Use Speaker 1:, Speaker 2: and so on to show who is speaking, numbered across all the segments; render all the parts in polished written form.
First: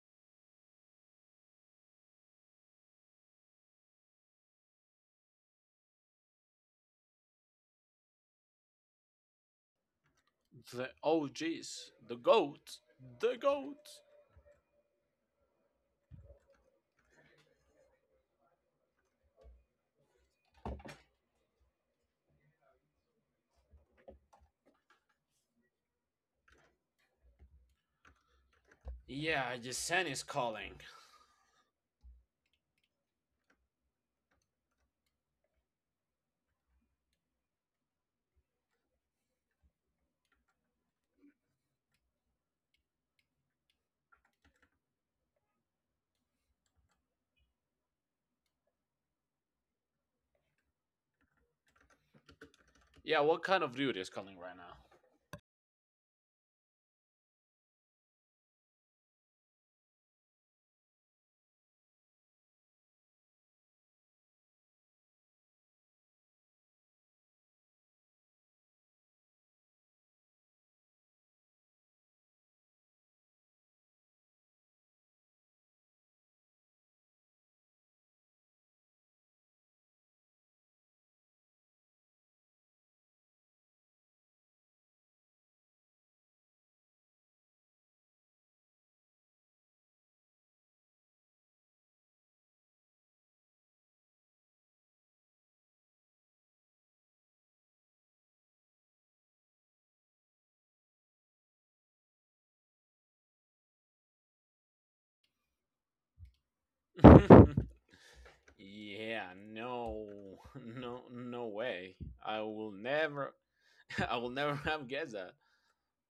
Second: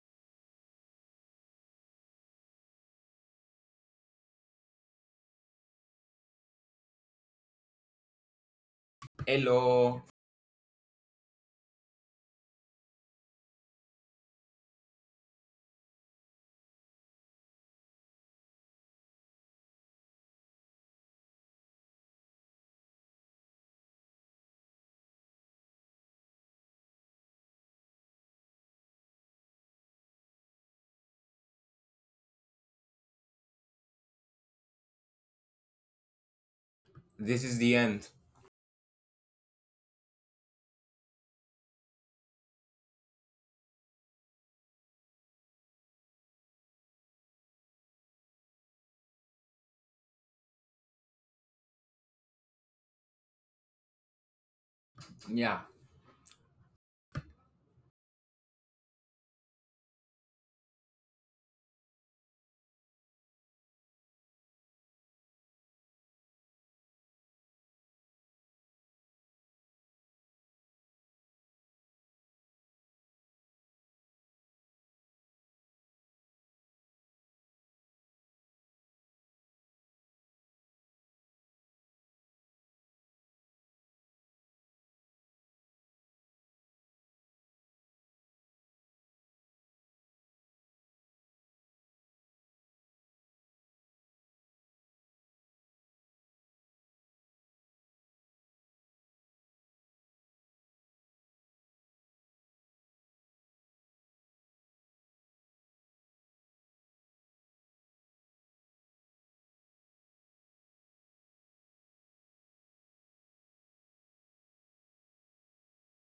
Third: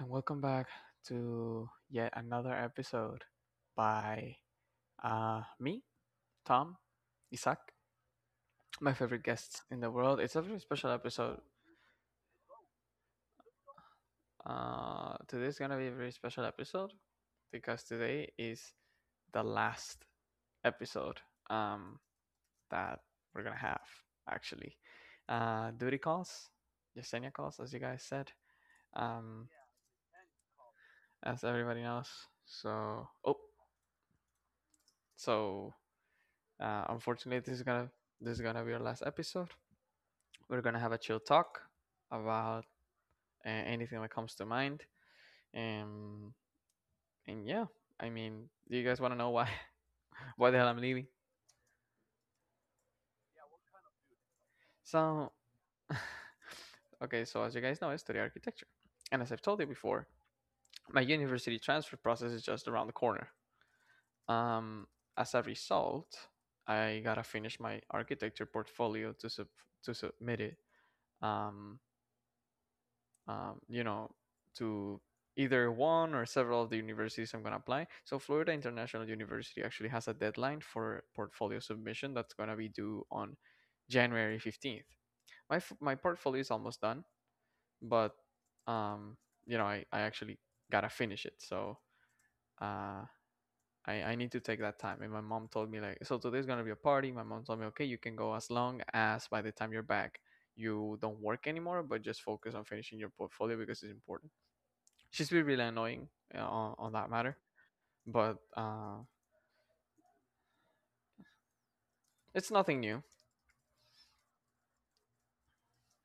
Speaker 1: and welcome back to yet another episode by me, Tom, Isaac, my favorite guests in the
Speaker 2: Hello,
Speaker 1: world. It's a very special
Speaker 3: The
Speaker 1: episode.
Speaker 3: OGs, the GOAT, the GOAT.
Speaker 1: Today's gonna be a very special episode because today is the last episode um, that we're gonna have, actually. Duty calls, Yesenia calls, as you guys said. Um,
Speaker 3: Yeah, Yesen is calling.
Speaker 1: as everybody knows. So, oh, So
Speaker 2: this
Speaker 1: unfortunately,
Speaker 2: is the end.
Speaker 1: this is gonna be our last episode. We're gonna have a chill talk about anything that comes to mind, and yeah, I mean, do you guys want to know why why the hell I'm leaving?
Speaker 3: Yeah, what kind of dude is calling right
Speaker 1: So
Speaker 2: Yeah,
Speaker 1: okay, so as you guys know, I study architecture, and as I've told you before, my university transfer process is just around the corner. Um, as a result, I gotta finish my architecture portfolio to submit it. Um, you know, to either one or several of the universities I'm going to apply. So Florida International University actually has a deadline for portfolio submission that's going to be due on January 15th. My portfolio is almost done, but, um, you know, I actually got to finish it. So, uh, I need to take that time. And my mom told me like, so today's gonna be a party. My mom told me, okay, you can go as long as by the time you're back, you don't work anymore, but just focus on finishing your portfolio because it's important. She's been really annoying on that matter,
Speaker 3: now?
Speaker 1: but
Speaker 3: yeah, No, no, no way. I
Speaker 1: it's
Speaker 3: will
Speaker 1: nothing new.
Speaker 3: never. I will never have guessed that.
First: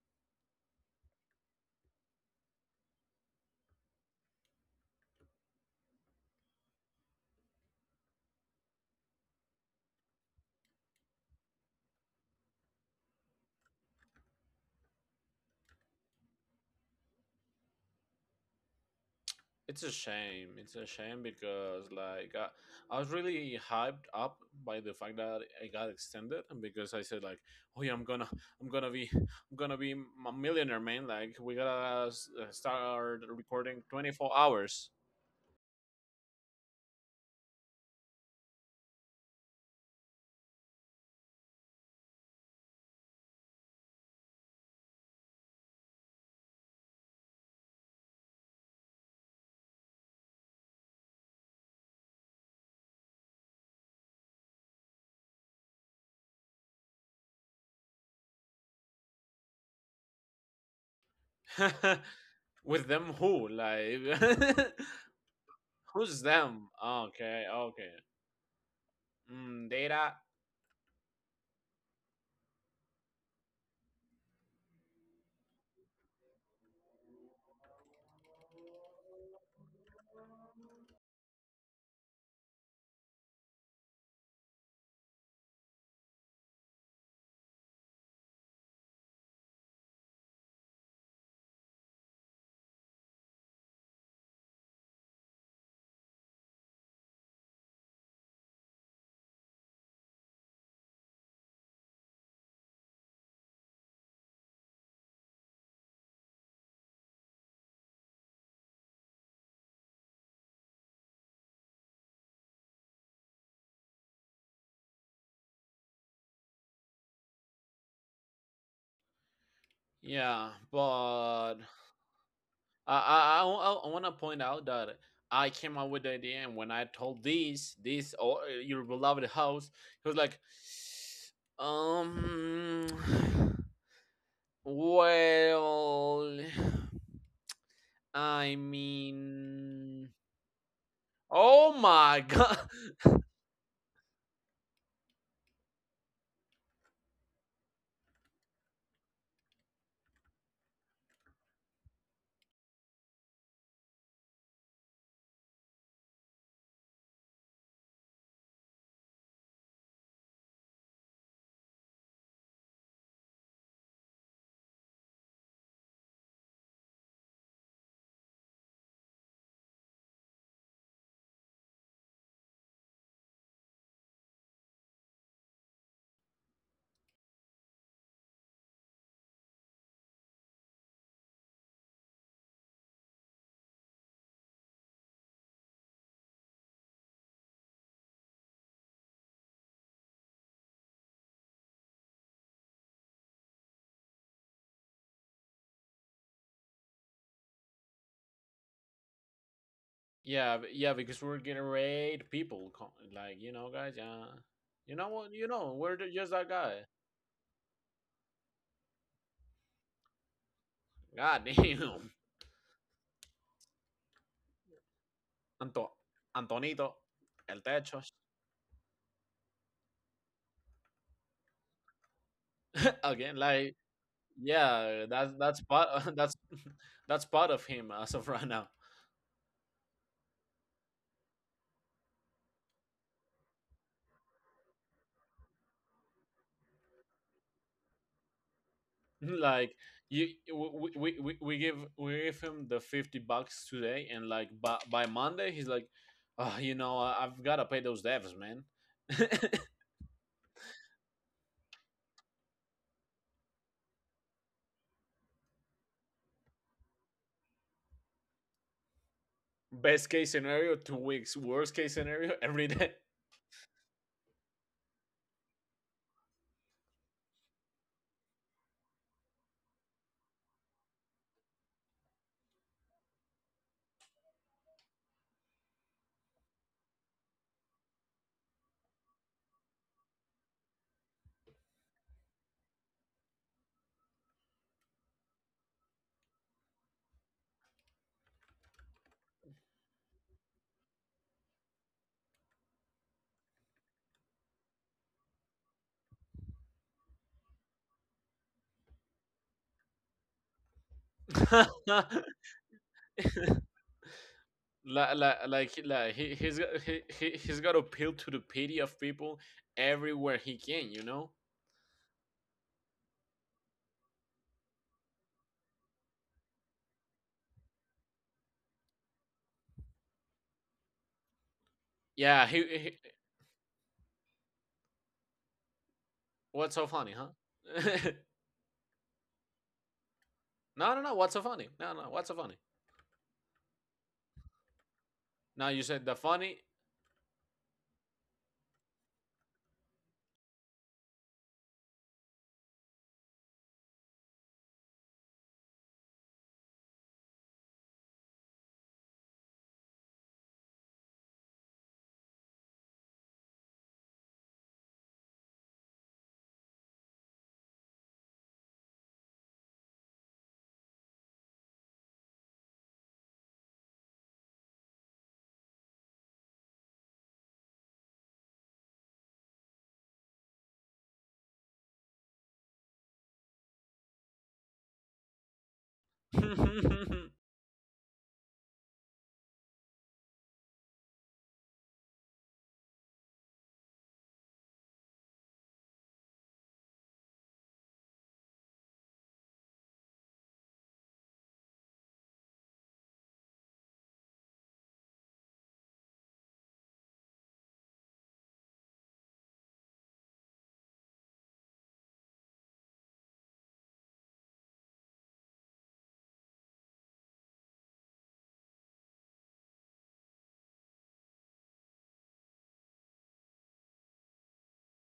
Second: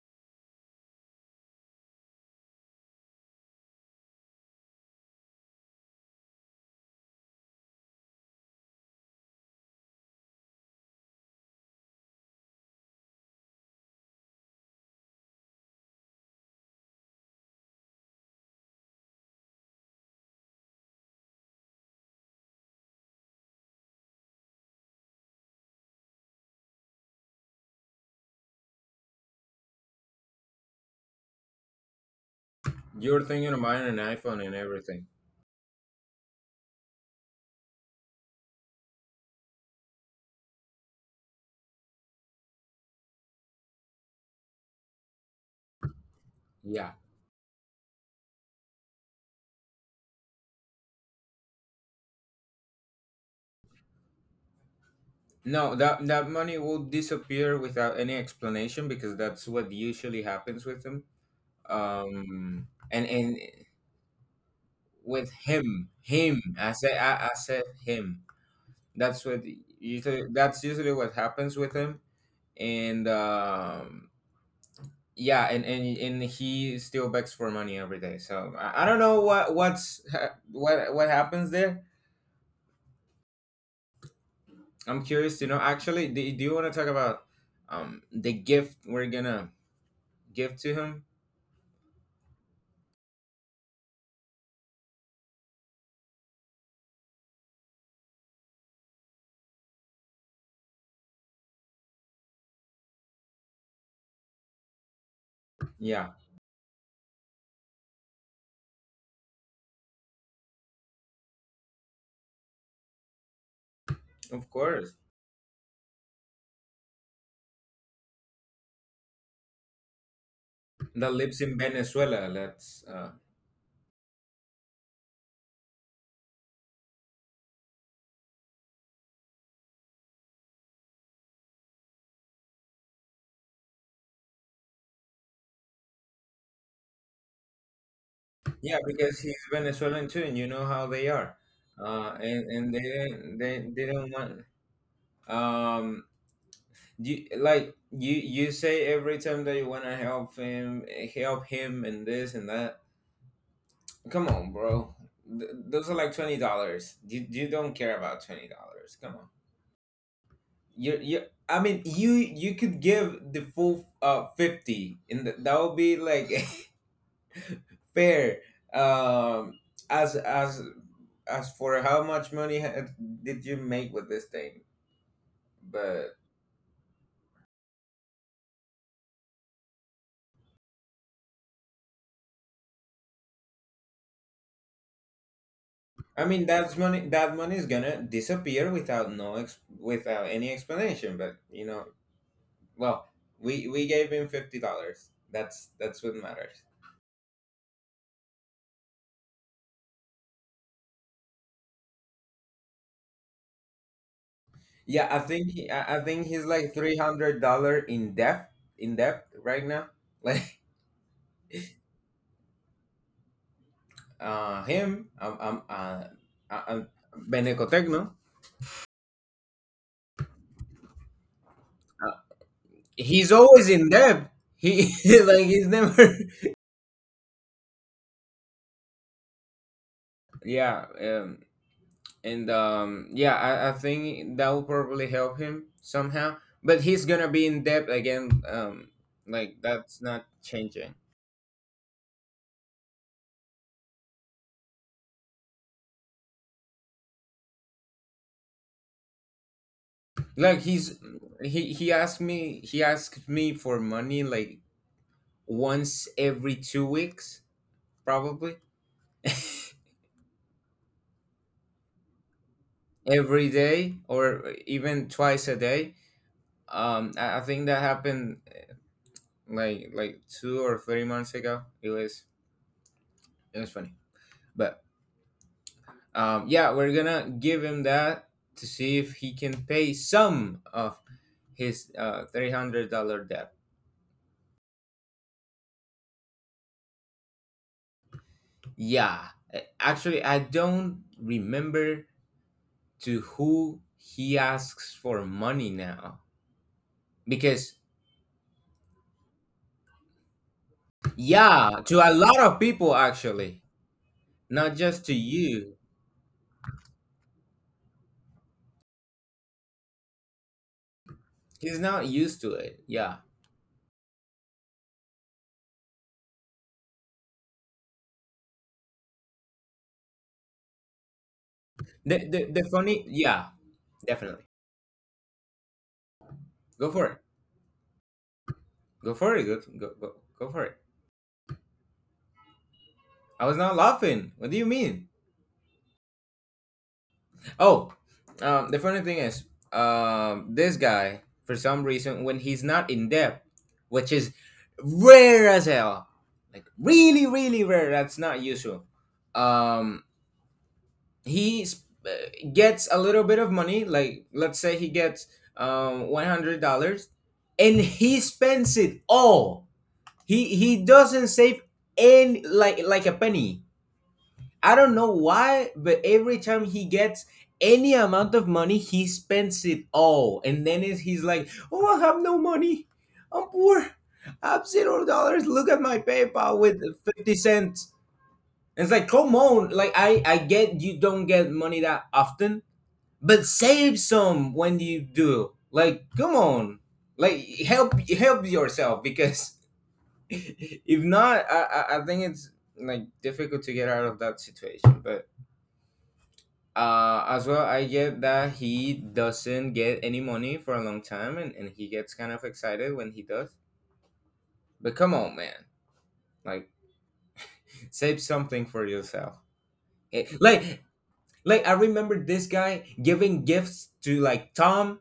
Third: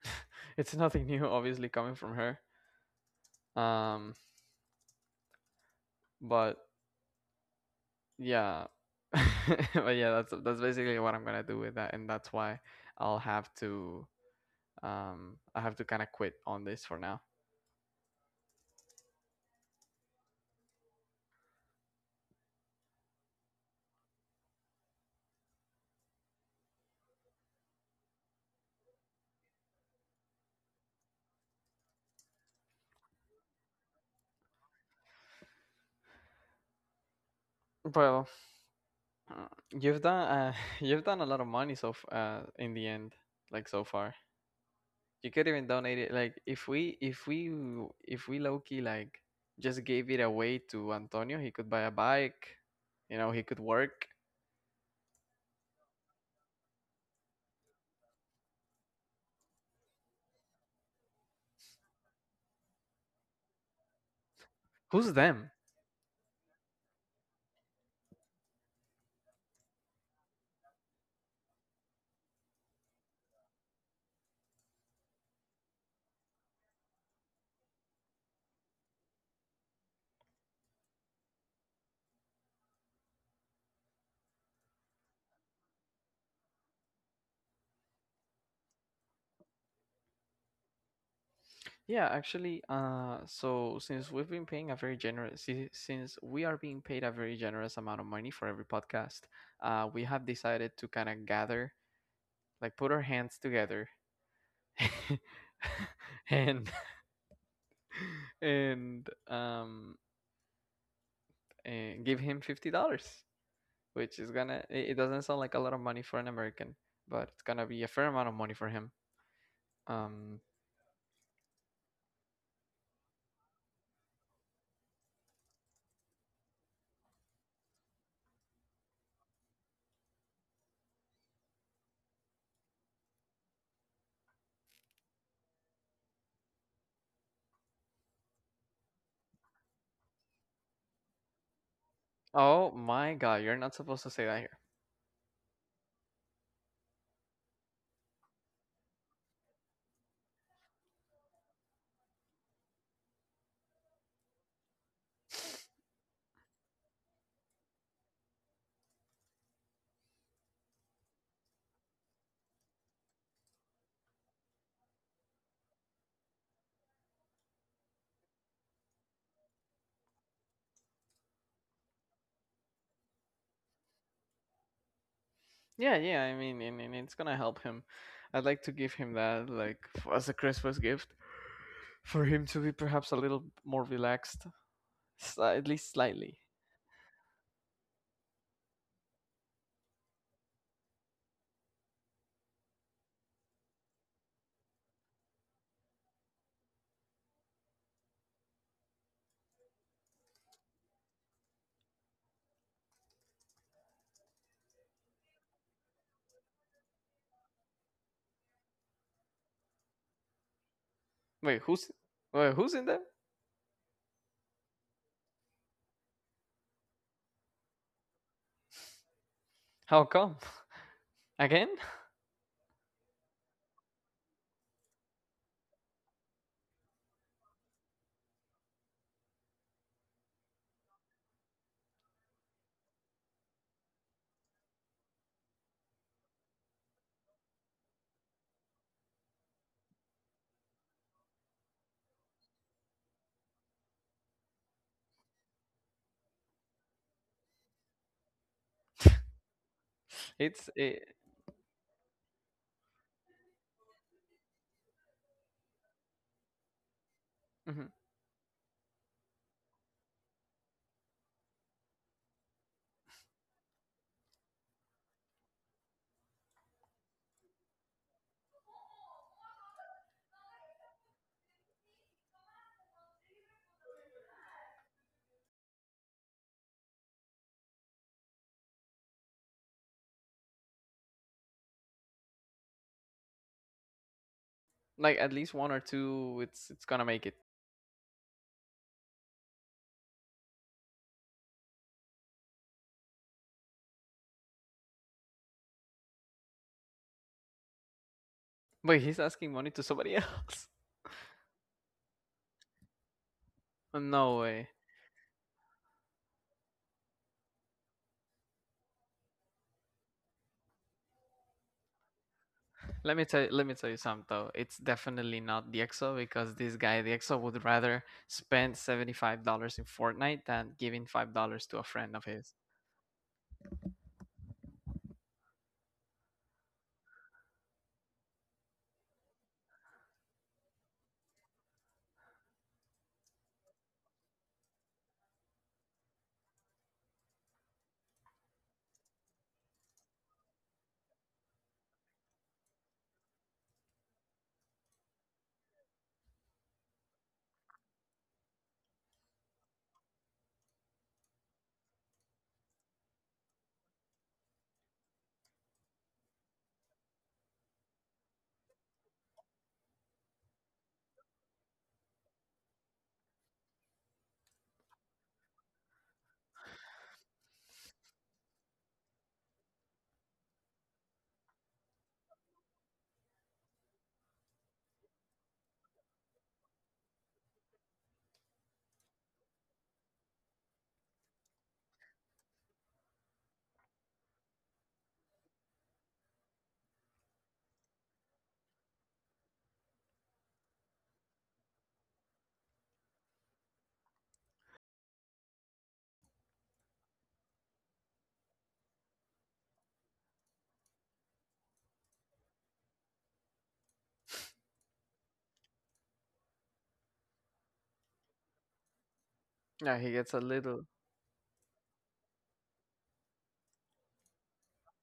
Speaker 1: It's nothing new obviously coming from her, um but yeah. But yeah, that's basically what I'm gonna do with that, and that's why I'll have to, I have to kind of quit on this for now.
Speaker 3: It's a shame. It's a shame because I was really hyped up by the fact that I got extended, and because I said like, "Oh yeah, I'm gonna be a millionaire, man!" Like we gotta start
Speaker 2: you're thinking of
Speaker 3: recording
Speaker 2: buying an
Speaker 3: 24
Speaker 2: iPhone and
Speaker 3: hours.
Speaker 2: everything.
Speaker 1: Well, uh, you've done you've done a lot of money, so in the end, like so far. You could even donate it. Like if
Speaker 2: Yeah.
Speaker 1: we low key like just gave it away to Antonio, he could buy a bike. You know, he could work.
Speaker 2: No, that money will disappear without any explanation because that's what usually happens with him. Um,
Speaker 3: With
Speaker 2: and
Speaker 3: them,
Speaker 2: and
Speaker 3: who like…
Speaker 1: Who's
Speaker 2: with
Speaker 1: them?
Speaker 2: him,
Speaker 3: Who's
Speaker 2: him.
Speaker 3: them?
Speaker 2: I said I, I
Speaker 3: Okay,
Speaker 2: said
Speaker 3: okay.
Speaker 2: him. That's what
Speaker 3: Mm, data.
Speaker 2: that's usually what happens with him. And yeah, and he still begs for money every day. So I don't know what what's what happens there. I'm curious to know. Actually, do you want to talk about the gift we're gonna give to him?
Speaker 1: Yeah, actually, so since we are being paid a very generous amount of money for every podcast, we have decided to kind of gather, like put our hands together,
Speaker 2: Yeah,
Speaker 1: and and um, and give him $50, which is
Speaker 2: of
Speaker 1: gonna
Speaker 2: course.
Speaker 1: it doesn't sound like a lot of money for an American, but it's gonna be a fair amount of money for him. Um
Speaker 3: Yeah,
Speaker 2: That lives
Speaker 3: but
Speaker 2: in Venezuela. Let's
Speaker 3: I I I I wanna point out that I came up with the idea, and when I told this this or your beloved host, he was like, um, well, I
Speaker 2: yeah, because he's
Speaker 3: mean,
Speaker 2: Venezuelan too, and you know how they are.
Speaker 3: oh
Speaker 2: Uh,
Speaker 3: my
Speaker 2: and
Speaker 3: god.
Speaker 2: and
Speaker 1: oh
Speaker 2: they
Speaker 1: my
Speaker 2: don't-
Speaker 1: god,
Speaker 2: they
Speaker 1: you're not
Speaker 2: they
Speaker 1: supposed to
Speaker 2: don't
Speaker 1: say
Speaker 2: want
Speaker 1: that here.
Speaker 2: um you, like you say every time that you want to help him and this and that. Come on, bro. Those are like $20. You don't care about $20. Come on. You I mean you could give the full 50, and that would be like fair. um as as as for how much money did you make with this thing,
Speaker 1: Yeah,
Speaker 2: but...
Speaker 1: yeah, I mean and it's gonna help him. I'd like to give him that like as a Christmas gift for him to be perhaps a little more relaxed, at least
Speaker 2: I
Speaker 1: slightly.
Speaker 2: mean, that money is gonna disappear without no ex- without any explanation, but you know. Well, we gave him $50. That's what matters.
Speaker 3: Yeah, because we're getting raid people, like you know, guys, yeah, you know
Speaker 2: Yeah, I
Speaker 3: what,
Speaker 2: think he,
Speaker 3: we're
Speaker 2: I, I
Speaker 3: just
Speaker 2: think
Speaker 3: that
Speaker 2: he's
Speaker 3: guy.
Speaker 2: like $300 in debt right now. Like...
Speaker 3: God
Speaker 1: Wait, who's
Speaker 3: damn.
Speaker 1: Wait, who's in there?
Speaker 2: him,
Speaker 3: Anto,
Speaker 2: uh, uh,
Speaker 3: Antonito, el techo.
Speaker 2: Benecotecno.
Speaker 1: How come? Again?
Speaker 3: Again,
Speaker 2: He's always
Speaker 3: like
Speaker 2: in debt. He,
Speaker 3: yeah that's
Speaker 2: like,
Speaker 3: that's
Speaker 2: he's
Speaker 3: part.
Speaker 2: never.
Speaker 3: That's that's part of him as of right now.
Speaker 2: Yeah. And Yeah, I think that will probably help him somehow. But he's gonna be in debt again. Like,
Speaker 3: Like
Speaker 2: that's
Speaker 3: you
Speaker 2: not
Speaker 3: we,
Speaker 2: changing.
Speaker 3: we, we we give we give him the 50 bucks today and like by Monday he's like, "Oh, you know, I've got to pay those devs, man."
Speaker 2: Like
Speaker 1: It's
Speaker 2: he's
Speaker 1: it,
Speaker 2: he he asked me for money, like, once every 2 weeks,
Speaker 1: mhm.
Speaker 2: probably.
Speaker 3: Best case scenario 2 weeks, worst case scenario every day.
Speaker 2: Every day, or even twice a day. I think that happened like 2 or 3 months ago. It was funny, but yeah, we're gonna give him that to see if he can pay some of his $300 debt.
Speaker 1: Like at least one or two. It's gonna make it.
Speaker 2: Yeah, actually, I don't remember to who he asks for money now, because...
Speaker 1: Wait, he's asking money to somebody else.
Speaker 2: Yeah,
Speaker 3: like
Speaker 2: to a lot of people, actually.
Speaker 1: No way.
Speaker 2: Not just to
Speaker 3: like,
Speaker 2: you.
Speaker 3: like he, he's got to appeal to the pity of people everywhere he can, you know.
Speaker 2: He's not used to it. Yeah.
Speaker 1: Let me tell you something though. It's definitely not the EXO because this guy, the EXO, would rather spend $75 in Fortnite than giving $5 to a friend
Speaker 2: The,
Speaker 1: of
Speaker 3: Yeah,
Speaker 2: the,
Speaker 1: his.
Speaker 2: the
Speaker 3: he.
Speaker 2: funny, yeah. Definitely.
Speaker 3: What's so
Speaker 2: Go
Speaker 3: funny,
Speaker 2: for it.
Speaker 3: huh?
Speaker 2: Go for it. Go, go, go, go for it.
Speaker 3: No, no, no. What's so funny? No, no. What's so funny?
Speaker 2: I was not laughing. What do you mean?
Speaker 3: Now you said the funny.
Speaker 2: Oh, the funny thing is, this guy, for some reason, when he's not in debt, which is rare as hell, like, really, really rare. That's not usual. Um, he gets a little bit of money. Like, let's say he gets $100, and he spends it all. He doesn't save any, like a penny. I don't know why, but every time he gets any amount of money, he spends it all, and then is he's like, "Oh, I have no money. I'm poor. I have $0. Look at my PayPal with 50 cents." And it's like, come on. Like, I get you don't get money that often, but save some when you do. Like, come on, like, help yourself, because if not, I think it's like difficult to get out of that situation. But as well, I get that he doesn't get any money for a long time, and he gets kind of excited when he does. But come on, man, like, save something for yourself.
Speaker 1: Yeah, he
Speaker 2: Eh,
Speaker 1: gets a
Speaker 2: like
Speaker 1: little.
Speaker 2: like I remember this guy giving gifts to, like, Tom,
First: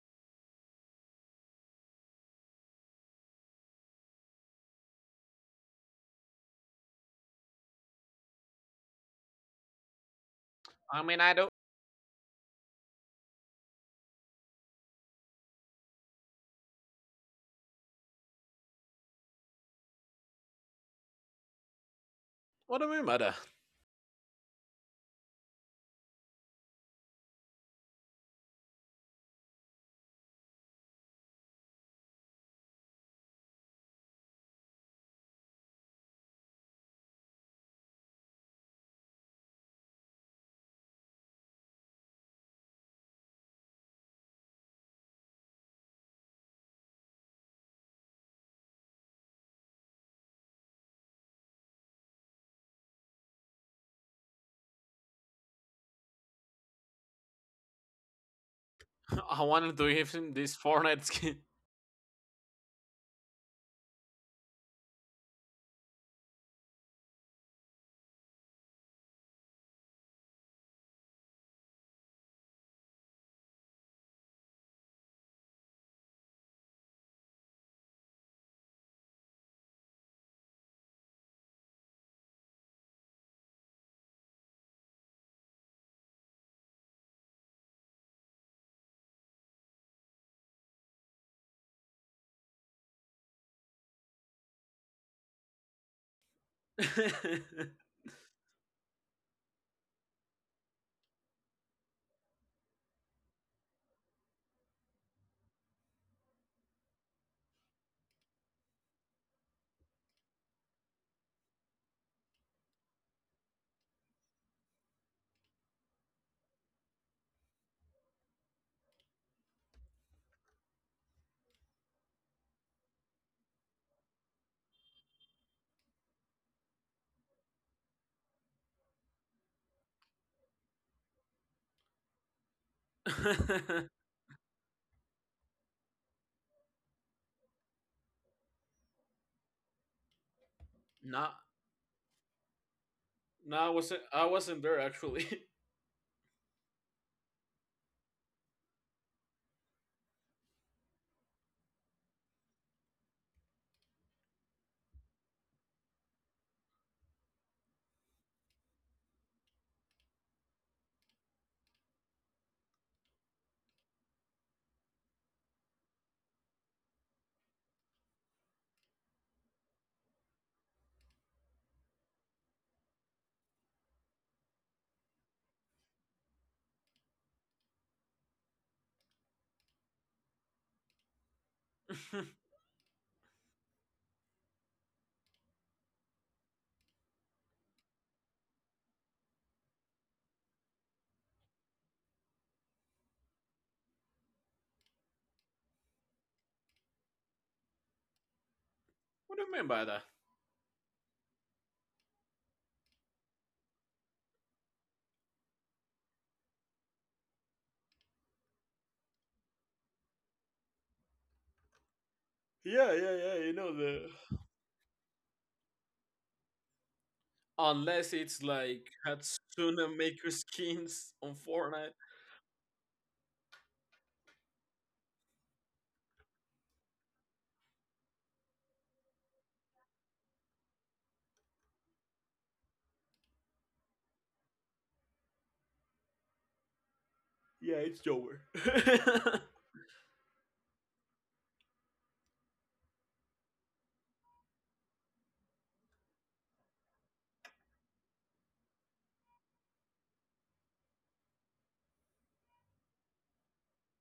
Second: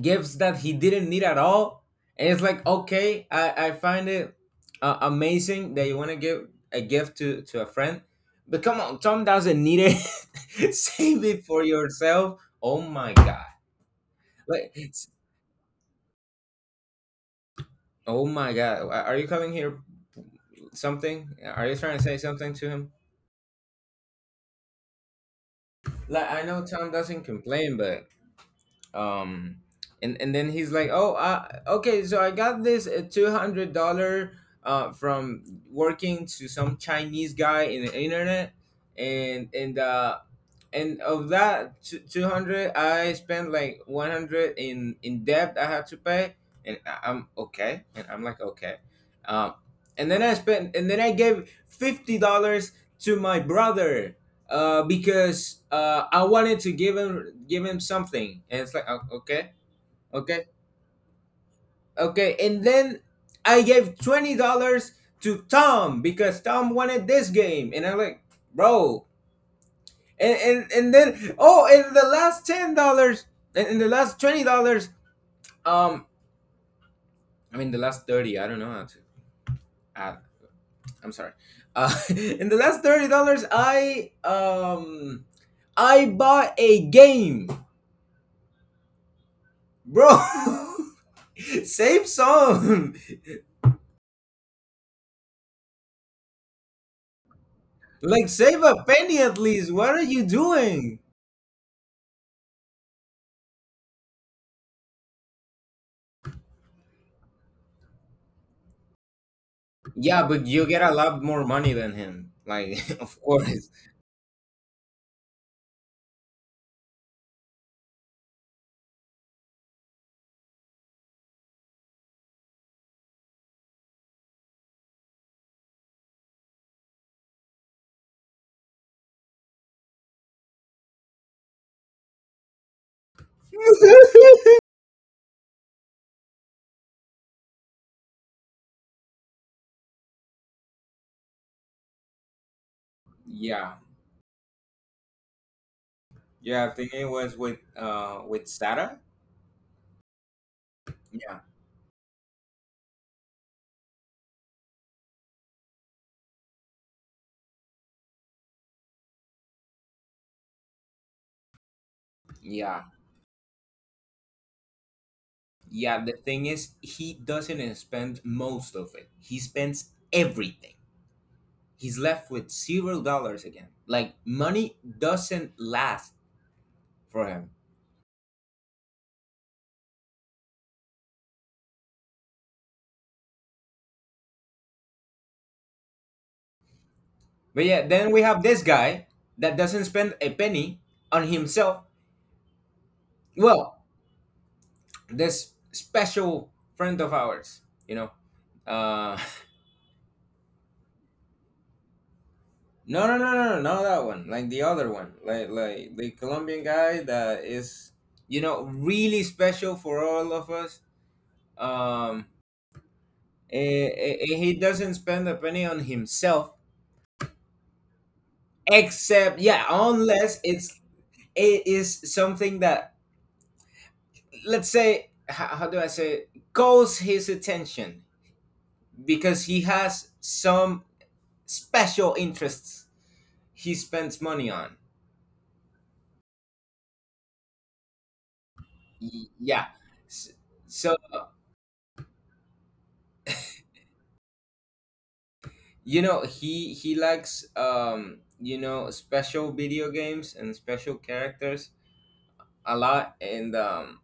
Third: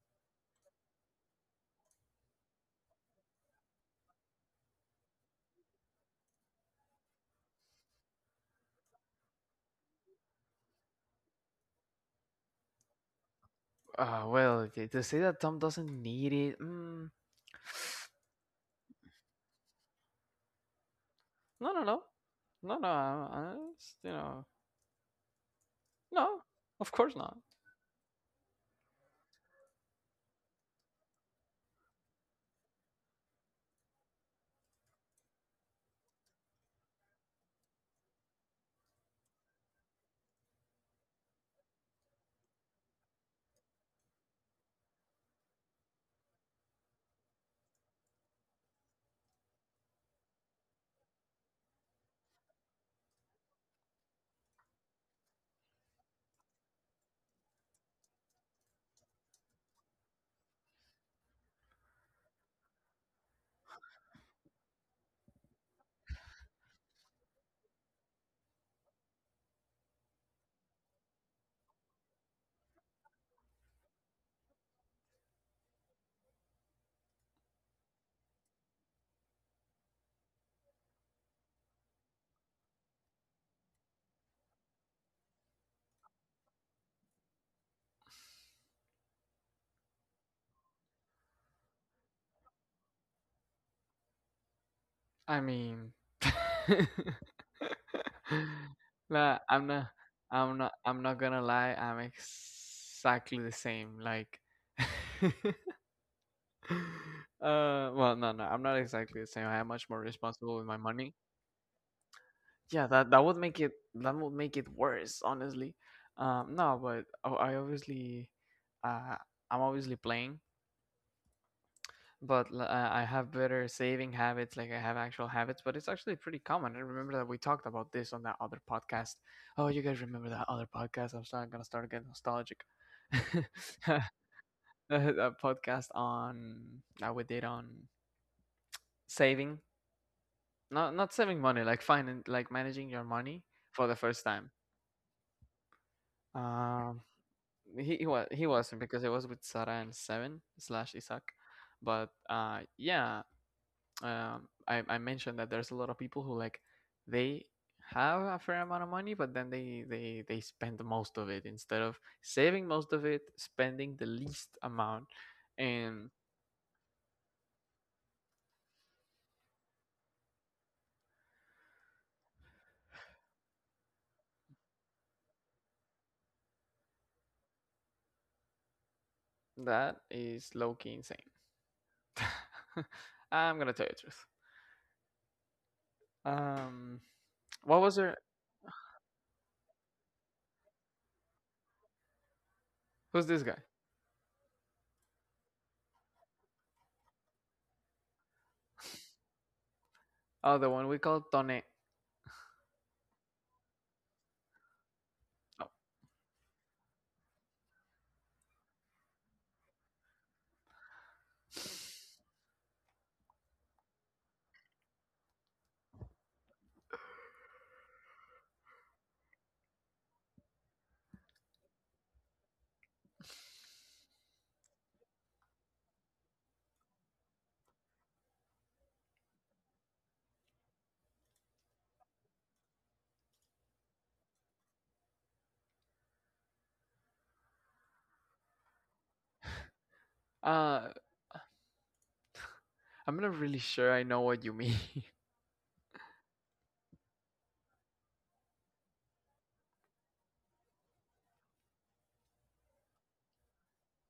Speaker 2: gifts that he didn't need at all. And it's like, okay, I find it amazing that you want to give a gift to a friend. But come on, Tom doesn't need it.
Speaker 3: I mean,
Speaker 2: Save
Speaker 3: I
Speaker 2: it
Speaker 3: don't.
Speaker 2: for yourself. Oh my God.
Speaker 1: Well,
Speaker 2: Like,
Speaker 1: to say that Tom doesn't need it. Mm,
Speaker 2: oh my God. Are you calling here something? Are
Speaker 1: no,
Speaker 2: you
Speaker 1: no,
Speaker 2: trying
Speaker 1: no,
Speaker 2: to say something to
Speaker 3: What do
Speaker 1: no.
Speaker 2: him?
Speaker 3: you mean by that?
Speaker 1: You know,
Speaker 2: Like,
Speaker 1: no.
Speaker 2: I know Tom
Speaker 1: Of course
Speaker 2: doesn't
Speaker 1: not.
Speaker 2: complain, but um and then he's like, "Oh, okay, so I got this $200 from working to some Chinese guy in the internet, and and uh, and of that 200 I spent like 100 in debt I had to pay, and I'm okay, and I'm like, okay. um and then I gave $50 to my brother because I wanted to give him something, and it's like, oh,
Speaker 3: I
Speaker 2: okay.
Speaker 3: wanted to give him
Speaker 2: Okay,
Speaker 3: this Fortnite skin.
Speaker 2: okay, and then I gave $20 to Tom, because Tom wanted this game, and I'm like, bro. And and, and then, oh, and the last $10, and the last $20. um I mean the last 30. I don't know how to add. I'm sorry. In the last $30, I I bought a game, bro. Save some."
Speaker 1: I mean,
Speaker 2: Like, save a penny
Speaker 1: nah,
Speaker 2: at least. What are you doing?
Speaker 1: I'm not gonna lie. I'm exactly the same. Like. Well, no, no, I'm not exactly the same. I am much more
Speaker 2: Yeah, but
Speaker 1: responsible with
Speaker 2: you
Speaker 1: my
Speaker 2: get a
Speaker 1: money.
Speaker 2: lot more money than him, like.
Speaker 1: Yeah, that
Speaker 2: Of course.
Speaker 1: that would make it worse, honestly. No, but I obviously, uh, I'm obviously playing, but I have better saving habits. Like I have actual habits, but it's actually pretty common. I remember that we talked about this on that other podcast. Oh, you guys remember that other podcast? I'm starting gonna start getting nostalgic. That podcast on that we did on saving. Not not
Speaker 3: Nah,
Speaker 1: saving money, like finding like managing your money
Speaker 2: Yeah,
Speaker 3: nah.
Speaker 1: for the first
Speaker 3: I
Speaker 1: time.
Speaker 3: wasn't there actually.
Speaker 2: yeah. I think
Speaker 1: Um,
Speaker 2: it was with
Speaker 1: he
Speaker 2: uh
Speaker 1: was he
Speaker 2: with
Speaker 1: wasn't,
Speaker 2: Sarah.
Speaker 1: because it was with Sarah and Seven slash Isaac,
Speaker 2: Yeah.
Speaker 1: but yeah, I mentioned that there's a lot of people who like they have a fair amount of money, but then they spend most of it instead of saving
Speaker 2: Yeah.
Speaker 1: most of it, spending the least amount,
Speaker 2: Yeah,
Speaker 1: and
Speaker 2: the thing is, he doesn't spend most of it. He spends everything. He's left with $0 again. Like, money doesn't last for him.
Speaker 1: that is low key insane.
Speaker 3: What
Speaker 1: I'm gonna tell you the truth. Um,
Speaker 2: But
Speaker 1: what
Speaker 2: yeah,
Speaker 1: was
Speaker 2: then
Speaker 1: your—
Speaker 2: we have this guy that doesn't spend a penny on himself.
Speaker 1: Who's this guy?
Speaker 2: Well, this special friend of ours, you know. Uh,
Speaker 3: do you mean by that?
Speaker 1: Oh, the one we call Tone.
Speaker 2: no, no, no, no, no, not that one. Like the other one, like the Colombian guy that is, you know, really special for all of us. Um,
Speaker 3: Yeah, yeah, yeah. You know the.
Speaker 2: he doesn't spend a penny on himself,
Speaker 3: Unless it's like
Speaker 2: except, yeah,
Speaker 3: Hatsune Maker
Speaker 2: unless it's
Speaker 3: skins on
Speaker 2: it is
Speaker 3: Fortnite.
Speaker 2: something that, let's say, how do I say it? — calls his attention, because he has some special interests he spends money on.
Speaker 3: Yeah, it's Joker.
Speaker 2: Y- Yeah, S-
Speaker 1: Oh.
Speaker 2: so
Speaker 1: I'm not really sure I know what you mean.
Speaker 2: you know he likes, special video games and special characters a lot. and um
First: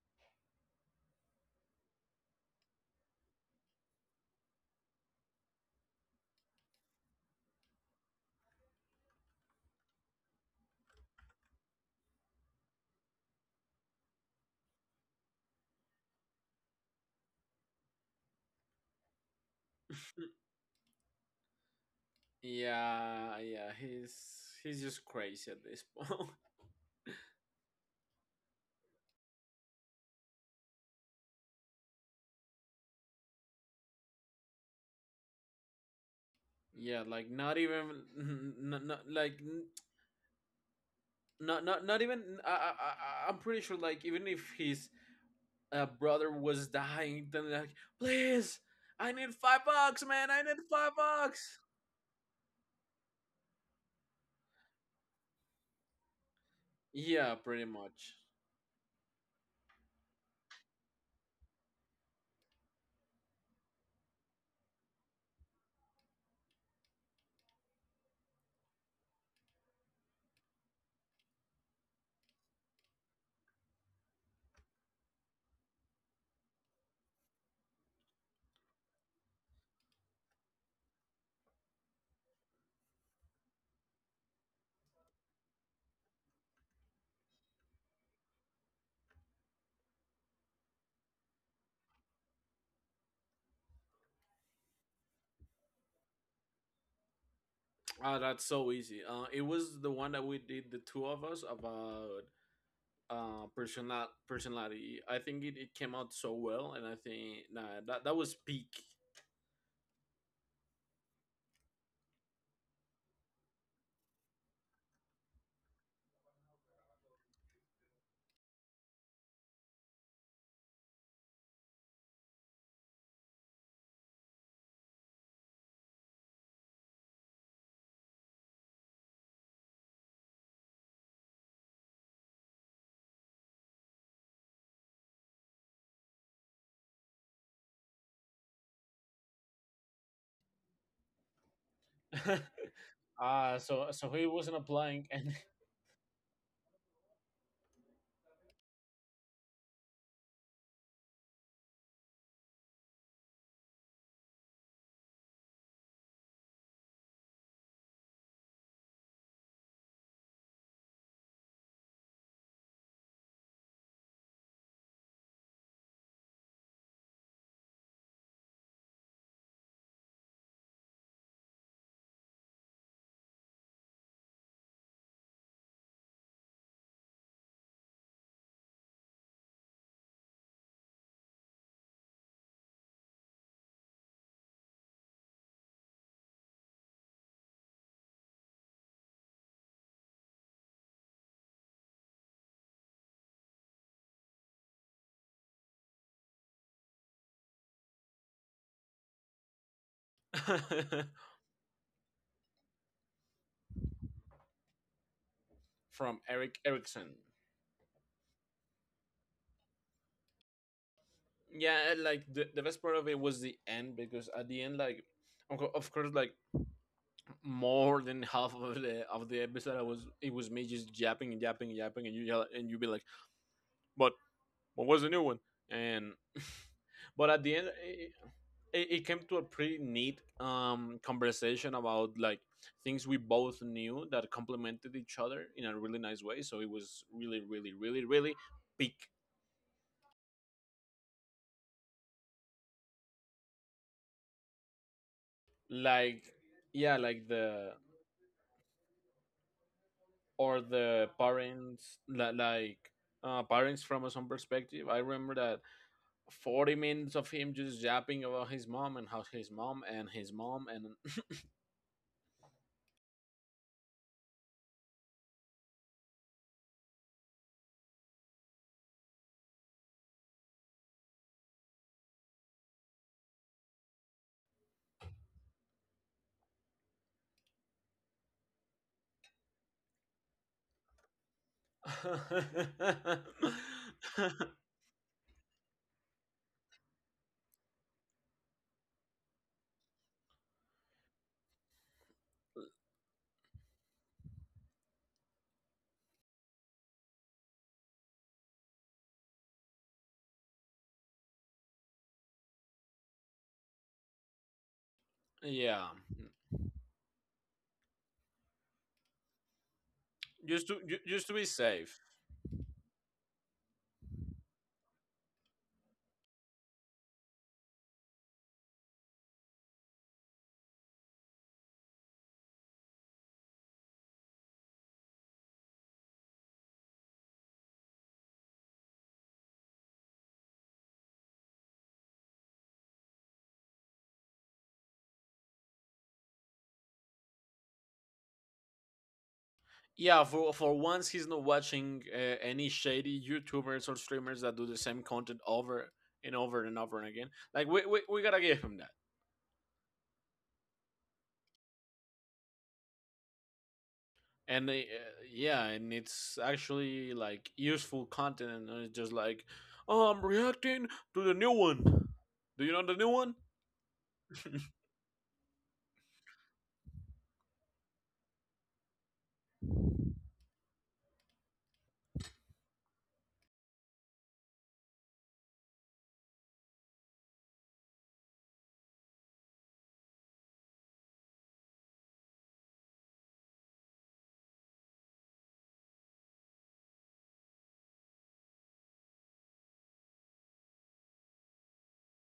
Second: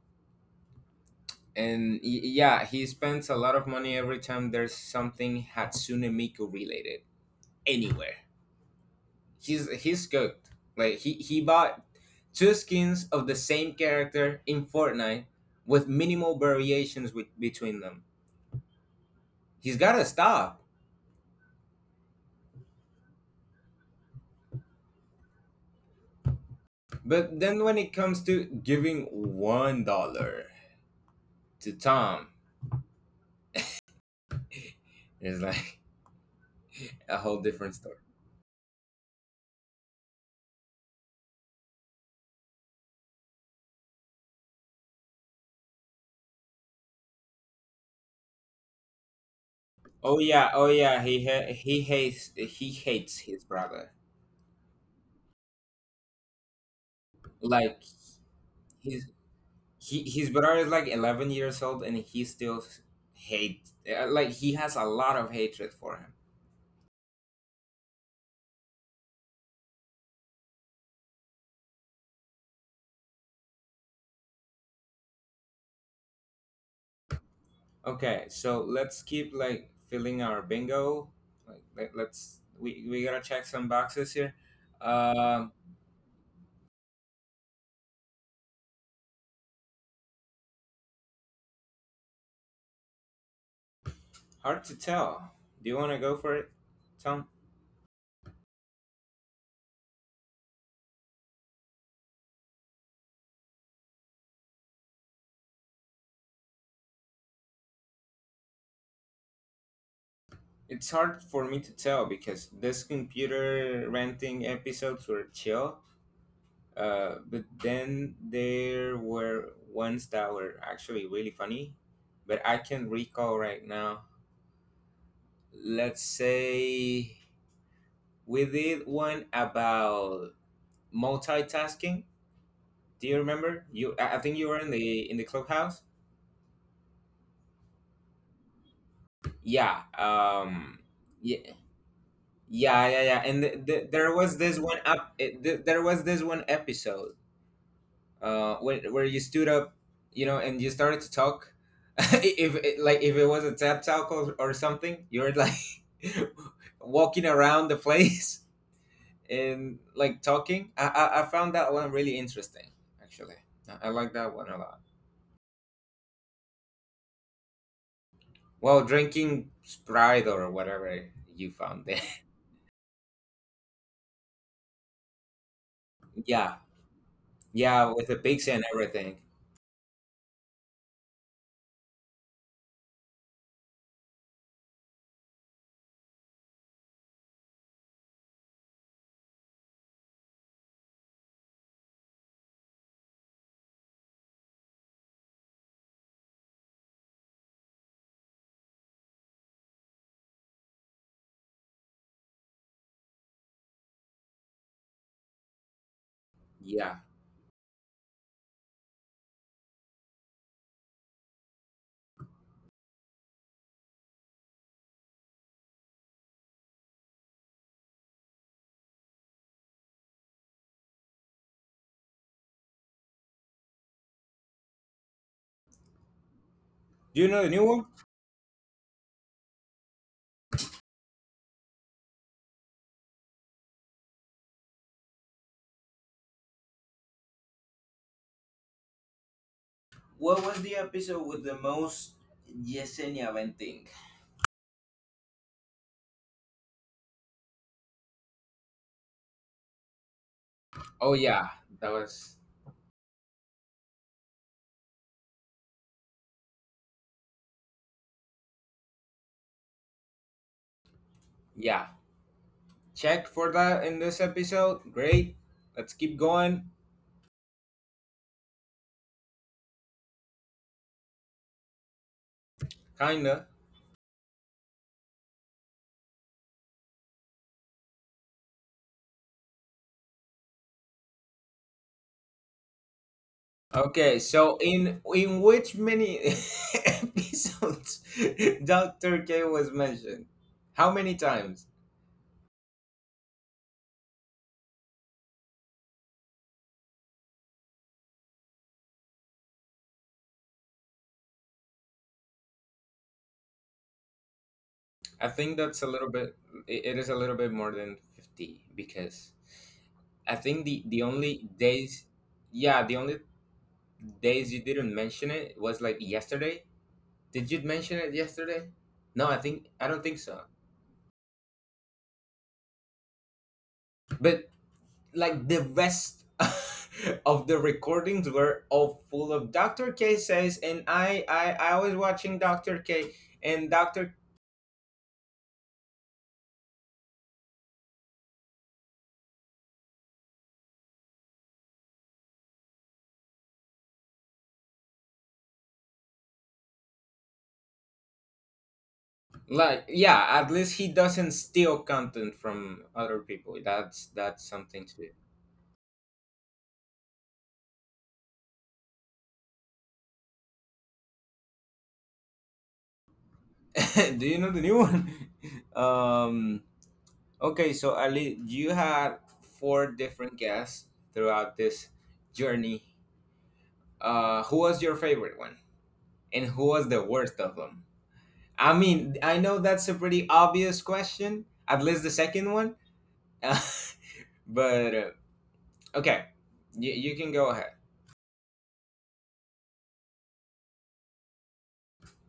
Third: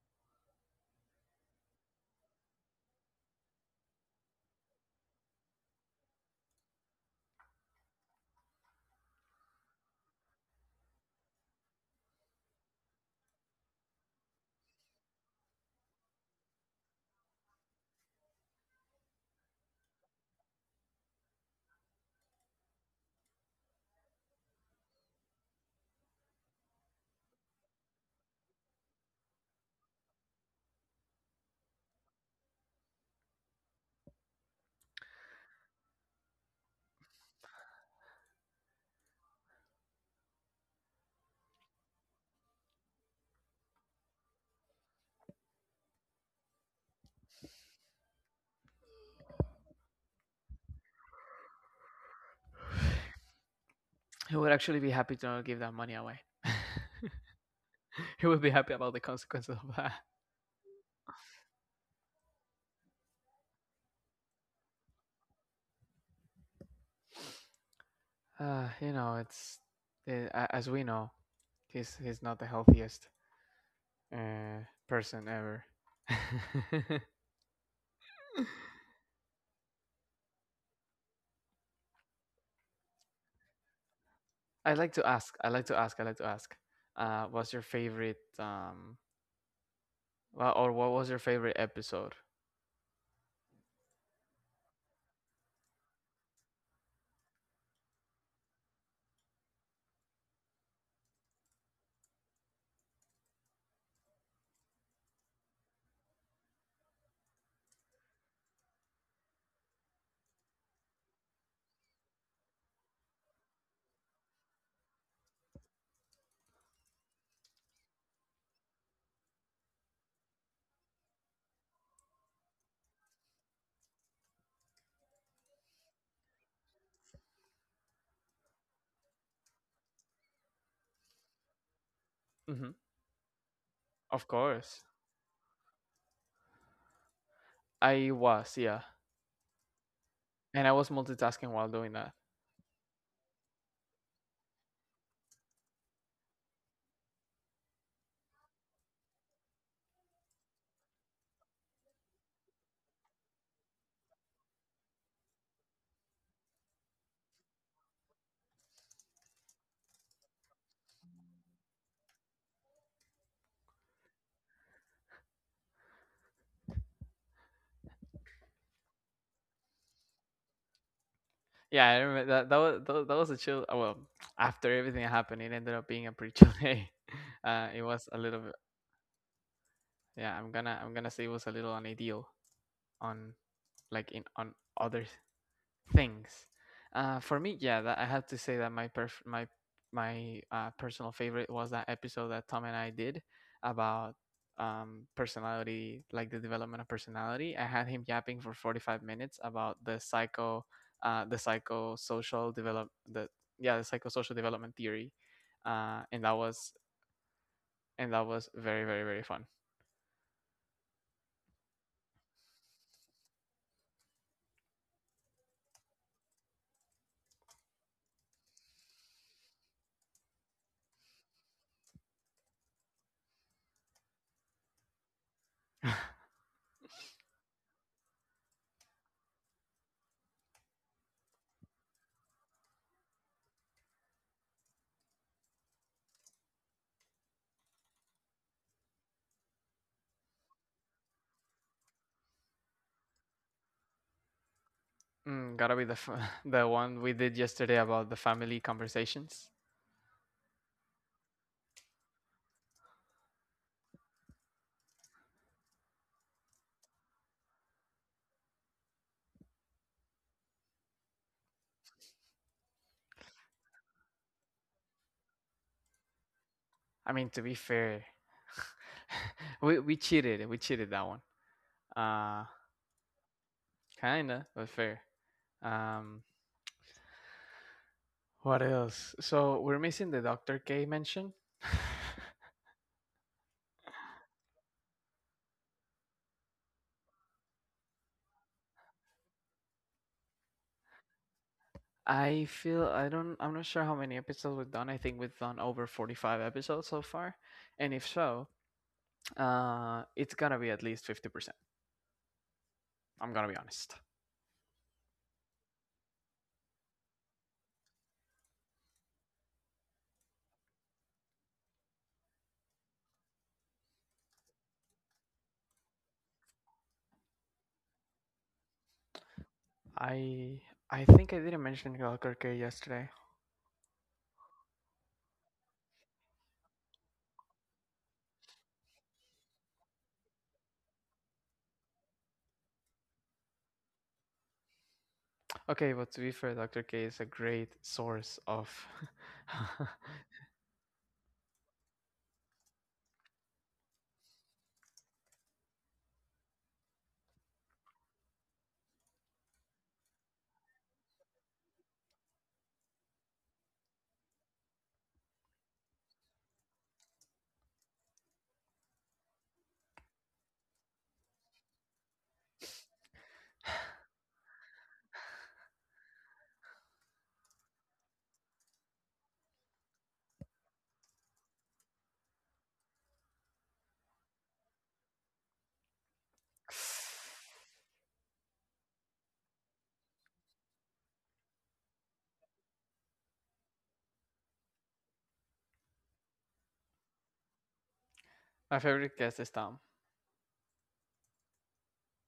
Speaker 2: and y- yeah, he spends a lot of money every time there's something Hatsune Miku related anywhere. He's good. Like, he bought two skins of the same character in Fortnite with minimal variations, between them. He's gotta stop.
Speaker 3: Yeah, yeah. He's just crazy at this point.
Speaker 2: But then when it comes to giving $1 to Tom, it's like
Speaker 3: Yeah,
Speaker 2: a
Speaker 3: like
Speaker 2: whole
Speaker 3: not
Speaker 2: different story.
Speaker 3: even. Not, not like not not not even. I'm pretty sure like even if his brother was dying, then like please, I need $5,
Speaker 2: Oh
Speaker 3: man. I
Speaker 2: yeah,
Speaker 3: need
Speaker 2: oh
Speaker 3: five
Speaker 2: yeah, he ha-
Speaker 3: bucks.
Speaker 2: he hates he hates his brother.
Speaker 1: He would actually be happy to not give that money away.
Speaker 3: Yeah, pretty
Speaker 2: Like,
Speaker 3: much.
Speaker 1: He would be happy about the
Speaker 2: he's...
Speaker 1: consequences of that.
Speaker 2: he his brother is like 11 years old, and he still hate, like, he has a lot of hatred for him.
Speaker 1: You know, it's eh, as we know, he's not the healthiest uh, person ever.
Speaker 2: Okay, so let's keep, like, filling our bingo. Like, we gotta check some boxes here. um
Speaker 1: I'd like to ask. What's your favorite well, or what was your favorite episode?
Speaker 2: Hard to tell. Do you want to go for it, Tom?
Speaker 3: Ah, that's so easy. It was the one that we did the two of us about personality. I think it, it came out so well, and I think nah, that was peak.
Speaker 2: It's hard for me to tell because this computer renting episodes were chill. But then there were ones that were actually really funny, but I can recall right now. Let's say we did one about multitasking.
Speaker 1: Mm-hmm.
Speaker 2: Do you remember? I
Speaker 1: Of
Speaker 2: think you were in
Speaker 1: course,
Speaker 2: the clubhouse.
Speaker 1: I was. Yeah,
Speaker 2: Yeah.
Speaker 1: and I was multitasking
Speaker 2: Yeah.
Speaker 1: while doing that.
Speaker 2: Yeah. Yeah. Yeah. And
Speaker 3: Ah, so so
Speaker 2: there
Speaker 3: he
Speaker 2: was
Speaker 3: wasn't
Speaker 2: this one
Speaker 3: applying
Speaker 2: up.
Speaker 3: and.
Speaker 2: There was this one episode where you stood up, you know, and you started to talk. if it, Like, if it was a tap talk, or something, you're like walking around the place and, like, talking. I found that one really interesting. Actually, I like that one a lot. Well, drinking Sprite or whatever you found
Speaker 1: Yeah, I
Speaker 2: there.
Speaker 1: remember that that was a chill. Well, after everything happened, it ended up being a pretty chill
Speaker 2: Yeah,
Speaker 1: day. It
Speaker 2: yeah. With
Speaker 1: was
Speaker 2: the
Speaker 1: a little
Speaker 2: pigs
Speaker 1: bit.
Speaker 2: and everything.
Speaker 1: Yeah, I'm gonna say it was a little on ideal on like in on other things. For me, yeah, that, I have to say that my perf- my personal favorite was that episode that Tom and I did about personality, like the development of personality. I had him yapping for 45 minutes about the psychosocial develop the yeah the psychosocial development theory,
Speaker 3: From
Speaker 1: and that
Speaker 3: Eric
Speaker 1: was—
Speaker 2: Yeah.
Speaker 3: Erickson.
Speaker 1: very very very fun.
Speaker 3: Yeah, like the best part of it was the end because at the end, like of of course, like more than half of the episode, I was it was me just yapping and yapping and yapping, and you yell, and you be like, "But what was the new one?" And
Speaker 2: Do you
Speaker 3: but at
Speaker 2: know the
Speaker 3: the
Speaker 2: new
Speaker 3: end,
Speaker 2: one?
Speaker 3: it, it came to a pretty neat conversation about like things we both knew that complemented each other in a really nice way. So it was really, really, really, really peak.
Speaker 2: What was the episode with the most Yesenia venting?
Speaker 1: Mm, gotta be
Speaker 3: Like
Speaker 1: the
Speaker 3: yeah
Speaker 1: one we
Speaker 3: like
Speaker 1: did
Speaker 3: the
Speaker 1: yesterday about the family conversations.
Speaker 3: Or the
Speaker 2: Oh yeah, that
Speaker 3: parents,
Speaker 2: was...
Speaker 3: like parents from a some perspective. I remember that 40 minutes of him just yapping about his mom and how his mom and his mom and…
Speaker 2: Yeah, checked for that in this episode. Great. Let's keep going.
Speaker 1: I mean, to be fair, we cheated. We cheated that one. Uh,
Speaker 2: Kinda.
Speaker 1: kinda, but fair. Um, what else? So we're missing the Doctor K mention.
Speaker 2: Okay, so in which many episodes Dr. K was mentioned? How many times?
Speaker 1: I feel I don't. I'm not sure how many episodes we've done. I think we've done over 45 episodes so far, and if so, it's gonna be at least 50%. I'm gonna be honest.
Speaker 2: I think that's a
Speaker 3: Yeah,
Speaker 2: little bit — it is a little bit more than 50, because I
Speaker 3: just
Speaker 2: think
Speaker 3: to
Speaker 2: the the
Speaker 3: just to be
Speaker 2: only
Speaker 3: safe.
Speaker 2: days — yeah, the only days you didn't mention it was, like, yesterday. Did you mention it yesterday? No, I don't think so.
Speaker 1: I I think I didn't mention Doctor K yesterday.
Speaker 2: But, like, the rest of the recordings were all full of "Dr. K says," and I was watching Dr. K, and Dr.
Speaker 1: Okay, but to be fair, Doctor K is a great source of—
Speaker 3: Yeah, for once he's not watching any shady YouTubers or streamers that do the same content over and over and over and again. Like we gotta give him that.
Speaker 2: Like, yeah, at least he doesn't steal content from other people. That's
Speaker 3: And
Speaker 2: something
Speaker 3: yeah, and it's actually like useful content, and it's just like, oh, I'm reacting to the new one. Do you know the new one?
Speaker 2: to. Do you know the new one? um. Okay, so Ali, you had four different guests throughout this journey. Who was your favorite one, and who was the worst of them? I mean, I know that's a pretty obvious question, at least the second one. But okay, you can go ahead.
Speaker 1: My favorite guest is Tom.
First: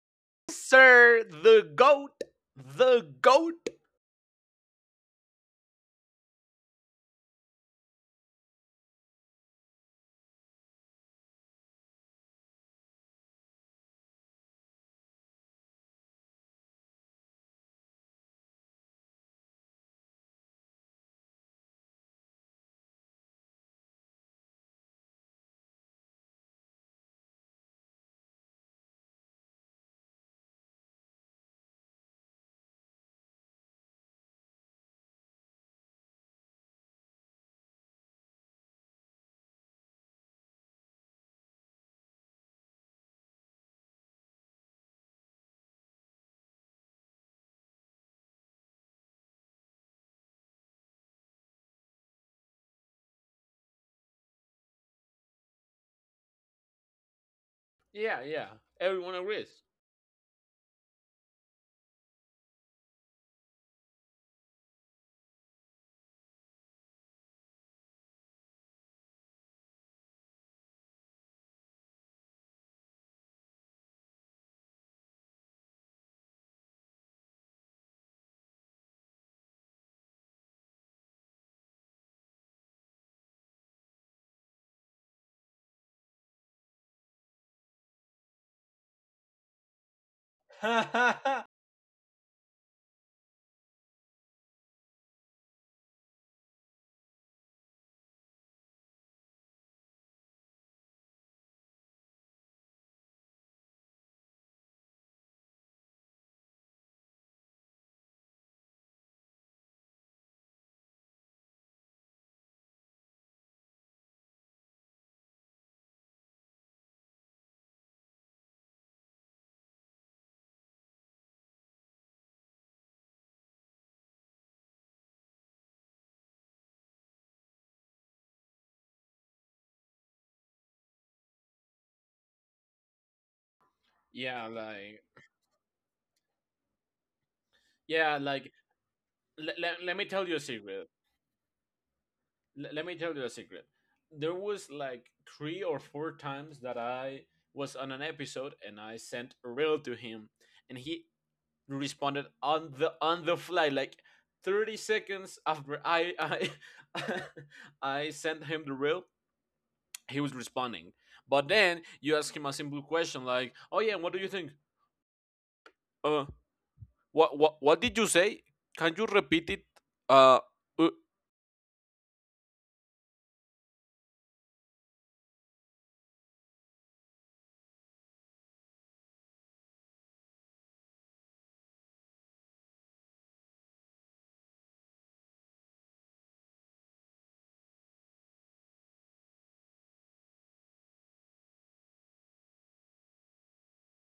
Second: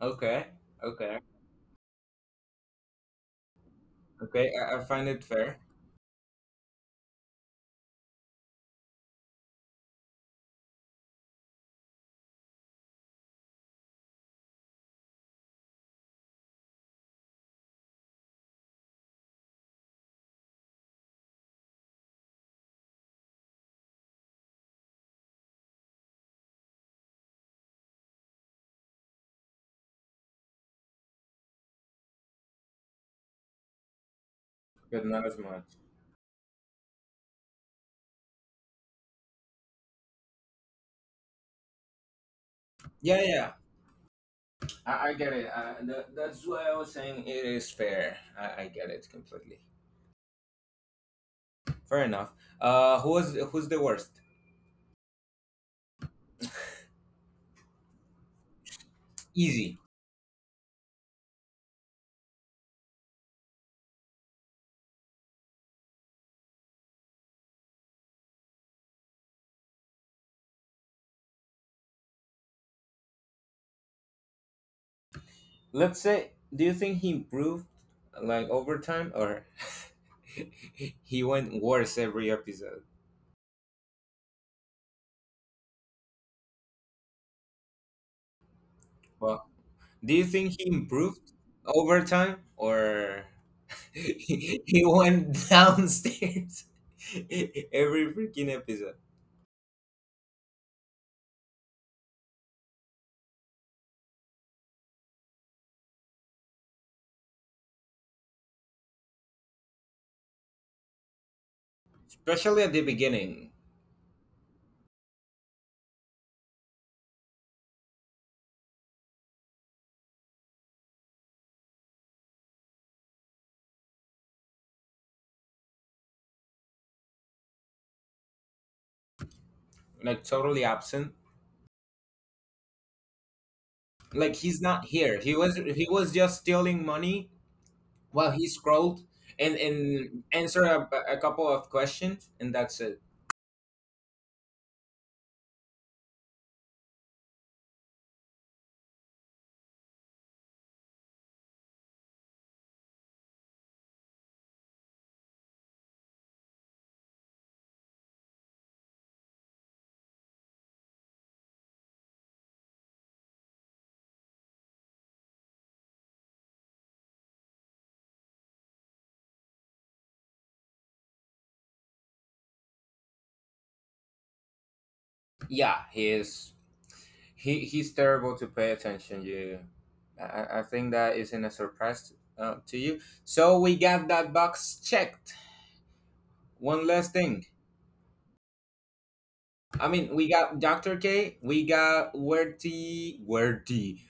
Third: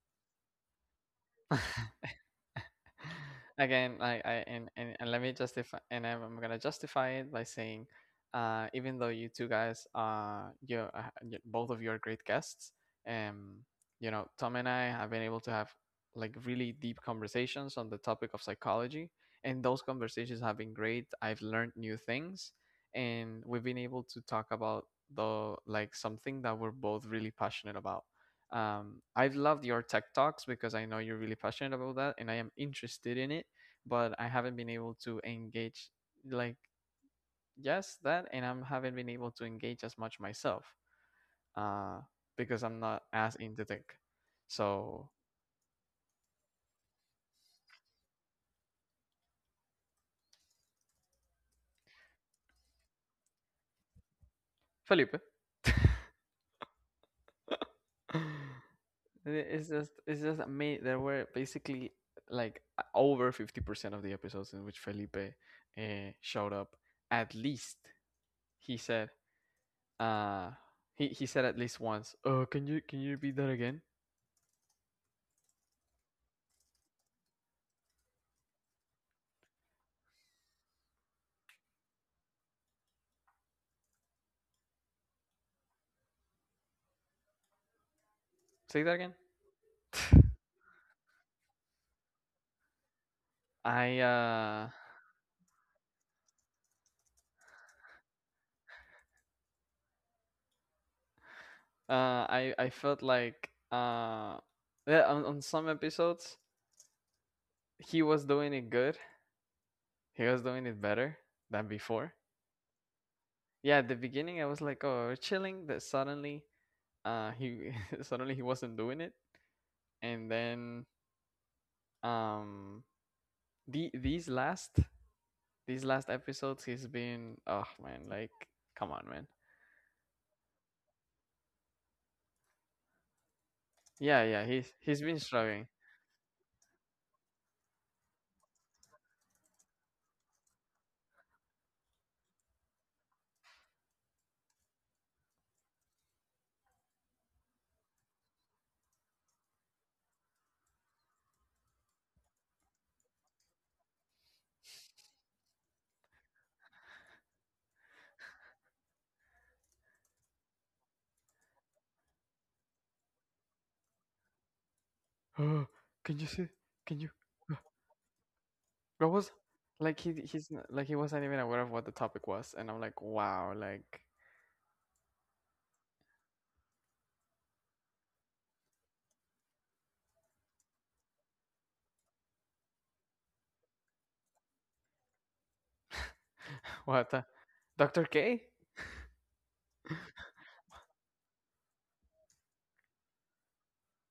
Speaker 2: Okay, okay,
Speaker 3: Sir, the goat, the goat.
Speaker 1: Again,
Speaker 2: okay. I find
Speaker 1: and let
Speaker 2: it
Speaker 1: me
Speaker 2: fair,
Speaker 1: justify, and I'm gonna justify it by saying, even though you two guys both of you are great guests, um, you know, Tom and I have been able to have like really deep conversations on the topic of psychology, and those conversations have been great. I've learned new things, and we've been able to talk about the like something that we're both really passionate about. I've loved your tech talks because I know you're really passionate about that and I am interested in it, but I haven't been able
Speaker 2: but
Speaker 1: to
Speaker 2: not as much.
Speaker 1: engage like— yes, that, and I haven't been able to engage as much myself, uh, because I'm not
Speaker 2: Yeah,
Speaker 1: as
Speaker 2: yeah,
Speaker 1: into tech.
Speaker 2: I,
Speaker 1: So,
Speaker 2: I get it. That's why I was saying it is fair. I get it completely. Fair enough. Who's the worst?
Speaker 1: Felipe.
Speaker 3: Yeah, yeah. Everyone agrees.
Speaker 1: It's
Speaker 2: Easy.
Speaker 1: just me. There were basically like over 50% of the episodes in which Felipe showed up. At least he said— Uh, he said at least once, oh, can you repeat that again?
Speaker 2: Let's say, do you think he improved like over time, or he went worse every episode?
Speaker 1: Say that again.
Speaker 2: Well. Do you think he improved over time, or
Speaker 1: I uh
Speaker 2: he went downstairs every freaking episode?
Speaker 1: I felt like, yeah, on some episodes he was doing it good. He was doing it better than before.
Speaker 2: Especially at the beginning,
Speaker 1: Yeah, at the beginning I was like, oh, we're chilling. That suddenly he suddenly he wasn't doing it, and then um these last episodes he's been— oh man, like come on man.
Speaker 2: like totally absent.
Speaker 1: Yeah,
Speaker 2: Like
Speaker 1: yeah,
Speaker 3: Yeah,
Speaker 2: he's
Speaker 1: he's
Speaker 2: not
Speaker 3: like
Speaker 1: been
Speaker 2: here. He was
Speaker 1: struggling.
Speaker 2: just stealing money
Speaker 3: yeah,
Speaker 2: while he
Speaker 3: like
Speaker 2: scrolled and
Speaker 3: let me
Speaker 2: and
Speaker 3: tell you a
Speaker 2: answer
Speaker 3: secret.
Speaker 2: a couple of questions and that's
Speaker 3: Let me
Speaker 2: it.
Speaker 3: tell you a secret. There was like three or four times that I was on an episode and I sent a reel to him, and he responded on the fly, like 30 seconds after I I sent him the reel. He was responding, but then you ask him a simple question like, "Oh yeah, what do you think?
Speaker 1: Oh, can
Speaker 3: Uh,
Speaker 1: you see? Can you?
Speaker 3: what
Speaker 1: uh,
Speaker 3: did you say? Can you
Speaker 1: What was?
Speaker 3: repeat it?"
Speaker 1: Like
Speaker 3: Uh, uh
Speaker 1: he wasn't even aware of what the topic was, and I'm like, wow, like—
Speaker 2: Yeah, he is he's terrible to pay attention. You, I think that isn't a surprise to you. So we got that box checked. One
Speaker 1: what?
Speaker 2: last thing.
Speaker 1: Dr. K?
Speaker 2: I mean, we got Dr. K, we got Werty, Werty,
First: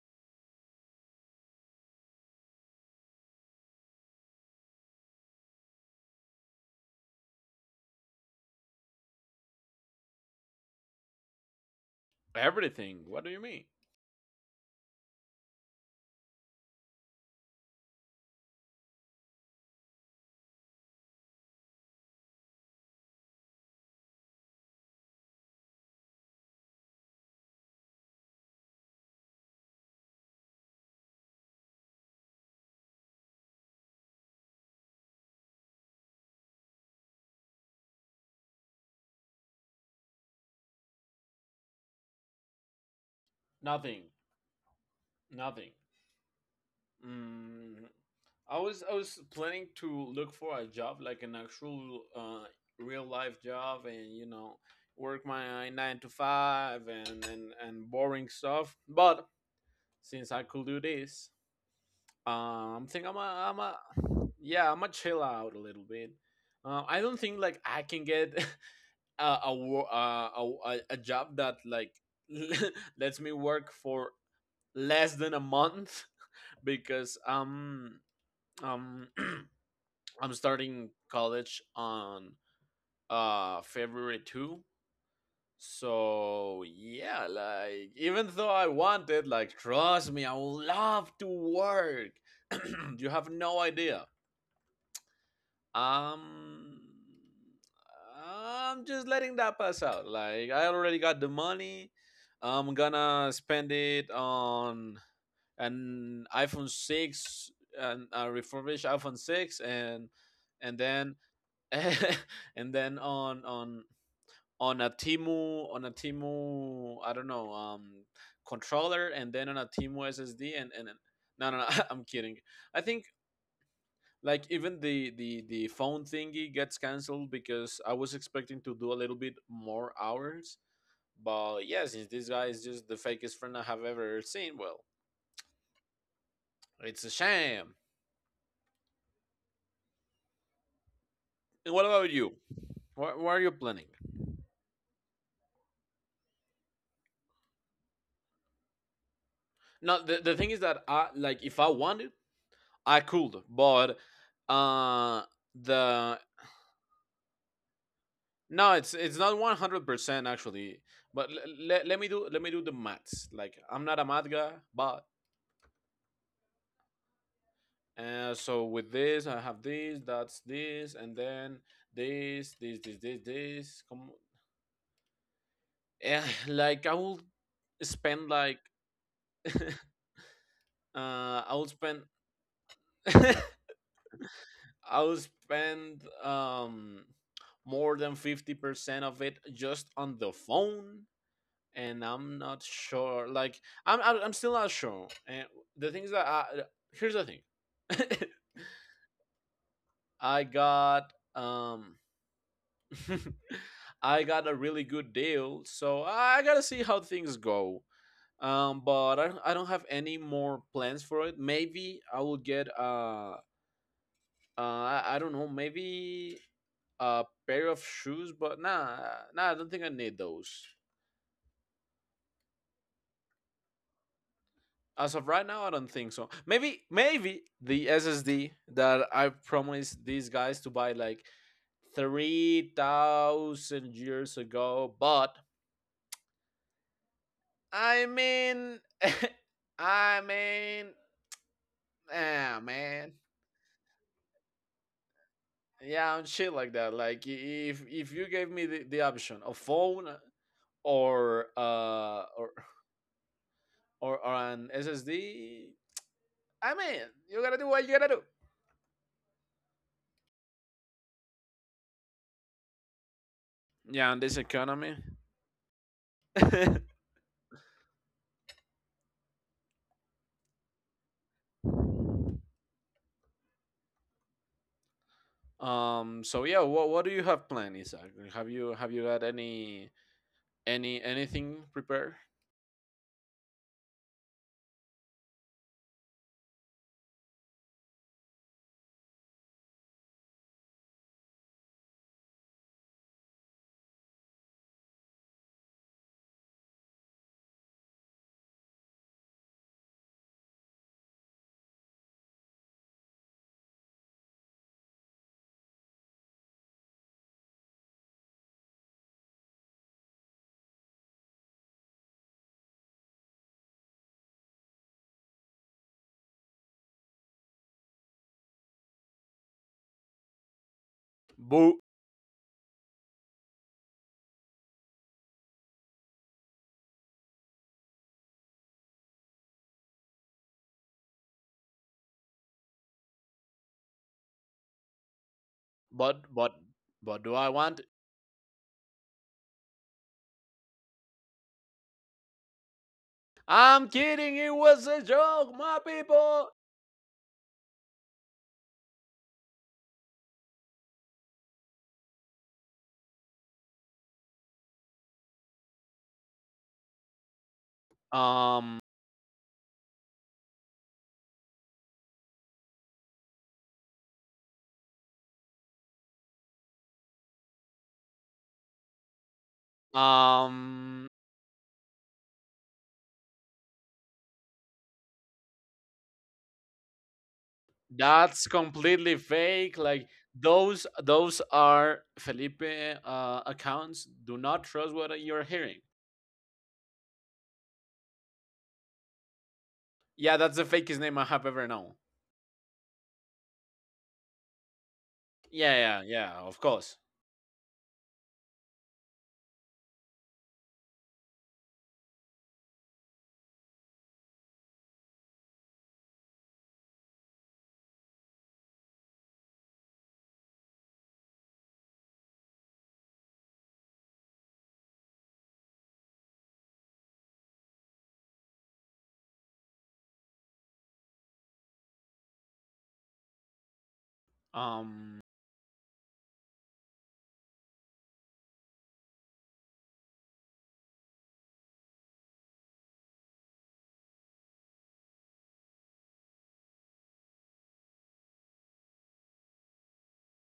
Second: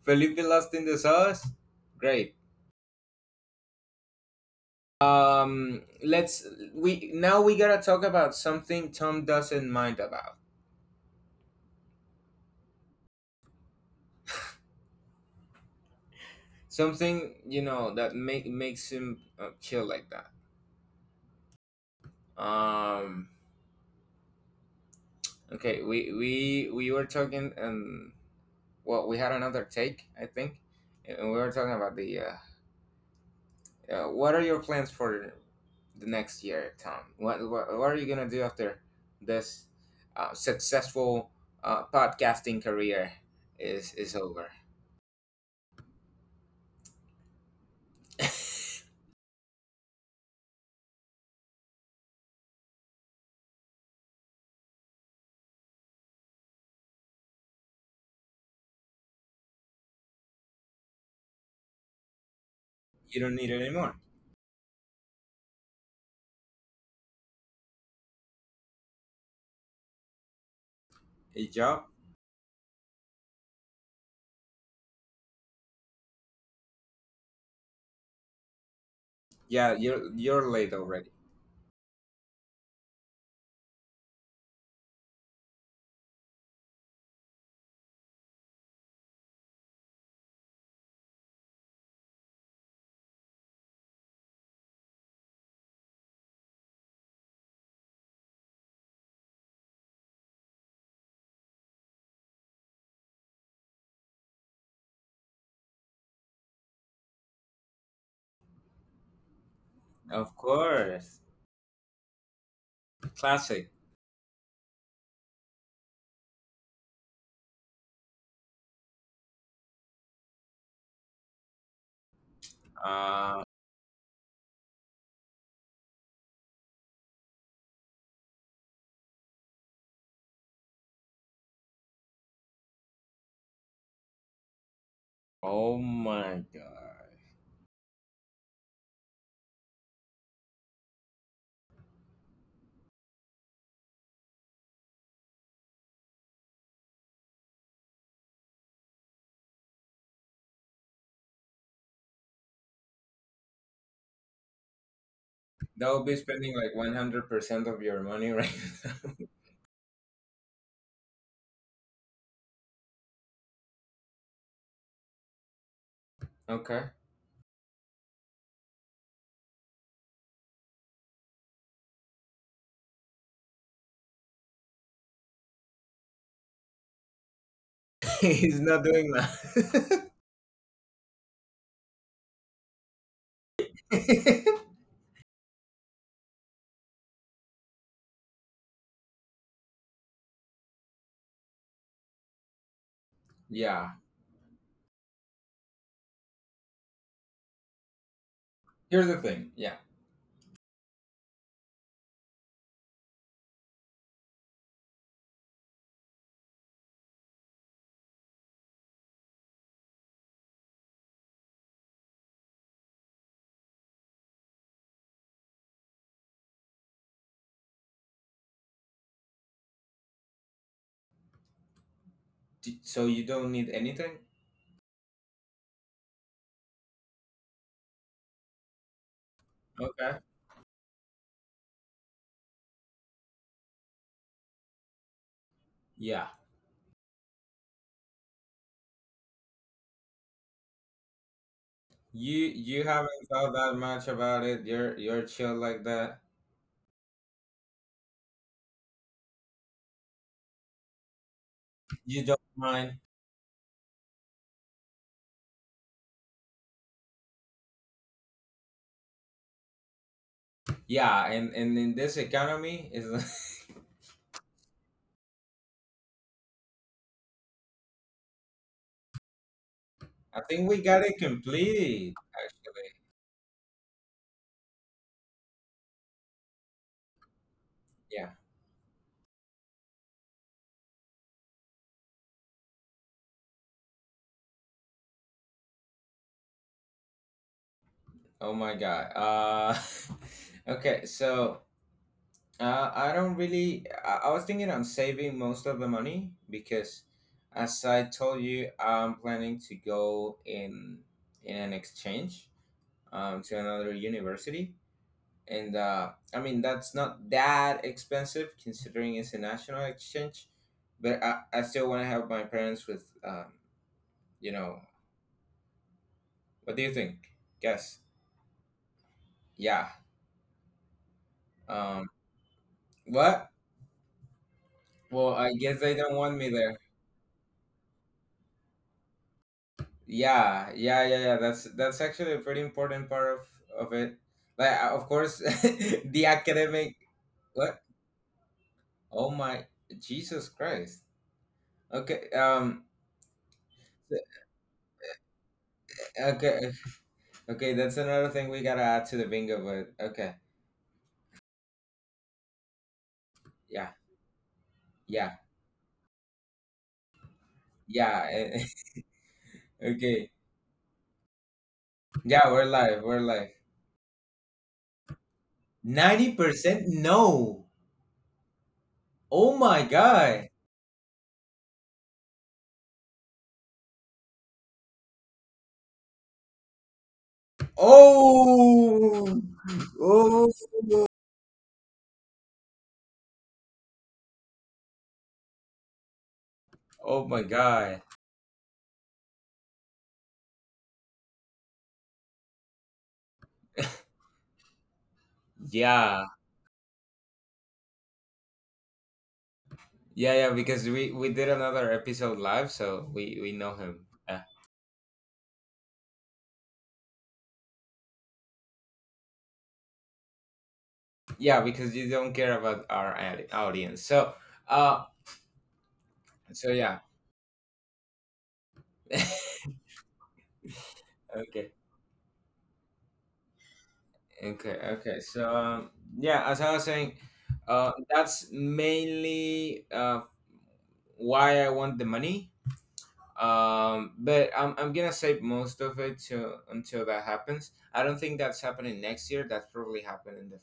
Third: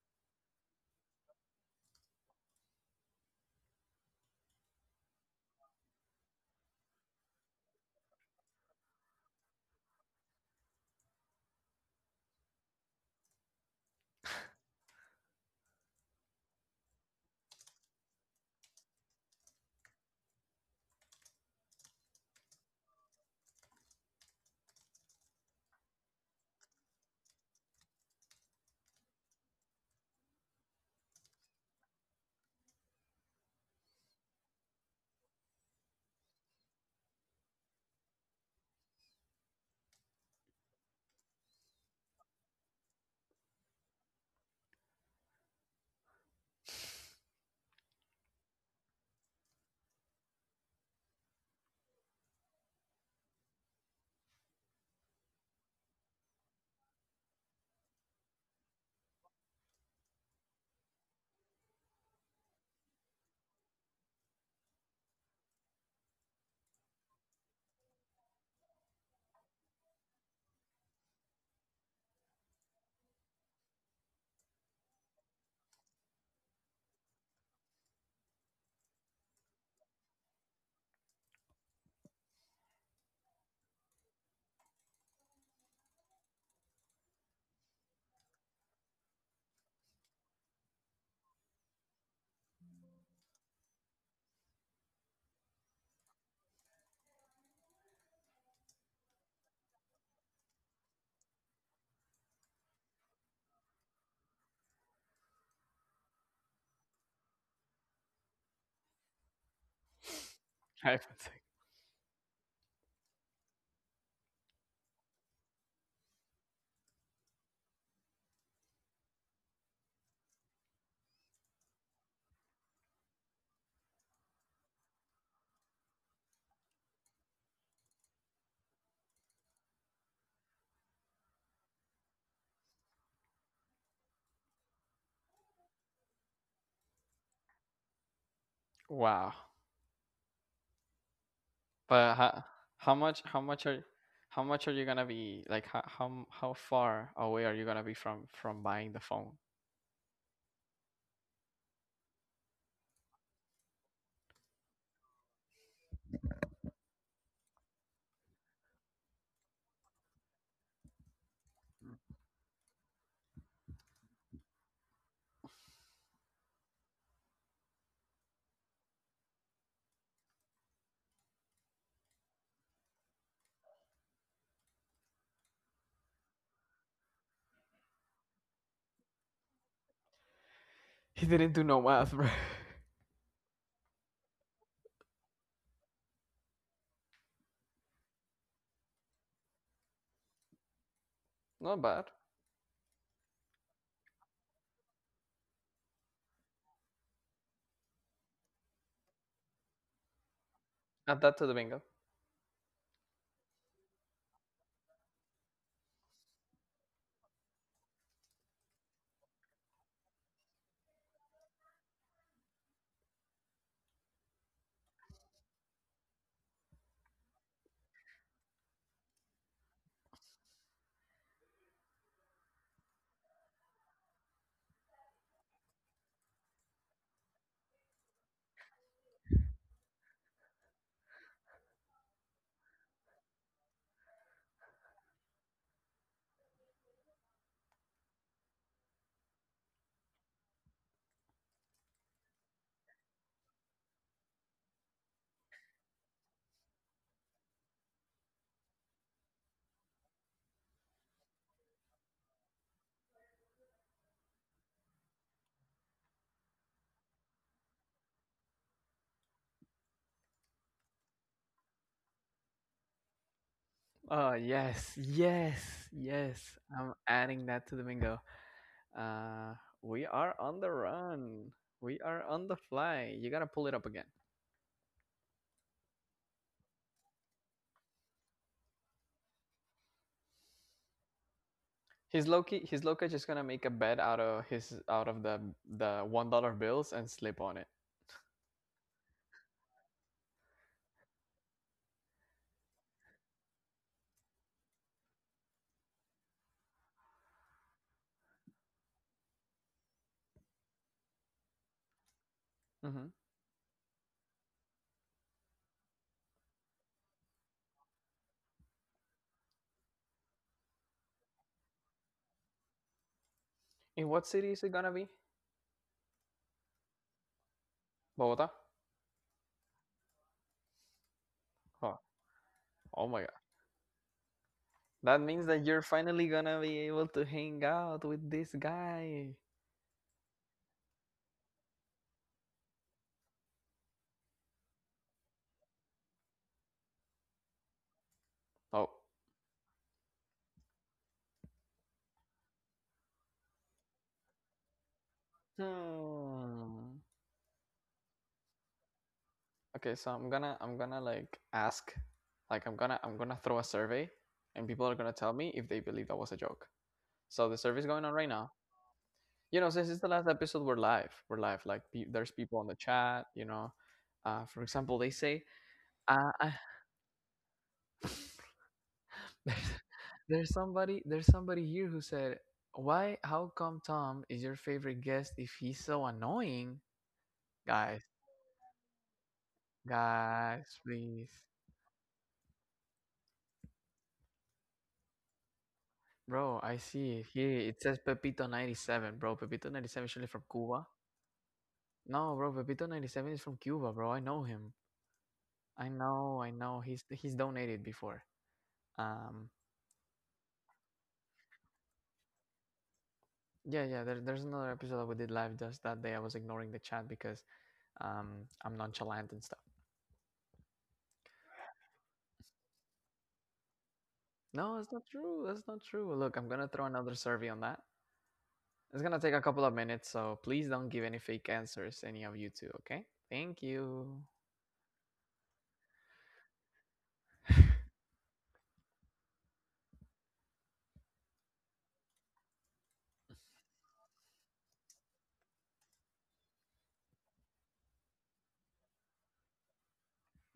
Speaker 2: Felipe lost in the sauce. Great. Let's we now we gotta talk about something Tom doesn't mind about.
Speaker 3: Everything. What do you mean?
Speaker 2: Something, you know, that makes him chill like that. Um, okay, we were talking and, well, we had another take, I think, and we were talking about the what are your plans for the next year, Tom? What are you gonna do after this successful podcasting career
Speaker 3: Nothing.
Speaker 2: is over?
Speaker 3: Nothing. Mm, I was planning to look for a job, like an actual real life job, and you know, work my nine to five and and boring stuff. But since I could do this, I think
Speaker 2: You don't need it
Speaker 3: I'm a
Speaker 2: anymore.
Speaker 3: yeah, I'm a chill out a little bit. I don't think like I can get a a job
Speaker 2: A
Speaker 3: that
Speaker 2: job?
Speaker 3: like lets me work for less than a month because um,
Speaker 2: Yeah, you're
Speaker 3: I'm
Speaker 2: late
Speaker 3: starting
Speaker 2: already.
Speaker 3: college on February 2nd. So yeah, like even though I wanted, like trust me, I would love to work. You have no idea. Um I'm just letting that pass out. Like I already got the money. I'm gonna spend it on an iPhone 6 and a refurbished iPhone 6,
Speaker 2: Of
Speaker 3: and
Speaker 1: I was
Speaker 2: course,
Speaker 3: then and then on
Speaker 2: classic.
Speaker 3: on a Timu, I don't know, controller, and then on a Timu SSD and no no no. I'm kidding. I think
Speaker 2: Uh,
Speaker 3: like even the phone thingy gets canceled because I was expecting to do a little bit more hours. But yeah, since this guy is just the fakest friend I have ever seen, well,
Speaker 2: oh my god,
Speaker 3: it's a shame.
Speaker 1: like, wow.
Speaker 3: And what
Speaker 1: But
Speaker 3: about you?
Speaker 1: how much?
Speaker 3: What
Speaker 1: How
Speaker 3: are you
Speaker 1: much are?
Speaker 3: planning?
Speaker 1: How much are you gonna be like? How far away are you gonna be from buying the phone?
Speaker 3: No, the thing is that I like if I wanted, I could, but uh
Speaker 2: that would be
Speaker 3: the
Speaker 2: spending like 100% of your money right
Speaker 3: no,
Speaker 2: now.
Speaker 3: it's not 100% actually. But let let me do the maths. Like I'm not a math guy, but
Speaker 2: Okay,
Speaker 3: so with this I have this, that's this, and then this. Come, eh, like I will spend
Speaker 2: he's
Speaker 3: like…
Speaker 2: not doing
Speaker 3: uh
Speaker 2: that.
Speaker 1: He didn't
Speaker 3: I
Speaker 1: do
Speaker 3: will
Speaker 1: no math,
Speaker 3: spend
Speaker 1: bro.
Speaker 3: I will spend more than 50% of it just on the phone,
Speaker 1: Not bad.
Speaker 3: and I'm not sure. Like
Speaker 2: Yeah,
Speaker 3: I'm still not sure. And the things that I here's the thing.
Speaker 2: here's the thing. Yeah,
Speaker 3: I got
Speaker 1: Add that to the bingo.
Speaker 3: um. I got a really good deal, so I gotta see how things go. But I don't have any more plans for it. Maybe I will get I don't know, maybe a pair of shoes, but nah, nah, I don't think I need those.
Speaker 2: D- so you don't need anything?
Speaker 3: As of right now, I don't think so. Maybe maybe the SSD that I
Speaker 2: Okay.
Speaker 3: promised these guys to buy like 3,000 years ago, but
Speaker 2: Yeah.
Speaker 3: I mean, I mean,
Speaker 2: You
Speaker 3: ah
Speaker 2: haven't
Speaker 3: man,
Speaker 2: thought that much about it. You're chill like that.
Speaker 3: yeah, and shit like that. Like if you gave me the option, a phone or
Speaker 2: You don't mind.
Speaker 3: or an SSD, I mean, you gotta do what you gotta do.
Speaker 2: Yeah, and in this economy is
Speaker 3: Yeah, in this
Speaker 1: Yes,
Speaker 3: economy.
Speaker 1: yes. I'm adding that to the bingo. Uh, we
Speaker 2: I
Speaker 1: are on
Speaker 2: think
Speaker 1: the
Speaker 2: we got it
Speaker 1: run. We
Speaker 2: completed,
Speaker 1: are on the
Speaker 2: actually.
Speaker 1: fly. You gotta pull it up again.
Speaker 3: Um. So yeah, what do you have planned, Isaac?
Speaker 2: Yeah.
Speaker 3: Have you got any anything prepared?
Speaker 1: His Loki just gonna make a bed out of his out of the $1 bills and sleep on it.
Speaker 2: Oh my god. Okay, so I don't really, I was thinking on saving most of the money because, as I told you, I'm planning to go in an exchange
Speaker 1: Hmm.
Speaker 2: to another university. And I mean, that's not that expensive considering it's a national exchange, but I still want to help my parents with,
Speaker 1: In what
Speaker 2: you
Speaker 1: city is it
Speaker 2: know,
Speaker 1: gonna be?
Speaker 2: what do you think? Guess.
Speaker 1: Bogota.
Speaker 2: Yeah.
Speaker 3: Boo.
Speaker 1: Huh.
Speaker 2: Um,
Speaker 1: Oh my god.
Speaker 2: what?
Speaker 1: That
Speaker 2: Well, I
Speaker 1: means that
Speaker 2: guess
Speaker 1: you're
Speaker 2: they don't
Speaker 1: finally
Speaker 2: want me
Speaker 1: gonna
Speaker 2: there.
Speaker 1: be able to hang out with this guy.
Speaker 2: Yeah, yeah, yeah, yeah. That's actually a pretty important part of it. Like, of course, the
Speaker 3: But
Speaker 2: academic.
Speaker 3: but do I
Speaker 2: What?
Speaker 3: want?
Speaker 1: Oh.
Speaker 2: Oh my, Jesus Christ. Okay.
Speaker 3: I'm kidding. It was a joke, my people.
Speaker 2: Okay.
Speaker 1: Hmm.
Speaker 2: Okay, that's another thing we gotta add to the bingo,
Speaker 1: Okay,
Speaker 2: but
Speaker 1: so
Speaker 2: okay.
Speaker 1: I'm gonna like ask, like I'm gonna throw a
Speaker 2: Yeah,
Speaker 1: survey, and people are gonna
Speaker 2: yeah,
Speaker 1: tell me if they believe that was a joke. So the survey's going on
Speaker 2: yeah.
Speaker 1: right now.
Speaker 3: Um.
Speaker 1: You know, since it's the
Speaker 2: Okay.
Speaker 1: last episode, we're live. We're live. Like there's
Speaker 2: Yeah,
Speaker 1: people
Speaker 2: we're
Speaker 1: on the
Speaker 2: live, we're
Speaker 1: chat.
Speaker 2: live.
Speaker 1: You know, for example, they say, uh, I,
Speaker 2: 90% no. Oh
Speaker 1: there's,
Speaker 2: my god.
Speaker 3: Um.
Speaker 1: there's somebody here who said, why? How come Tom is your favorite guest if he's so annoying? Guys,
Speaker 3: That's completely
Speaker 2: Oh,
Speaker 3: fake. Like
Speaker 2: oh,
Speaker 1: guys, please,
Speaker 3: those are Felipe accounts. Do not trust what you're hearing.
Speaker 1: bro. I see
Speaker 2: oh
Speaker 1: it
Speaker 2: my
Speaker 1: here. It
Speaker 2: god.
Speaker 1: says Pepito 97, bro. Pepito 97 is surely from
Speaker 3: Yeah, that's the
Speaker 1: Cuba.
Speaker 3: fakest name I have ever known.
Speaker 1: No, bro. Pepito 97 is from Cuba, bro. I know him.
Speaker 3: Yeah,
Speaker 1: I
Speaker 3: yeah,
Speaker 2: Yeah,
Speaker 1: know,
Speaker 3: yeah.
Speaker 1: I
Speaker 3: Of
Speaker 1: know. He's
Speaker 3: course.
Speaker 1: he's donated before. Um,
Speaker 2: yeah, yeah, because we did another episode live, so we know
Speaker 1: Yeah,
Speaker 2: him.
Speaker 1: yeah.
Speaker 2: Yeah.
Speaker 1: There's another episode that we did live just that day. I was ignoring the chat because I'm nonchalant and stuff.
Speaker 2: Yeah, because you don't care about our audi- audience. So,
Speaker 1: No, it's
Speaker 2: uh,
Speaker 1: not true. That's not true. Look, I'm
Speaker 2: so
Speaker 1: gonna throw
Speaker 2: yeah.
Speaker 1: another survey on that. It's gonna take a couple of minutes, so please don't give any fake
Speaker 2: Okay.
Speaker 1: answers, any of you two. Okay? Thank you.
Speaker 2: Okay, okay.
Speaker 3: Um.
Speaker 2: So, yeah, as I was saying, that's mainly why I want the money. But I'm gonna save most of it to until that happens. I don't think that's happening next year. That's probably happening in the,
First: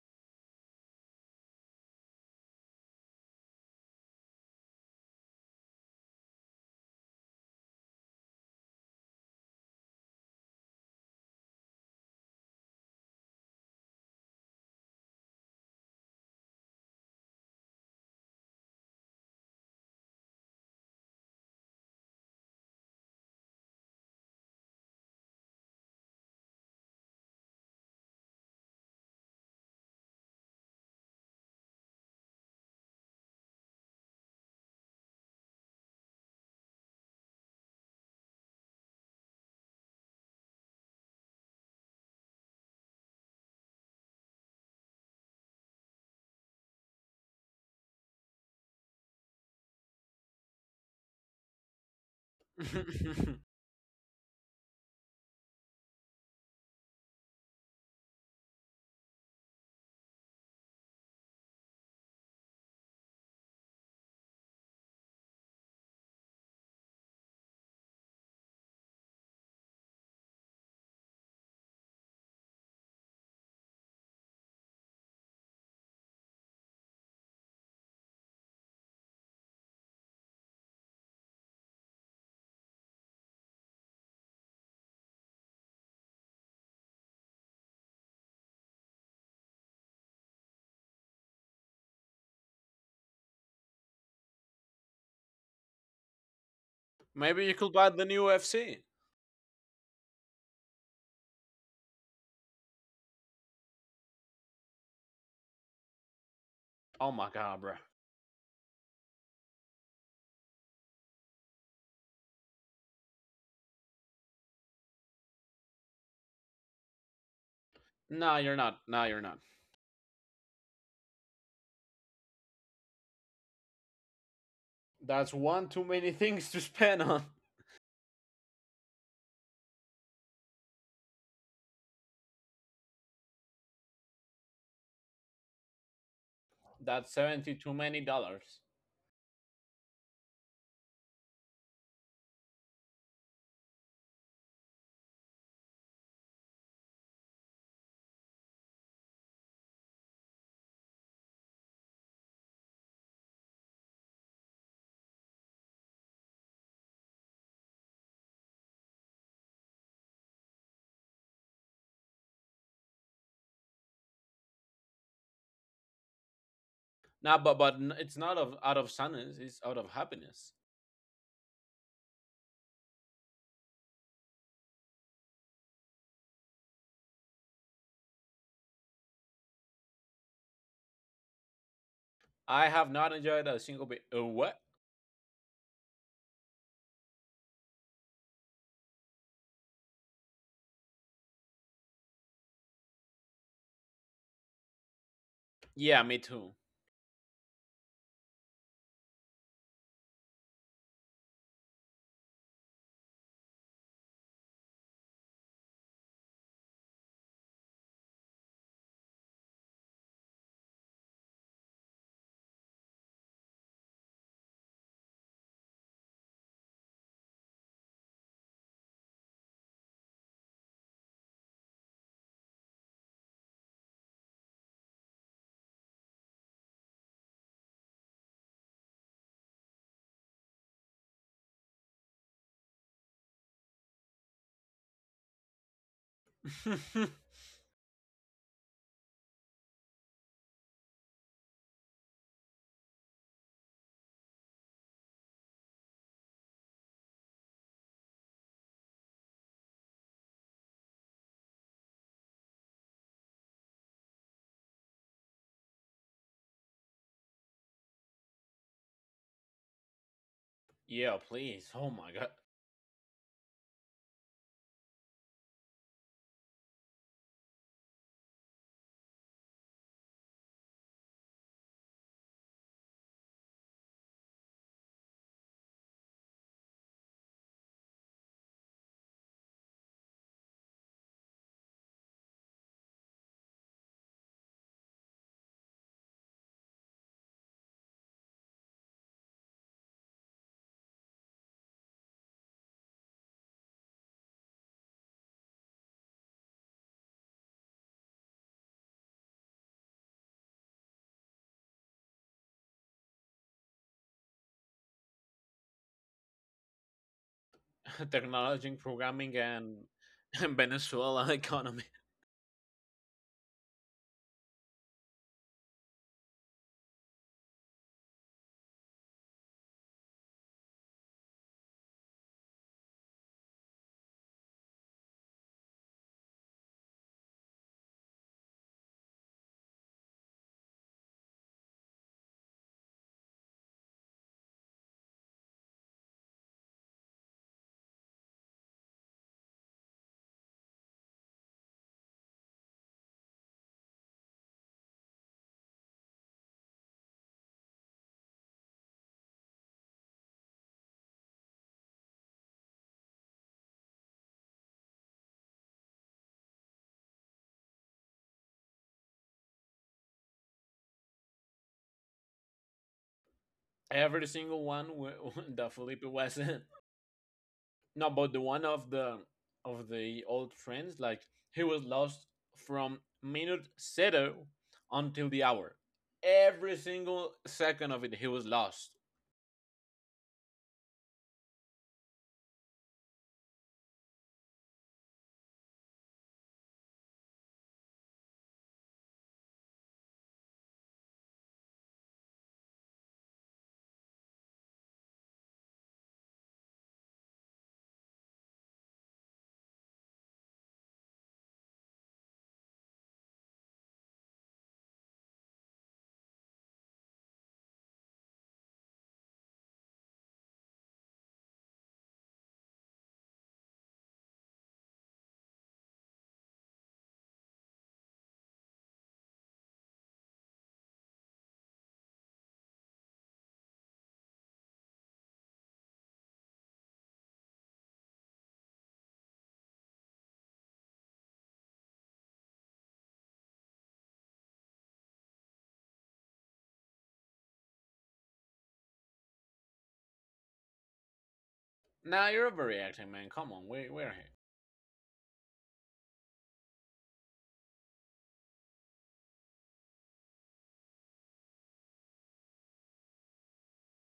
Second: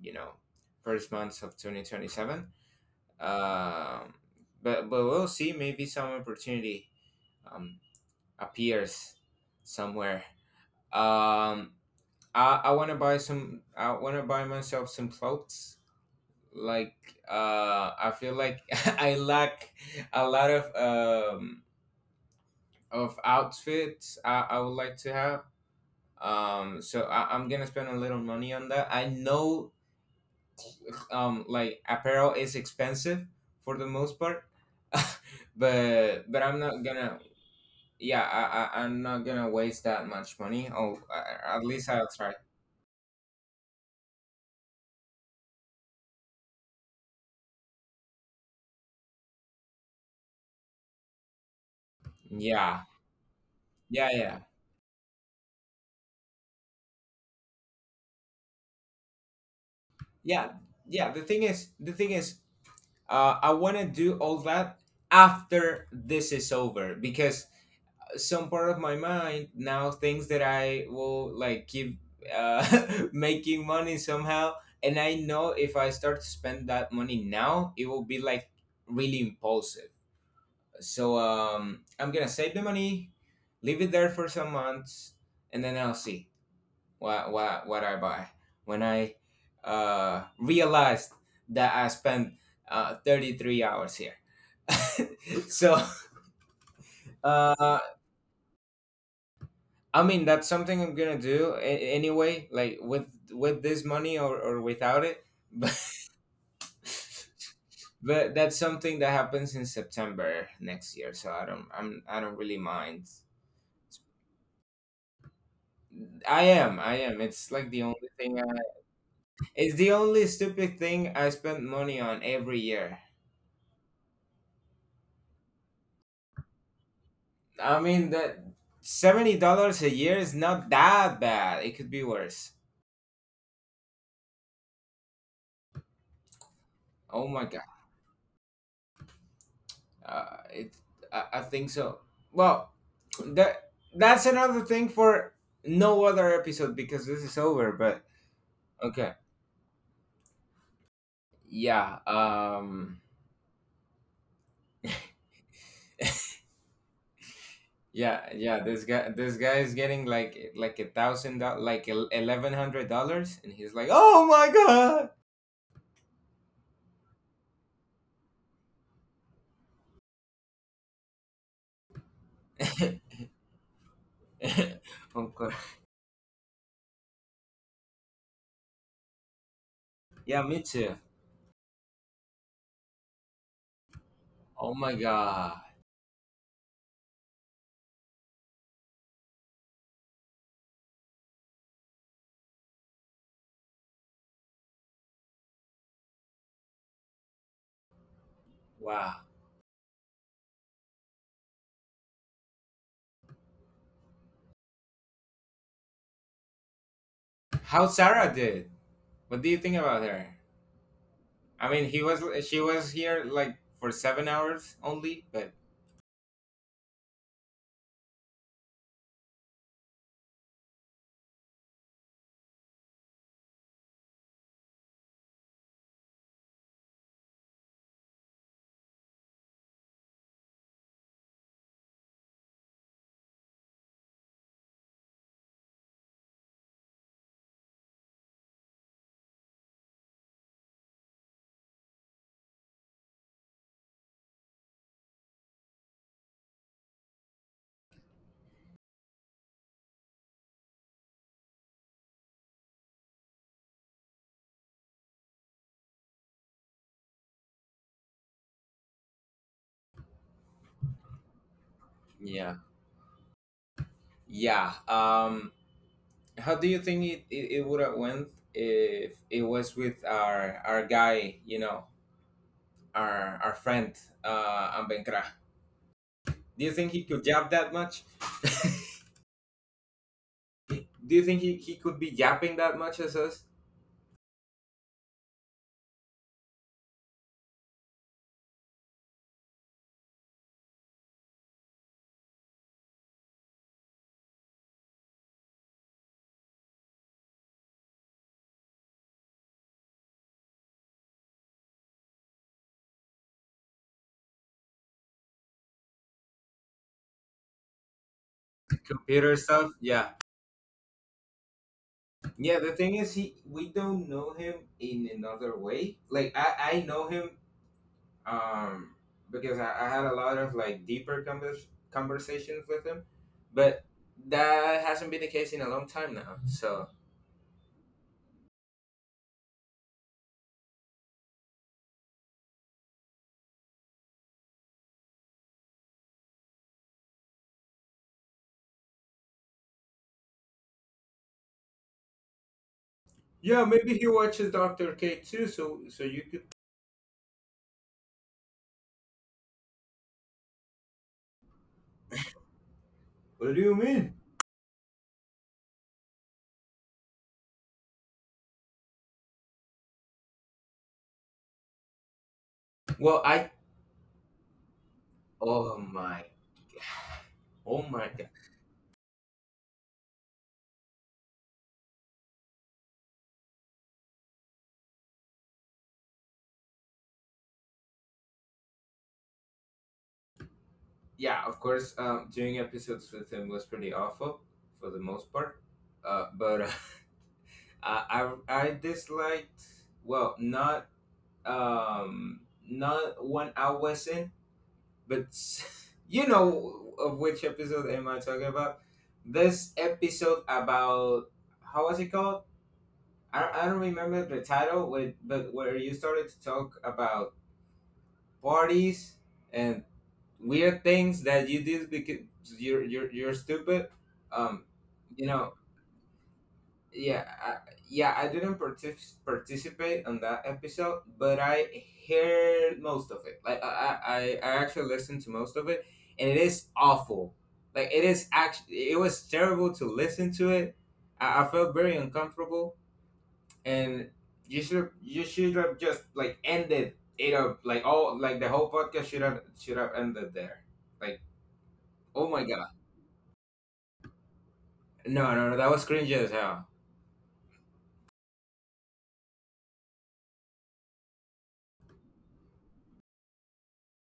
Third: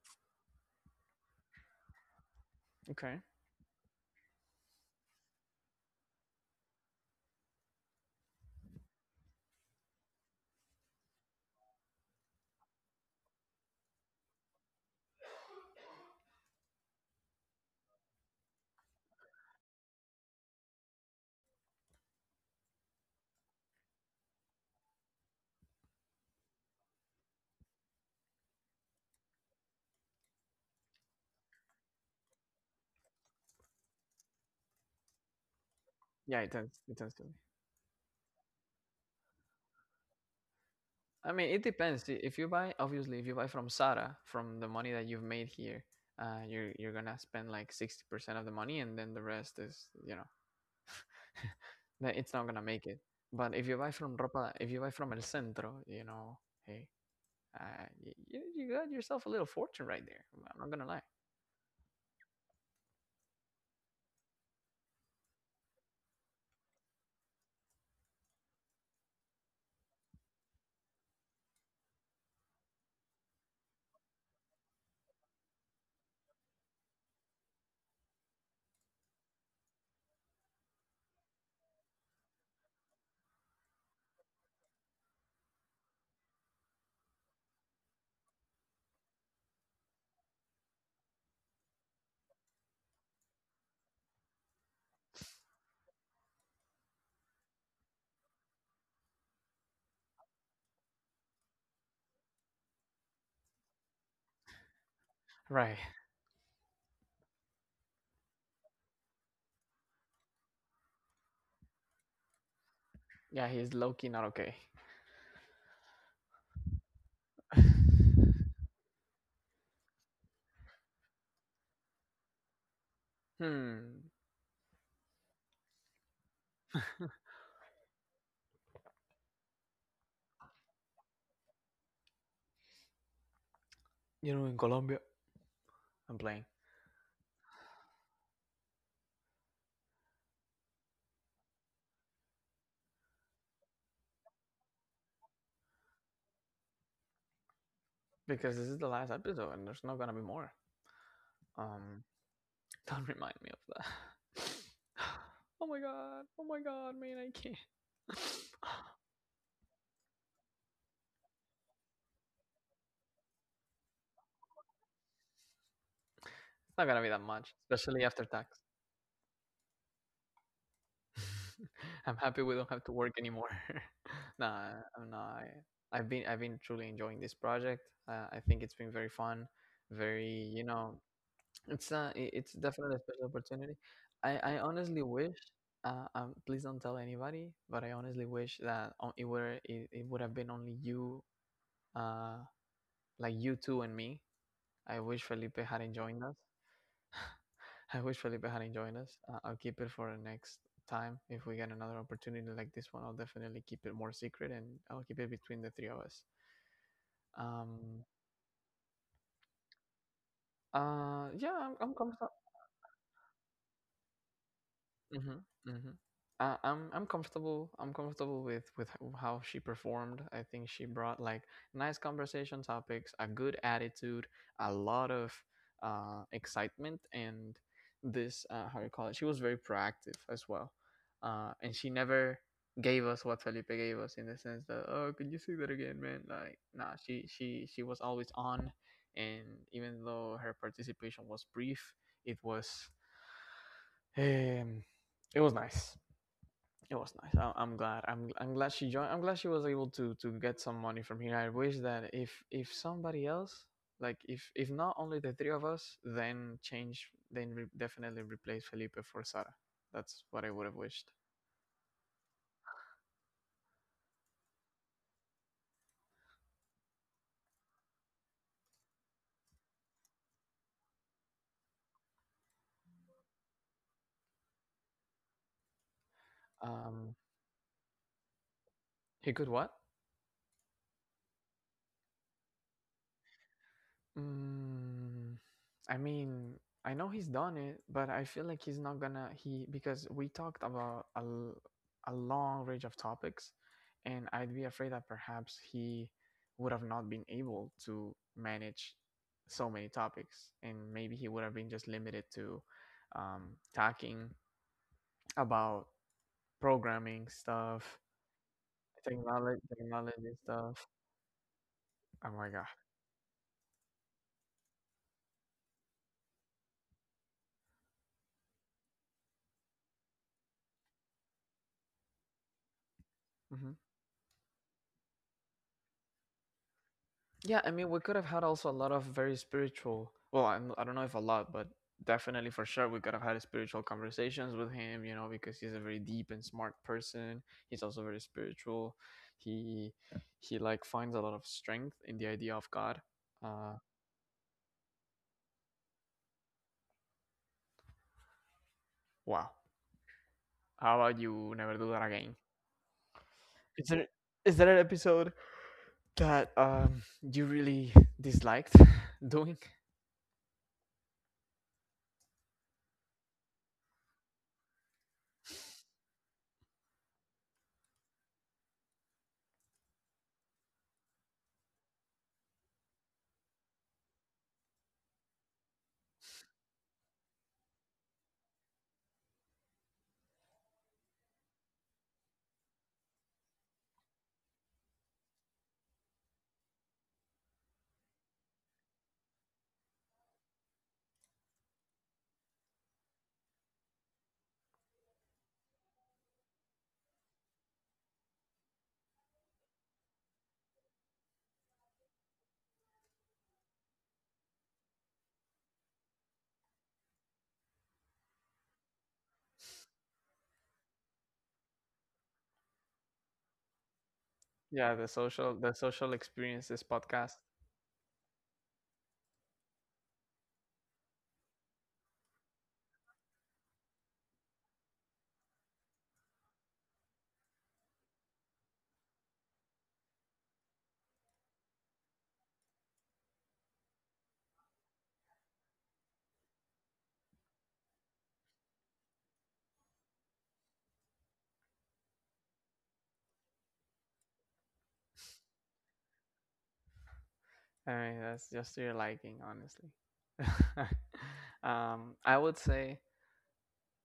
Speaker 2: you know, first months of 2027.
Speaker 1: Okay.
Speaker 2: Um, but we'll see. Maybe some opportunity um, appears somewhere. Um, I want to buy some. I want to buy myself some clothes like I feel like I lack a lot of outfits I would like to have, so I'm gonna spend a little money on that. I know like apparel is expensive for the most part, but
Speaker 1: Yeah, it
Speaker 2: I'm
Speaker 1: tends.
Speaker 2: not
Speaker 1: It tends
Speaker 2: gonna.
Speaker 1: to be.
Speaker 2: Yeah, I, I'm not gonna waste that much money oh
Speaker 1: I mean,
Speaker 2: at
Speaker 1: it
Speaker 2: least I'll
Speaker 1: depends.
Speaker 2: try.
Speaker 1: If you buy, obviously, if you buy from Sara, from the money that you've made here, you're gonna spend like 60% of the money, and then the rest is, you know. That it's not gonna
Speaker 2: yeah
Speaker 1: make it. But if you buy
Speaker 2: yeah
Speaker 1: from
Speaker 2: yeah
Speaker 1: Ropa, if you buy from El Centro, you know, hey, uh, you, you got yourself a little fortune right there. I'm
Speaker 2: yeah
Speaker 1: I'm not gonna lie.
Speaker 2: yeah the thing is I want to do all that after this is over because some part of my mind now thinks that I will like keep uh, making money somehow. And I know if I start to spend that money now, it will be like really impulsive. So, I'm going to save the money, leave it there for some months, and then I'll see what I buy when I realized that I spent 33 hours here. So
Speaker 3: Maybe you could
Speaker 2: uh,
Speaker 3: buy the new FC.
Speaker 2: I mean that's something I'm gonna do a- anyway, like with this money, or without it. But
Speaker 1: Right.
Speaker 3: Oh my god, bro.
Speaker 2: that's something that happens in September next year, so I don't, I'm, I don't really mind.
Speaker 1: Yeah, he's low key not okay.
Speaker 2: I am. It's
Speaker 1: Hmm.
Speaker 2: like the only
Speaker 3: Nah,
Speaker 2: thing. I,
Speaker 3: you're not. Nah, you're not.
Speaker 2: it's the only stupid thing I spend money on every year.
Speaker 3: That's one too many things to spend on.
Speaker 2: I mean that $70 a year is not that bad. It could be worse.
Speaker 1: You know, in Colombia, I'm playing
Speaker 3: That's
Speaker 2: Oh my
Speaker 3: 70
Speaker 2: god.
Speaker 3: too many dollars.
Speaker 2: It. I think so. Well, that that's another thing for no other episode because this is over. But
Speaker 1: because this is the last
Speaker 2: okay.
Speaker 1: episode and there's not gonna be more.
Speaker 2: Yeah.
Speaker 1: Um, don't remind me of that. Oh my god. Oh my god, man, I can't.
Speaker 2: Yeah.
Speaker 1: It's
Speaker 2: Yeah. This guy. This guy is getting like a thousand. Dol- like $1,100, and he's like, "Oh my god."
Speaker 1: not gonna be that
Speaker 3: Nah, but
Speaker 1: much, especially
Speaker 3: it's
Speaker 1: after
Speaker 3: not of
Speaker 1: tax.
Speaker 3: out of sadness. It's out of happiness.
Speaker 1: I'm happy we don't have to work anymore. Nah, I'm
Speaker 2: Of
Speaker 1: not.
Speaker 2: course.
Speaker 1: I've been truly enjoying this project. I think it's been very fun,
Speaker 2: Yeah.
Speaker 1: very
Speaker 2: Me
Speaker 1: you
Speaker 2: too.
Speaker 1: know, it's it's
Speaker 3: I have
Speaker 1: definitely a
Speaker 3: not
Speaker 1: special
Speaker 3: enjoyed a
Speaker 1: opportunity.
Speaker 3: single bit.
Speaker 1: I
Speaker 3: What?
Speaker 2: Oh my
Speaker 1: honestly wish.
Speaker 2: god.
Speaker 1: Please don't tell anybody, but I honestly wish that on, it were it, it would have been only you, uh, like you two and me. I wish Felipe had
Speaker 3: Yeah, me
Speaker 1: enjoined us.
Speaker 3: too.
Speaker 1: I wish Felipe had enjoyed us.
Speaker 2: Wow.
Speaker 1: I'll keep it for the next time. If we get another opportunity like this one, I'll definitely keep it more secret and I'll keep it between the three of us.
Speaker 2: How
Speaker 1: Um,
Speaker 2: Sarah did. What do you think about her?
Speaker 1: yeah,
Speaker 2: I mean,
Speaker 1: I'm
Speaker 2: he was
Speaker 1: comfortable.
Speaker 2: she was here like for 7 hours only,
Speaker 1: Hmm.
Speaker 2: but
Speaker 1: Hmm. I'm comfortable. I'm comfortable with how she performed. I think she brought like nice conversation topics, a good attitude, a lot of excitement, and this how you call it. She was very proactive as well, and she never gave us what Felipe gave us in the sense that oh, could you see that again, man? Like nah, she she she was always on, and even though her participation was brief, it was um, it was nice. It was nice. I'm glad. I'm glad she joined. I'm glad she was able to get some money from here. I wish that if somebody else, like if not only the three of us, then change, then definitely replace Felipe for Sara. That's what I would have wished.
Speaker 3: Yeah, please. Oh my god.
Speaker 2: yeah, yeah. How do you think it would have went if it was with our guy, you know, our friend, Ambenkra? Do you think he
Speaker 1: Um,
Speaker 2: could jab that much?
Speaker 1: he could what?
Speaker 2: Do you think he could be yapping that much as us?
Speaker 1: Mm, I mean, I know he's done it, but I feel like he's not gonna he because we talked about a long range of topics, and I'd be afraid that perhaps he would have not been able to manage so many topics, and maybe he would have been just limited to talking about programming stuff,
Speaker 3: Technology, programming,
Speaker 2: Computer
Speaker 1: technology,
Speaker 2: stuff,
Speaker 3: and…
Speaker 2: yeah,
Speaker 1: technology
Speaker 3: and
Speaker 1: stuff.
Speaker 3: Venezuela economy.
Speaker 1: Oh my
Speaker 2: yeah.
Speaker 1: god.
Speaker 2: The thing is, he, we don't know him in another way. Like I know him um, because I had a lot of like deeper convers- conversations with him,
Speaker 1: Mm-hmm.
Speaker 2: but that hasn't been the case in a long time now. So
Speaker 1: Yeah, I mean, we could have had also a lot of very spiritual. Well, I don't know if a lot, but definitely for sure, we could have had spiritual conversations with him. You know, because he's a very deep and smart person. He's also very spiritual. He he like finds a lot of strength in the idea of God.
Speaker 2: yeah,
Speaker 1: Uh,
Speaker 2: maybe he watches Doctor K too. So so you could.
Speaker 1: wow. How about you never do that again?
Speaker 2: What do you
Speaker 1: Is there
Speaker 2: mean?
Speaker 1: is there an episode that you really disliked doing?
Speaker 2: Well, I
Speaker 3: Every single one that
Speaker 2: oh
Speaker 3: Felipe
Speaker 2: my
Speaker 3: was in. No, but
Speaker 2: god.
Speaker 3: the one of the old friends, like he was lost from minute zero until the hour. Every single second of it, he was lost.
Speaker 2: Yeah, of course. Doing episodes with him was pretty awful for the most part. But I, I disliked, well, not um not when I wasn't, but you know of which episode am I talking about? This episode about how was it called? I don't remember the title, with, but where you started to talk about parties and weird things that you did because you're stupid. Um,
Speaker 1: Yeah,
Speaker 2: you know,
Speaker 1: the social experiences
Speaker 2: yeah,
Speaker 1: podcast.
Speaker 2: yeah, I didn't partic- participate on that episode, but I heard most of it. Like I actually listened to most of it, and it is awful. Like it is actually, it was terrible to listen to it. I felt very uncomfortable, and you should have just like ended it up. Like all, like the whole podcast should have ended there. Like,
Speaker 3: Now
Speaker 2: oh
Speaker 3: you're
Speaker 2: my god,
Speaker 3: overreacting, man. Come on, we we're here.
Speaker 2: no, no, no, that was cringe as hell.
Speaker 1: I mean, that's just to your liking, honestly. I would say,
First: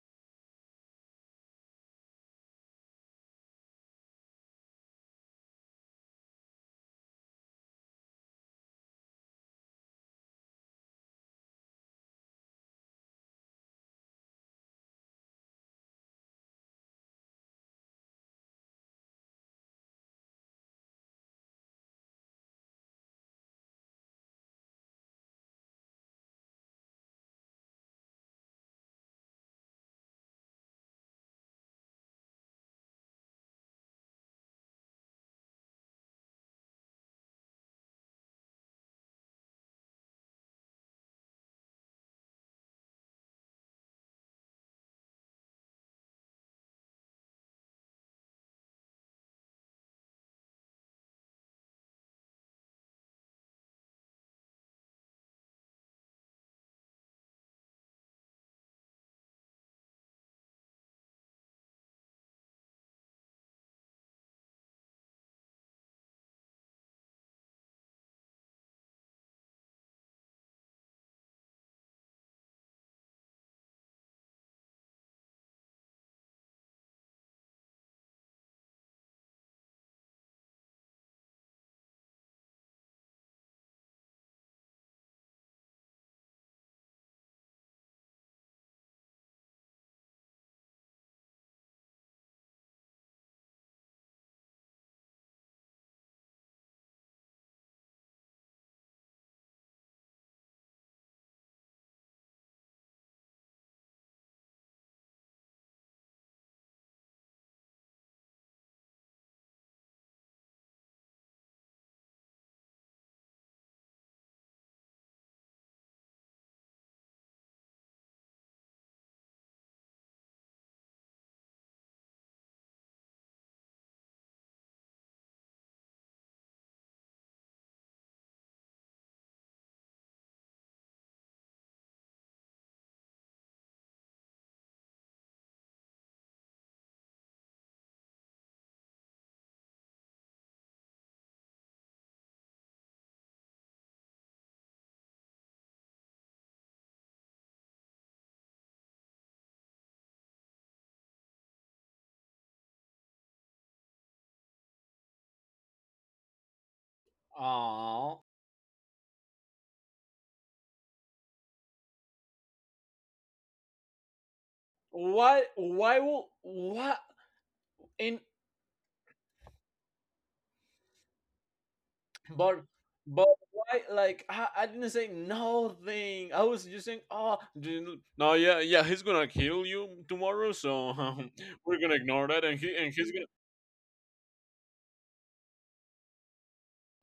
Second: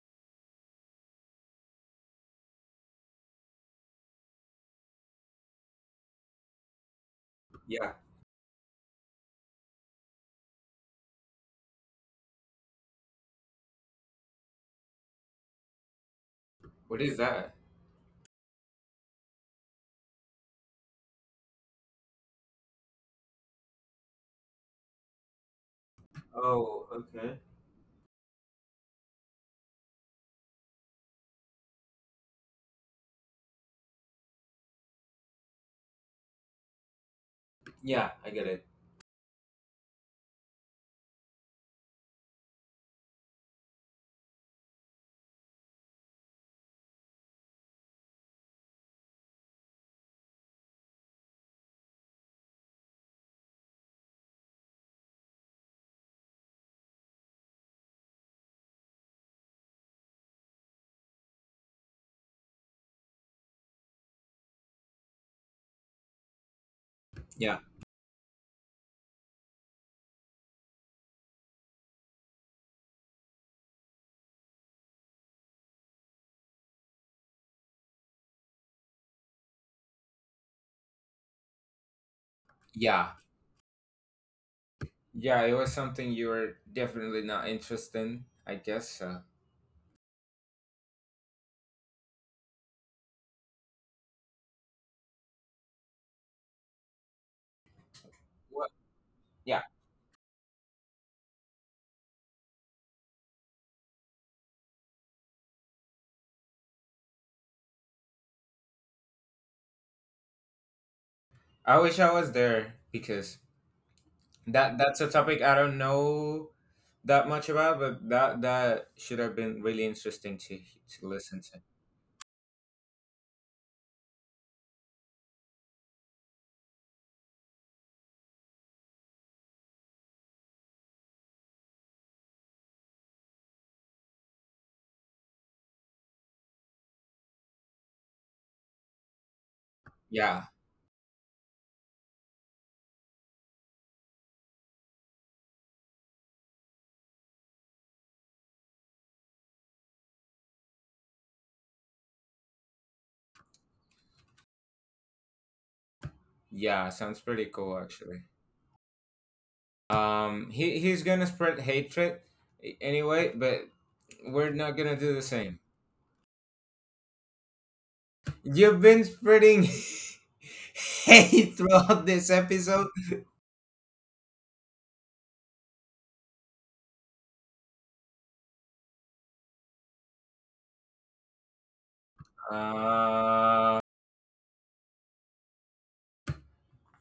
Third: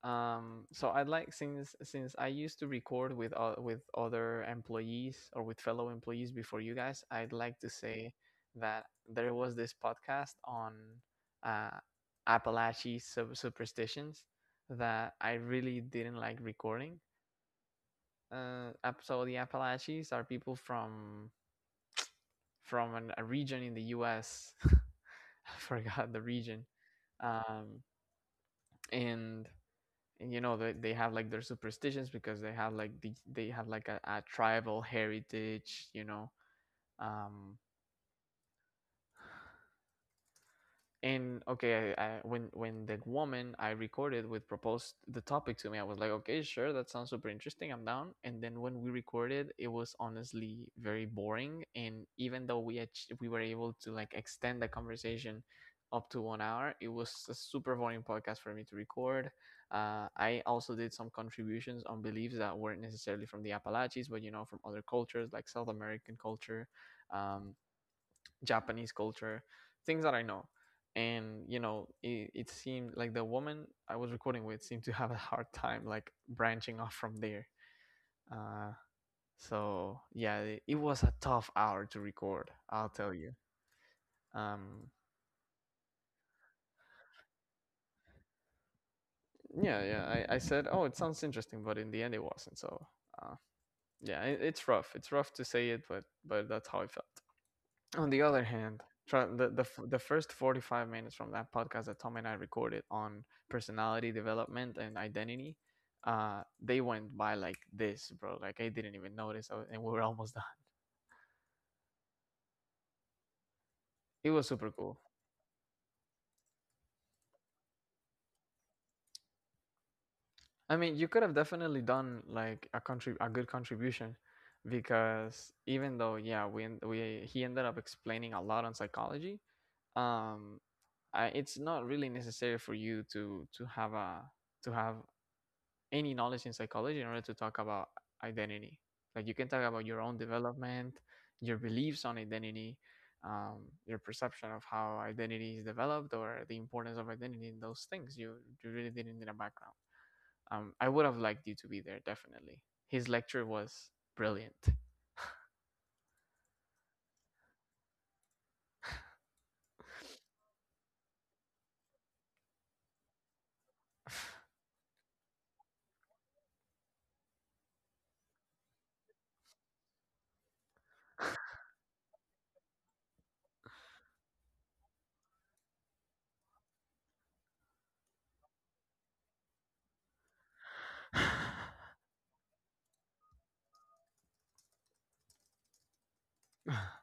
Speaker 1: so I would like since I used to record with other employees or with fellow employees before you guys, I'd like to
Speaker 2: Yeah,
Speaker 1: say that there was this podcast on uh, Appalachian superstitions that I really didn't like recording.
Speaker 2: what is that?
Speaker 1: So the Appalachians are people from a region in the U.S. I forgot the region.
Speaker 2: Oh, okay.
Speaker 1: Um, and you know they have like their superstitions because they have like they have like a tribal heritage, you know. Um,
Speaker 2: Yeah, I get it.
Speaker 1: and okay I when the woman I recorded with proposed the topic to me, I was like okay sure that sounds super interesting, I'm down, and then when we recorded it was honestly very boring, and even though we were able to like extend the conversation up to 1 hour, it was a super boring podcast for me to record. I also did some contributions on beliefs that weren't necessarily from the Appalachians, but you know from other cultures like South American culture, um,
Speaker 2: Yeah,
Speaker 1: Japanese culture, things that I know. And you know, it seemed like the woman I was recording with seemed to have a hard time like branching off from there. Uh, so yeah, it was a tough hour to record. I'll
Speaker 2: yeah,
Speaker 1: tell you. Um,
Speaker 2: yeah. It was something you were definitely not interested in, I guess.
Speaker 1: yeah, yeah. I said, oh, it sounds interesting, but in the end, it wasn't. So uh, yeah, it, it's rough. It's rough to say it, but that's how I felt. On the other
Speaker 2: What?
Speaker 1: hand, try,
Speaker 2: Yeah,
Speaker 1: the first 45 minutes from that podcast that Tom and I recorded on personality development and identity, they went by like this, bro. Like I didn't even notice, and we were almost done.
Speaker 2: I wish I was there because
Speaker 1: It was super cool.
Speaker 2: that's a topic I don't know that much about, but that should have been really interesting to
Speaker 1: I mean, you could have
Speaker 2: listen to.
Speaker 1: definitely done like a a good contribution, because even though yeah, we en- we he ended up explaining a lot on psychology. Um, it's not really necessary for you to have a to have any knowledge in psychology in order to talk about identity. Like you can talk about your own
Speaker 2: Yeah,
Speaker 1: development, your beliefs on identity, your perception of how identity is developed or the importance of identity in those things. You really didn't need a background. I would have liked you to be there definitely. His lecture was brilliant.
Speaker 2: yeah. Sounds pretty cool, actually.
Speaker 3: Aww.
Speaker 2: He he's gonna spread hatred a- anyway, but we're not gonna do the
Speaker 3: Why?
Speaker 2: same.
Speaker 3: Why will? What? In
Speaker 2: You've been spreading hate throughout this
Speaker 3: but
Speaker 2: episode.
Speaker 3: but why? Like I didn't say nothing. I was just saying, oh, no, yeah, yeah. He's gonna kill you tomorrow, so we're gonna ignore that, and he and he's gonna…
Speaker 2: Uh,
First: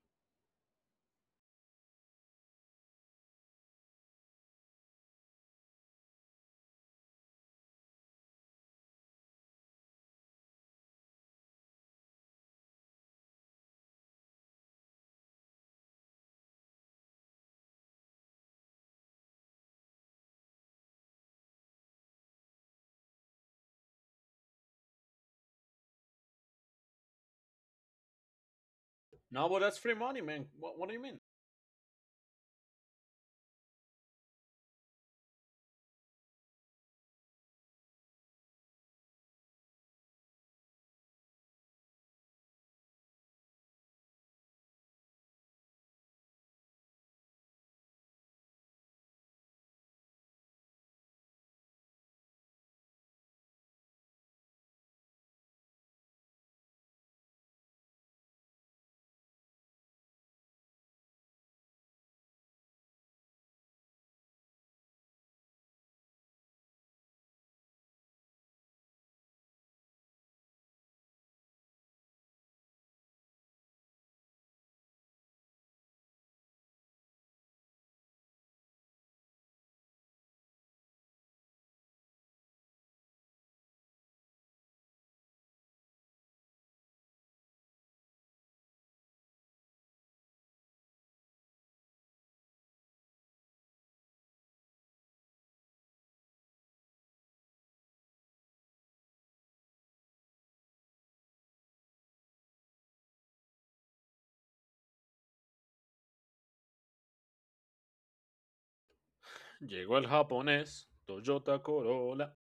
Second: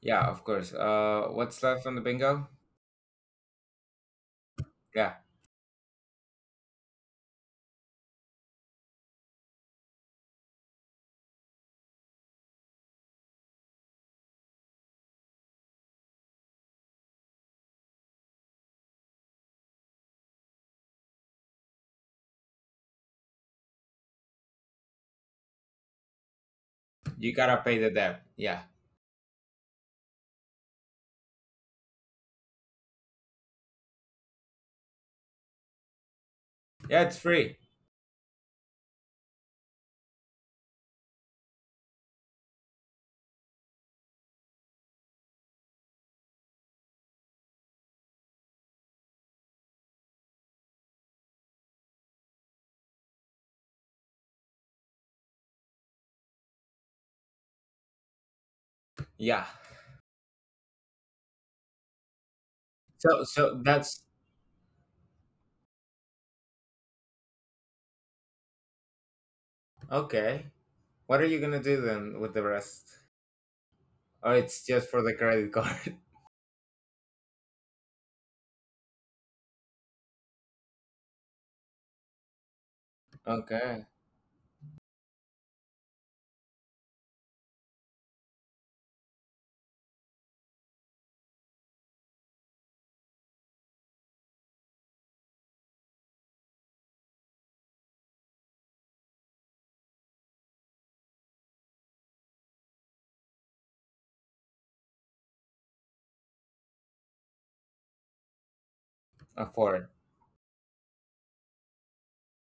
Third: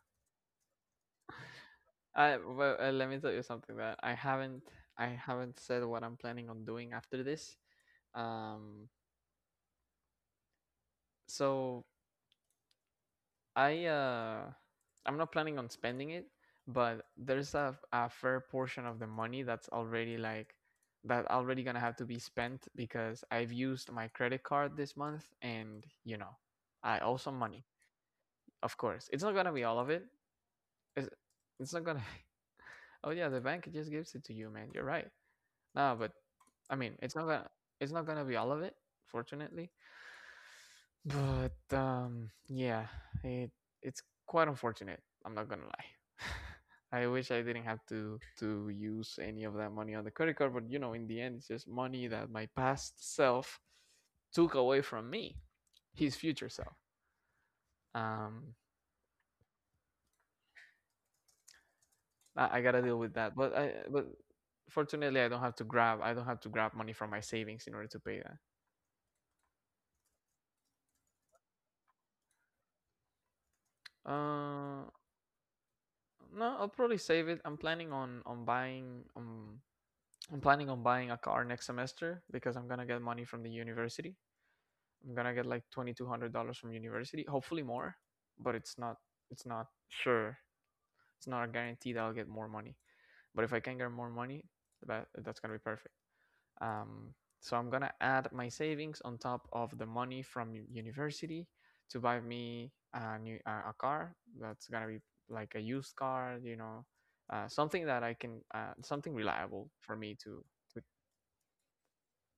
Speaker 2: yeah, of course. What's left on the bingo?
Speaker 1: Well, let me tell you something that I
Speaker 2: Yeah,
Speaker 1: haven't said what I'm planning on doing after this. Um, so I uh, I'm not planning on spending it, but there's a fair portion of the money that's already like that already gonna have to be spent because I've used my credit card this month, and you know, I owe
Speaker 2: you
Speaker 1: some
Speaker 2: gotta
Speaker 1: money.
Speaker 2: pay the debt. Yeah,
Speaker 1: Of course, it's not
Speaker 3: No,
Speaker 1: gonna
Speaker 3: but
Speaker 1: be
Speaker 3: that's
Speaker 1: all of
Speaker 3: free
Speaker 1: it.
Speaker 3: money, man. What do you
Speaker 1: It's,
Speaker 3: mean?
Speaker 1: it's not gonna. Oh yeah, the bank just gives it to you, man. You're right. No, but I mean,
Speaker 2: yeah, it's free.
Speaker 1: it's not gonna be all of it, fortunately. But yeah, it it's quite unfortunate. I'm not gonna lie. I wish I didn't have to use any of that money on the credit card, but you know, in the end, it's just money that my past self took away from me, his future self. Um,
Speaker 2: Yeah.
Speaker 1: I gotta deal with
Speaker 2: So,
Speaker 1: that. But
Speaker 2: so
Speaker 1: I
Speaker 2: that's
Speaker 1: but fortunately, I don't have to grab money from my savings in order to pay that.
Speaker 2: okay. What are you gonna do then with the rest? Or it's
Speaker 1: Uh,
Speaker 2: just for the credit card?
Speaker 1: no, I'll probably save it. I'm planning on buying a car next semester because I'm gonna get money from the
Speaker 2: Okay,
Speaker 1: university. I'm gonna get like $2,200 from university, hopefully more, but it's not sure. It's not a guarantee that I'll get more money. But if I can get more money, that that's gonna be perfect. Um, so I'm gonna add my savings on top of the money from university to buy me a new a car that's gonna be like a used car, you know, something that I can something reliable
Speaker 2: afford,
Speaker 1: for
Speaker 3: Llegó el
Speaker 1: me to
Speaker 3: japonés, Toyota Corolla.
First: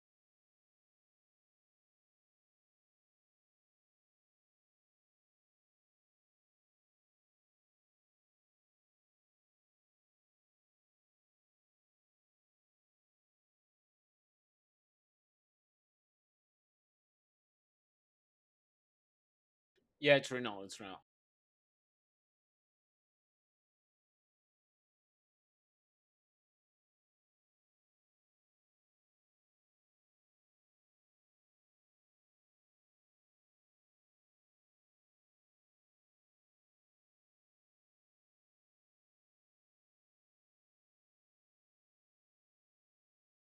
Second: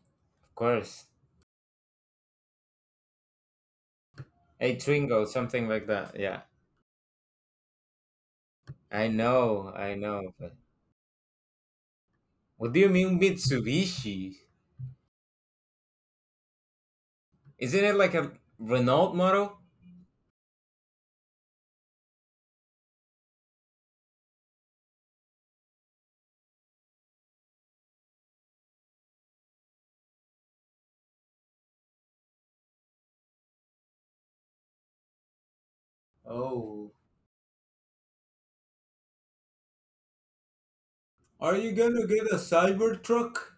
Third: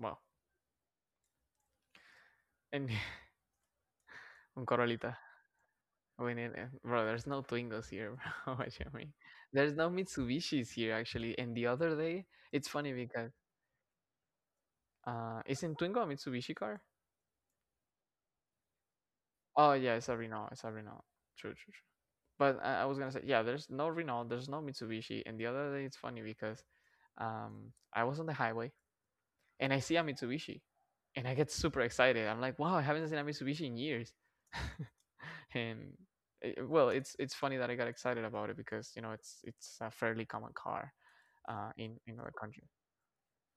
Speaker 1: well.
Speaker 2: of course.
Speaker 1: And un
Speaker 2: A
Speaker 1: Corolita.
Speaker 2: Twingo, something like that.
Speaker 1: We
Speaker 2: Yeah,
Speaker 1: need it. Bro, there's no Twingos here, bro. What you
Speaker 2: I
Speaker 1: mean?
Speaker 2: know,
Speaker 1: There's no
Speaker 2: I know. But
Speaker 1: Mitsubishis here, actually. And the other day, it's
Speaker 2: what do you
Speaker 1: funny
Speaker 2: mean
Speaker 1: because
Speaker 2: Mitsubishi?
Speaker 1: isn't Twingo a Mitsubishi car?
Speaker 2: Isn't it like a Renault model?
Speaker 1: Oh yeah, it's
Speaker 3: Yeah,
Speaker 1: a
Speaker 3: it's
Speaker 1: Renault.
Speaker 3: Renault,
Speaker 1: It's a
Speaker 3: it's Renault.
Speaker 1: Renault. True, true, true. But I was gonna say, yeah, there's no Renault, there's no Mitsubishi. And the other day, it's funny because I was on the highway and I see a Mitsubishi, and I get super excited. I'm like, wow, I haven't seen a Mitsubishi in years, and well,
Speaker 2: Oh,
Speaker 1: it's funny that I got excited about it because it's a fairly common car,
Speaker 2: are you
Speaker 1: in
Speaker 2: gonna
Speaker 1: in
Speaker 2: get
Speaker 1: our
Speaker 2: a
Speaker 1: country.
Speaker 2: cyber truck?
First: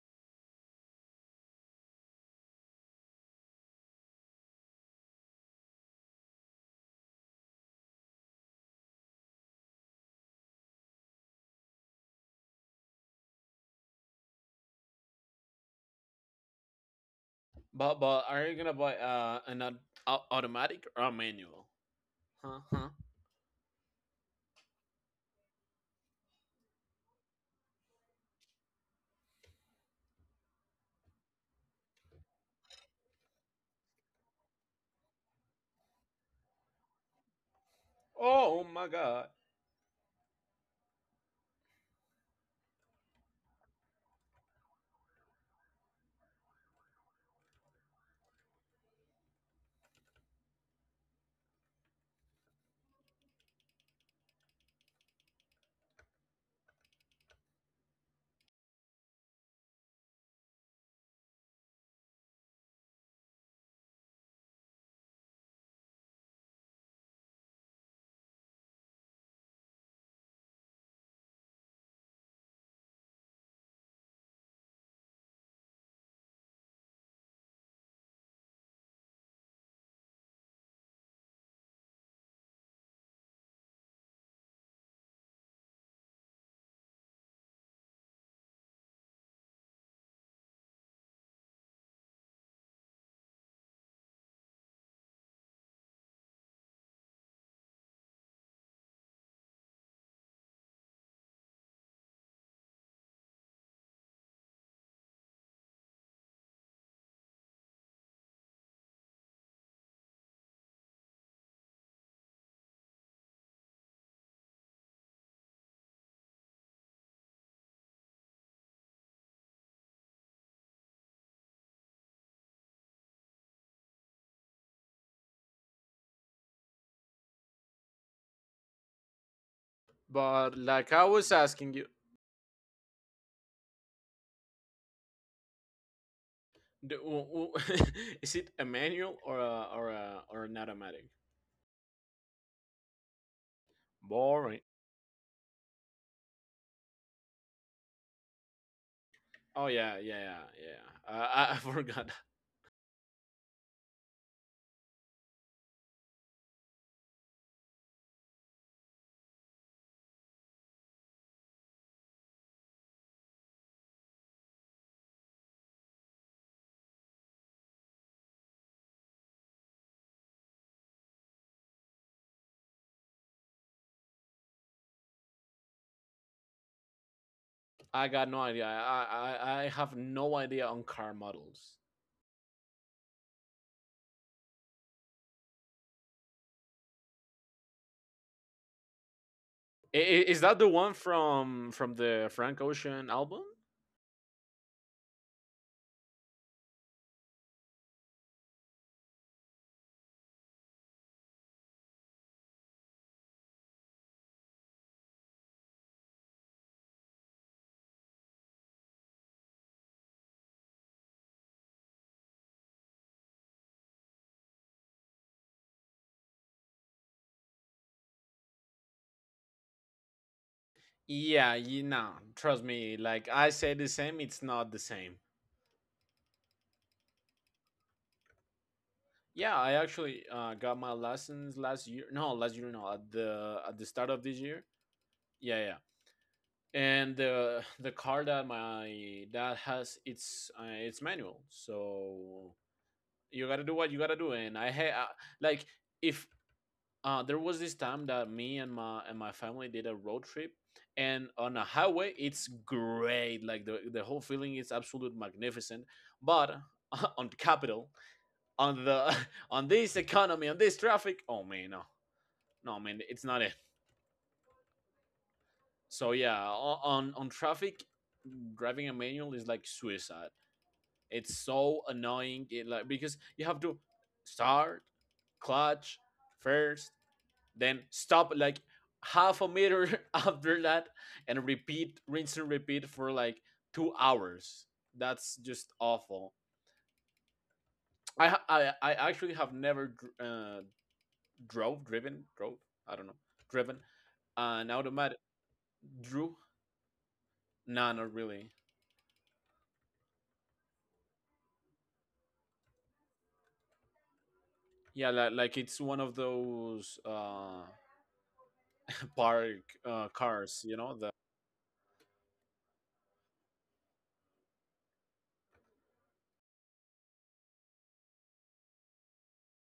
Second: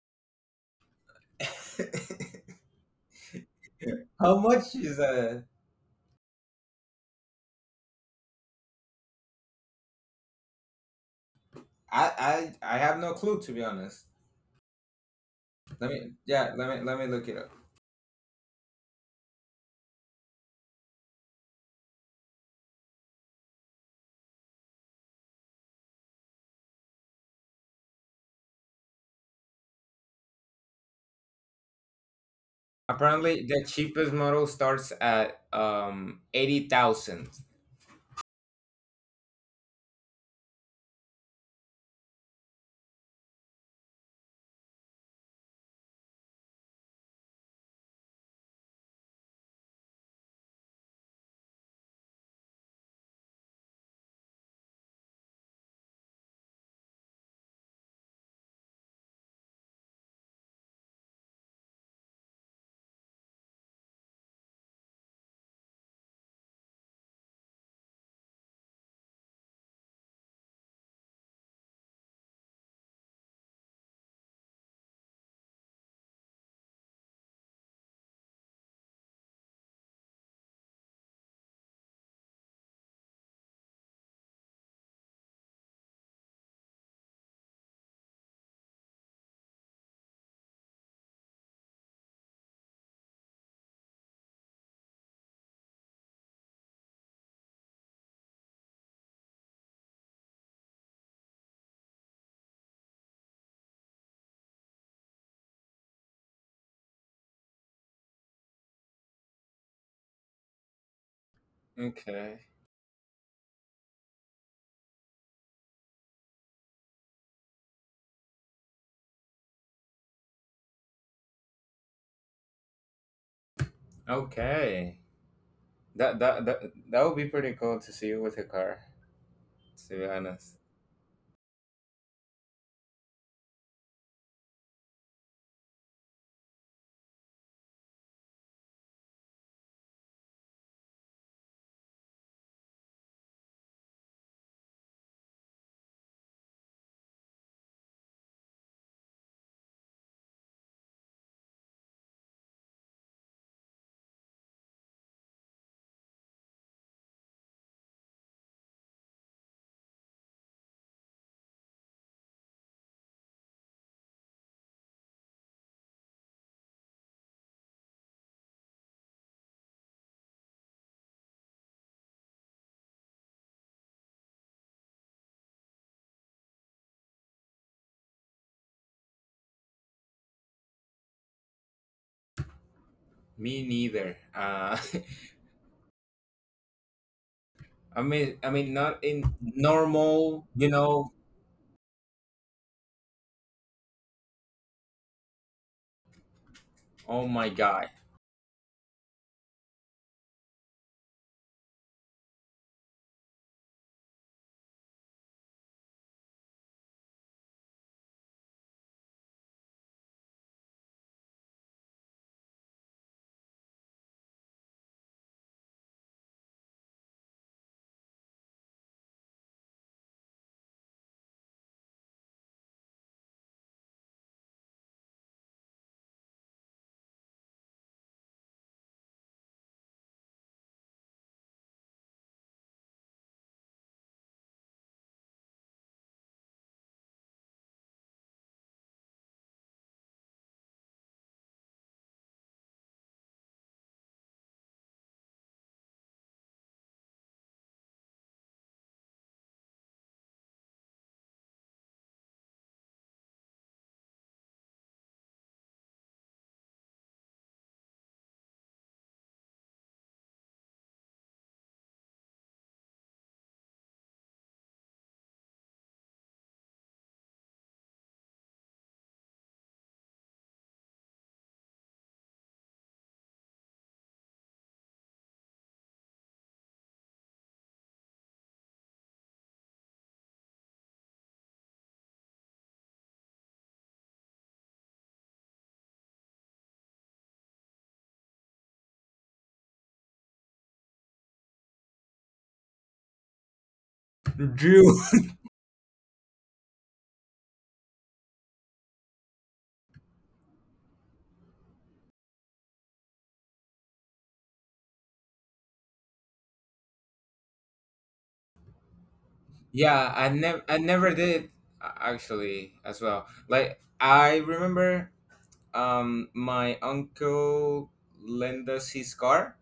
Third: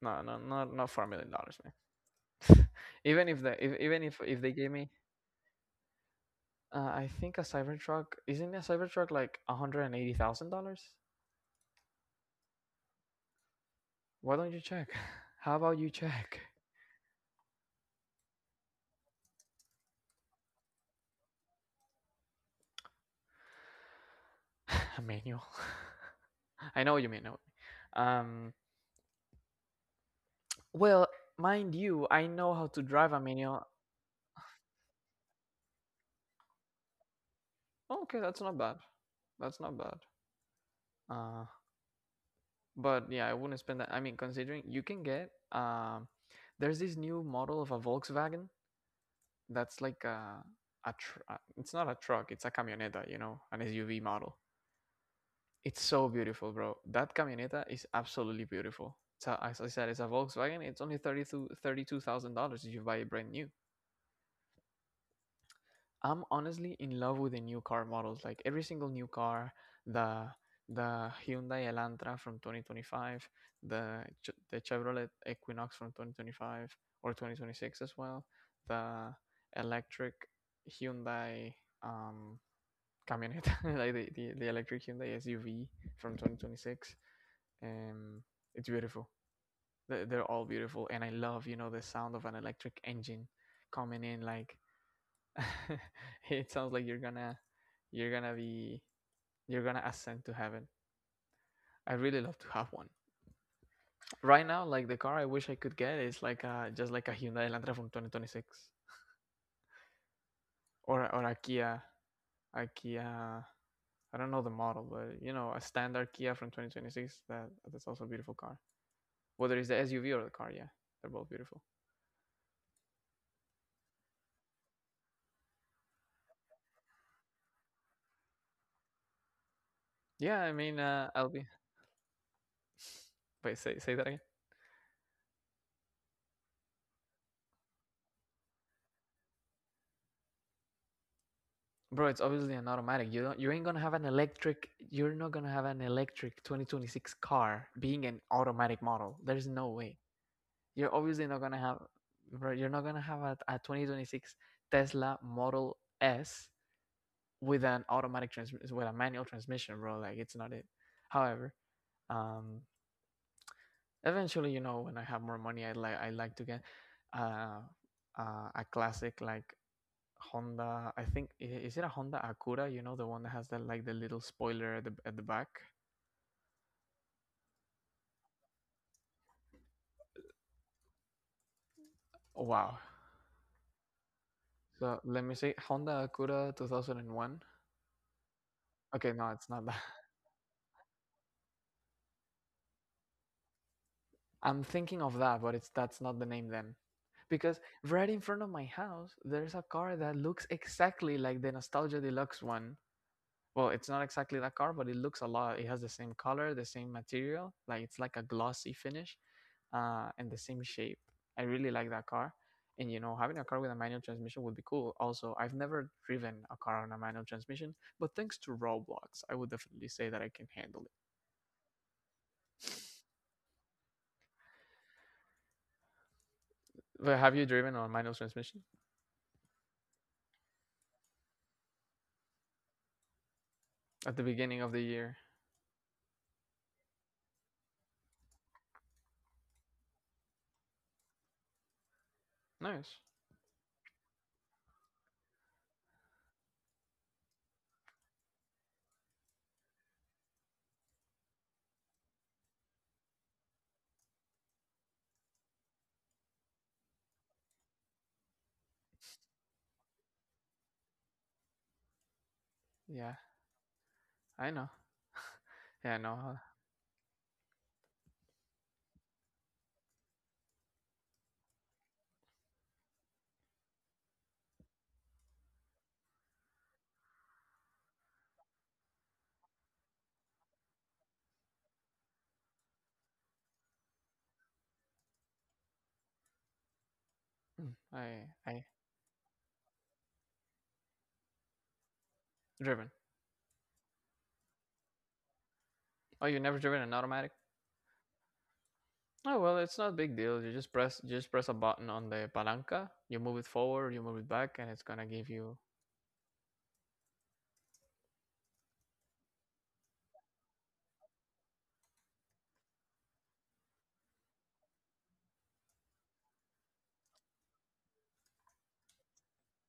Speaker 1: No, no, not $4 million, man. even if the if, even if
Speaker 2: How
Speaker 1: if they gave
Speaker 2: much
Speaker 1: me,
Speaker 2: is
Speaker 1: I think a Cybertruck, isn't a Cybertruck like $180,000?
Speaker 2: I have no clue, to be honest.
Speaker 1: Why don't you check? How about you
Speaker 2: Let me,
Speaker 1: check?
Speaker 2: yeah, let me look it up.
Speaker 3: But are you gonna buy an au- automatic or a manual? Huh? Huh?
Speaker 1: A manual. I know what you mean. I know what you mean. Well, mind you, I know how to drive a
Speaker 2: Apparently the
Speaker 1: manual.
Speaker 2: cheapest model starts at 80,000.
Speaker 1: Okay, that's not
Speaker 3: Oh oh
Speaker 1: bad.
Speaker 3: my god.
Speaker 1: That's not bad. Uh, but yeah, I wouldn't spend that. I mean, considering you can get, there's this new model of a Volkswagen that's like a, it's not a truck, it's a camioneta, you know, an SUV model. It's so beautiful, bro. That camioneta is absolutely beautiful. So as I said, it's a Volkswagen. It's only 32 $32,000 if you buy it brand new. I'm honestly in love with the new car models. Like every single new car, the the Hyundai Elantra from 2025, the Chevrolet Equinox from 2025 or 2026 as well, the electric Hyundai um camioneta, like the electric Hyundai SUV from 2026. Um, it's beautiful. They're all beautiful, and I love the sound of an electric engine coming in like it sounds like you're gonna be you're gonna ascend to heaven. I really love to have one. Right now, like the car I wish I could get is like a, just like a Hyundai Elantra from 2026, or a Kia,
Speaker 2: Okay.
Speaker 1: a Kia. I don't know the model, but you know a standard Kia from 2026. That's also a beautiful car. Whether it's the SUV or the car, yeah, they're both beautiful.
Speaker 2: Okay. That that that that would be pretty cool to see with a car, to be
Speaker 1: Yeah, I
Speaker 3: But
Speaker 2: honest.
Speaker 1: mean,
Speaker 3: like I
Speaker 1: I'll
Speaker 3: was
Speaker 1: be.
Speaker 3: asking you,
Speaker 1: Wait, say that again.
Speaker 3: do, is it a manual or or an automatic?
Speaker 1: Bro, it's obviously an automatic. You ain't gonna have an
Speaker 3: Boring.
Speaker 1: electric. You're not gonna have an electric 2026 car being an automatic model. There's no
Speaker 3: Oh
Speaker 1: way.
Speaker 3: yeah, yeah, yeah,
Speaker 1: You're
Speaker 3: yeah.
Speaker 1: obviously not gonna
Speaker 3: I
Speaker 1: have,
Speaker 3: forgot.
Speaker 1: bro. You're not gonna have a 2026 Tesla Model S with an automatic trans with a manual transmission, bro. Like it's not it. However, um, eventually, you know, when I have more money, I like to get, uh, uh, a classic like Honda. I think is it a Honda Acura? You know the one that has that like the little spoiler at the back.
Speaker 3: I got no idea. I have no idea on car models.
Speaker 1: Oh, wow.
Speaker 2: Me neither.
Speaker 1: So let me see, Honda Acura 2001.
Speaker 2: I mean, not
Speaker 1: Okay, no,
Speaker 2: in
Speaker 1: it's not that.
Speaker 3: I- i-
Speaker 2: normal,
Speaker 3: Is that
Speaker 2: you
Speaker 3: the one
Speaker 2: know.
Speaker 3: from the Frank Ocean album?
Speaker 1: I'm thinking of that, but it's that's not the name then.
Speaker 2: Oh my
Speaker 1: Because
Speaker 2: god.
Speaker 1: right in front of my house, there's a car that looks exactly like the Nostalgia Deluxe one. Well, it's not exactly that car, but it looks a lot. It has the same color, the same material. Like it's like a glossy finish, and the same shape. I really like that car. And you know, having a car with a manual transmission would be cool. Also, I've never driven a car on a manual transmission, but thanks to Roblox, I would definitely say that I can handle it.
Speaker 3: Yeah, you know, trust me. Like I say, the same. It's not the same.
Speaker 1: But have you driven on manual transmission
Speaker 3: Yeah, I actually got my lessons last year. No, last year no. At the start
Speaker 1: at the
Speaker 3: of this
Speaker 1: beginning
Speaker 3: year.
Speaker 1: of the year?
Speaker 3: Yeah, yeah. And the the car that my dad has, it's manual. So
Speaker 1: Nice.
Speaker 3: you gotta do what you gotta do. And like if there was this time that me and my family did a road trip and on a highway it's great, like the whole feeling is absolute magnificent, but on the capital, on the on this economy, on this traffic, oh man, no, no man,
Speaker 1: Yeah,
Speaker 3: it's not it.
Speaker 1: I know. Yeah, no.
Speaker 3: So yeah, on traffic, driving a manual is like suicide. It's so annoying. It like because you have to start, clutch, first, then stop like half a meter after that, and repeat, rinse and repeat for like 2 hours. That's just awful.
Speaker 1: I I
Speaker 3: I actually have never drove,
Speaker 1: driven.
Speaker 3: I don't know, driven an
Speaker 2: Drew.
Speaker 3: automatic,
Speaker 1: Oh, you
Speaker 3: drew.
Speaker 1: never driven an automatic?
Speaker 3: No, not really.
Speaker 1: Oh well, it's not a big deal. You just press a button on the palanca. You move it forward, you move it back, and it's gonna
Speaker 3: Yeah
Speaker 1: give you.
Speaker 3: like it's one of those park
Speaker 2: Yeah, I
Speaker 3: cars,
Speaker 2: never
Speaker 3: you know, the…
Speaker 2: did actually as well. Like I remember my uncle lent us his car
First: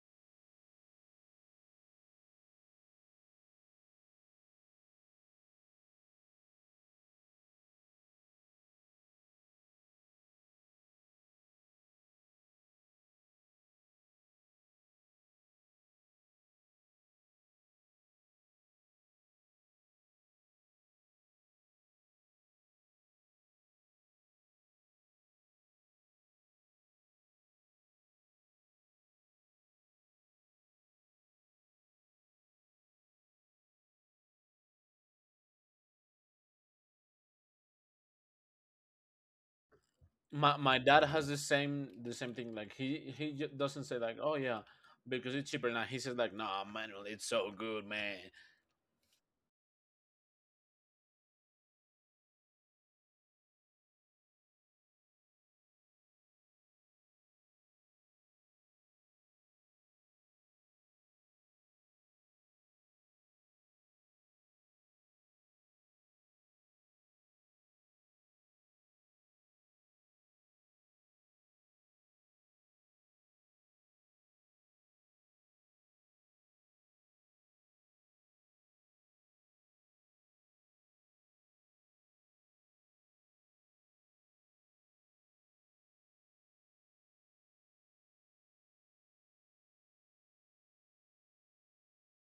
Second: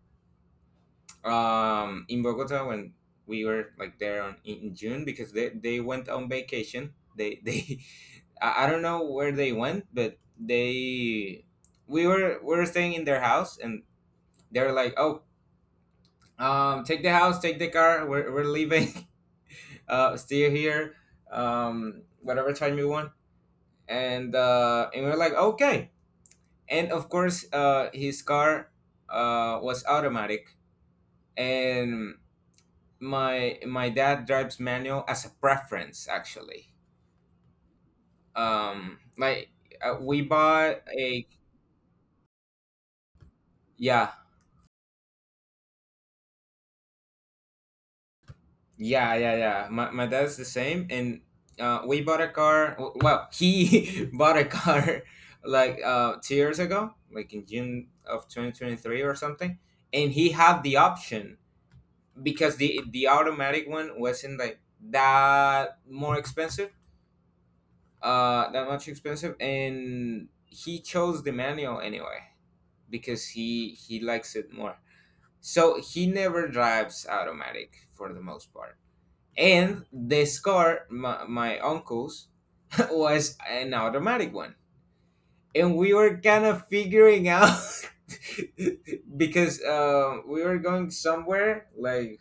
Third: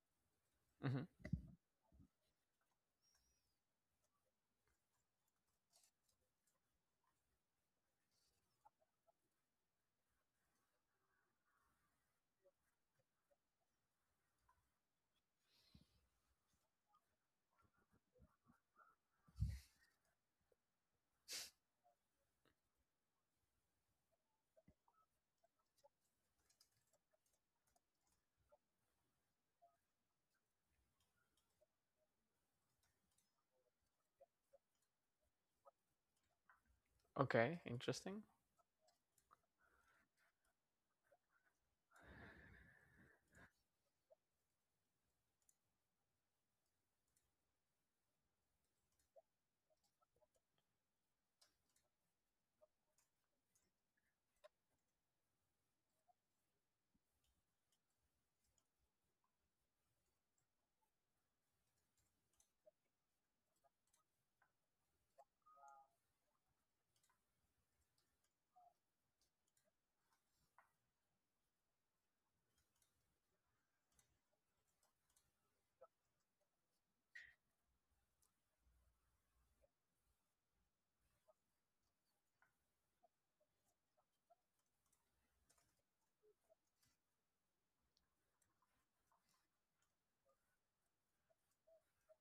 Speaker 1: Hmm.
Speaker 2: in Bogota when we were like there on, in June because they went on vacation. They I don't know where they went, but they, we were staying in their house and they're like, oh, take the house, take the car, we're leaving, stay here, whatever time you want, and we, we're like, okay, and of course his car was automatic, and my dad drives manual as a preference actually,
Speaker 1: Okay, interesting.
Speaker 2: like, we
Speaker 3: my
Speaker 2: bought
Speaker 3: my dad
Speaker 2: a
Speaker 3: has the same thing. Like he doesn't say
Speaker 2: yeah
Speaker 3: like, oh yeah, because it's cheaper now. He says like, nah, manual, it's so good, man.
Speaker 2: yeah my dad's the same, and we bought a car, w- well he bought a car like 2 years ago like in June of 2023 or something, and he had the option because the automatic one wasn't like that more expensive, that much expensive, and he chose the manual anyway because he likes it more, so he never drives automatic for the most part. And this car, my uncle's, was an automatic one, and we were kind of figuring out because we were going somewhere like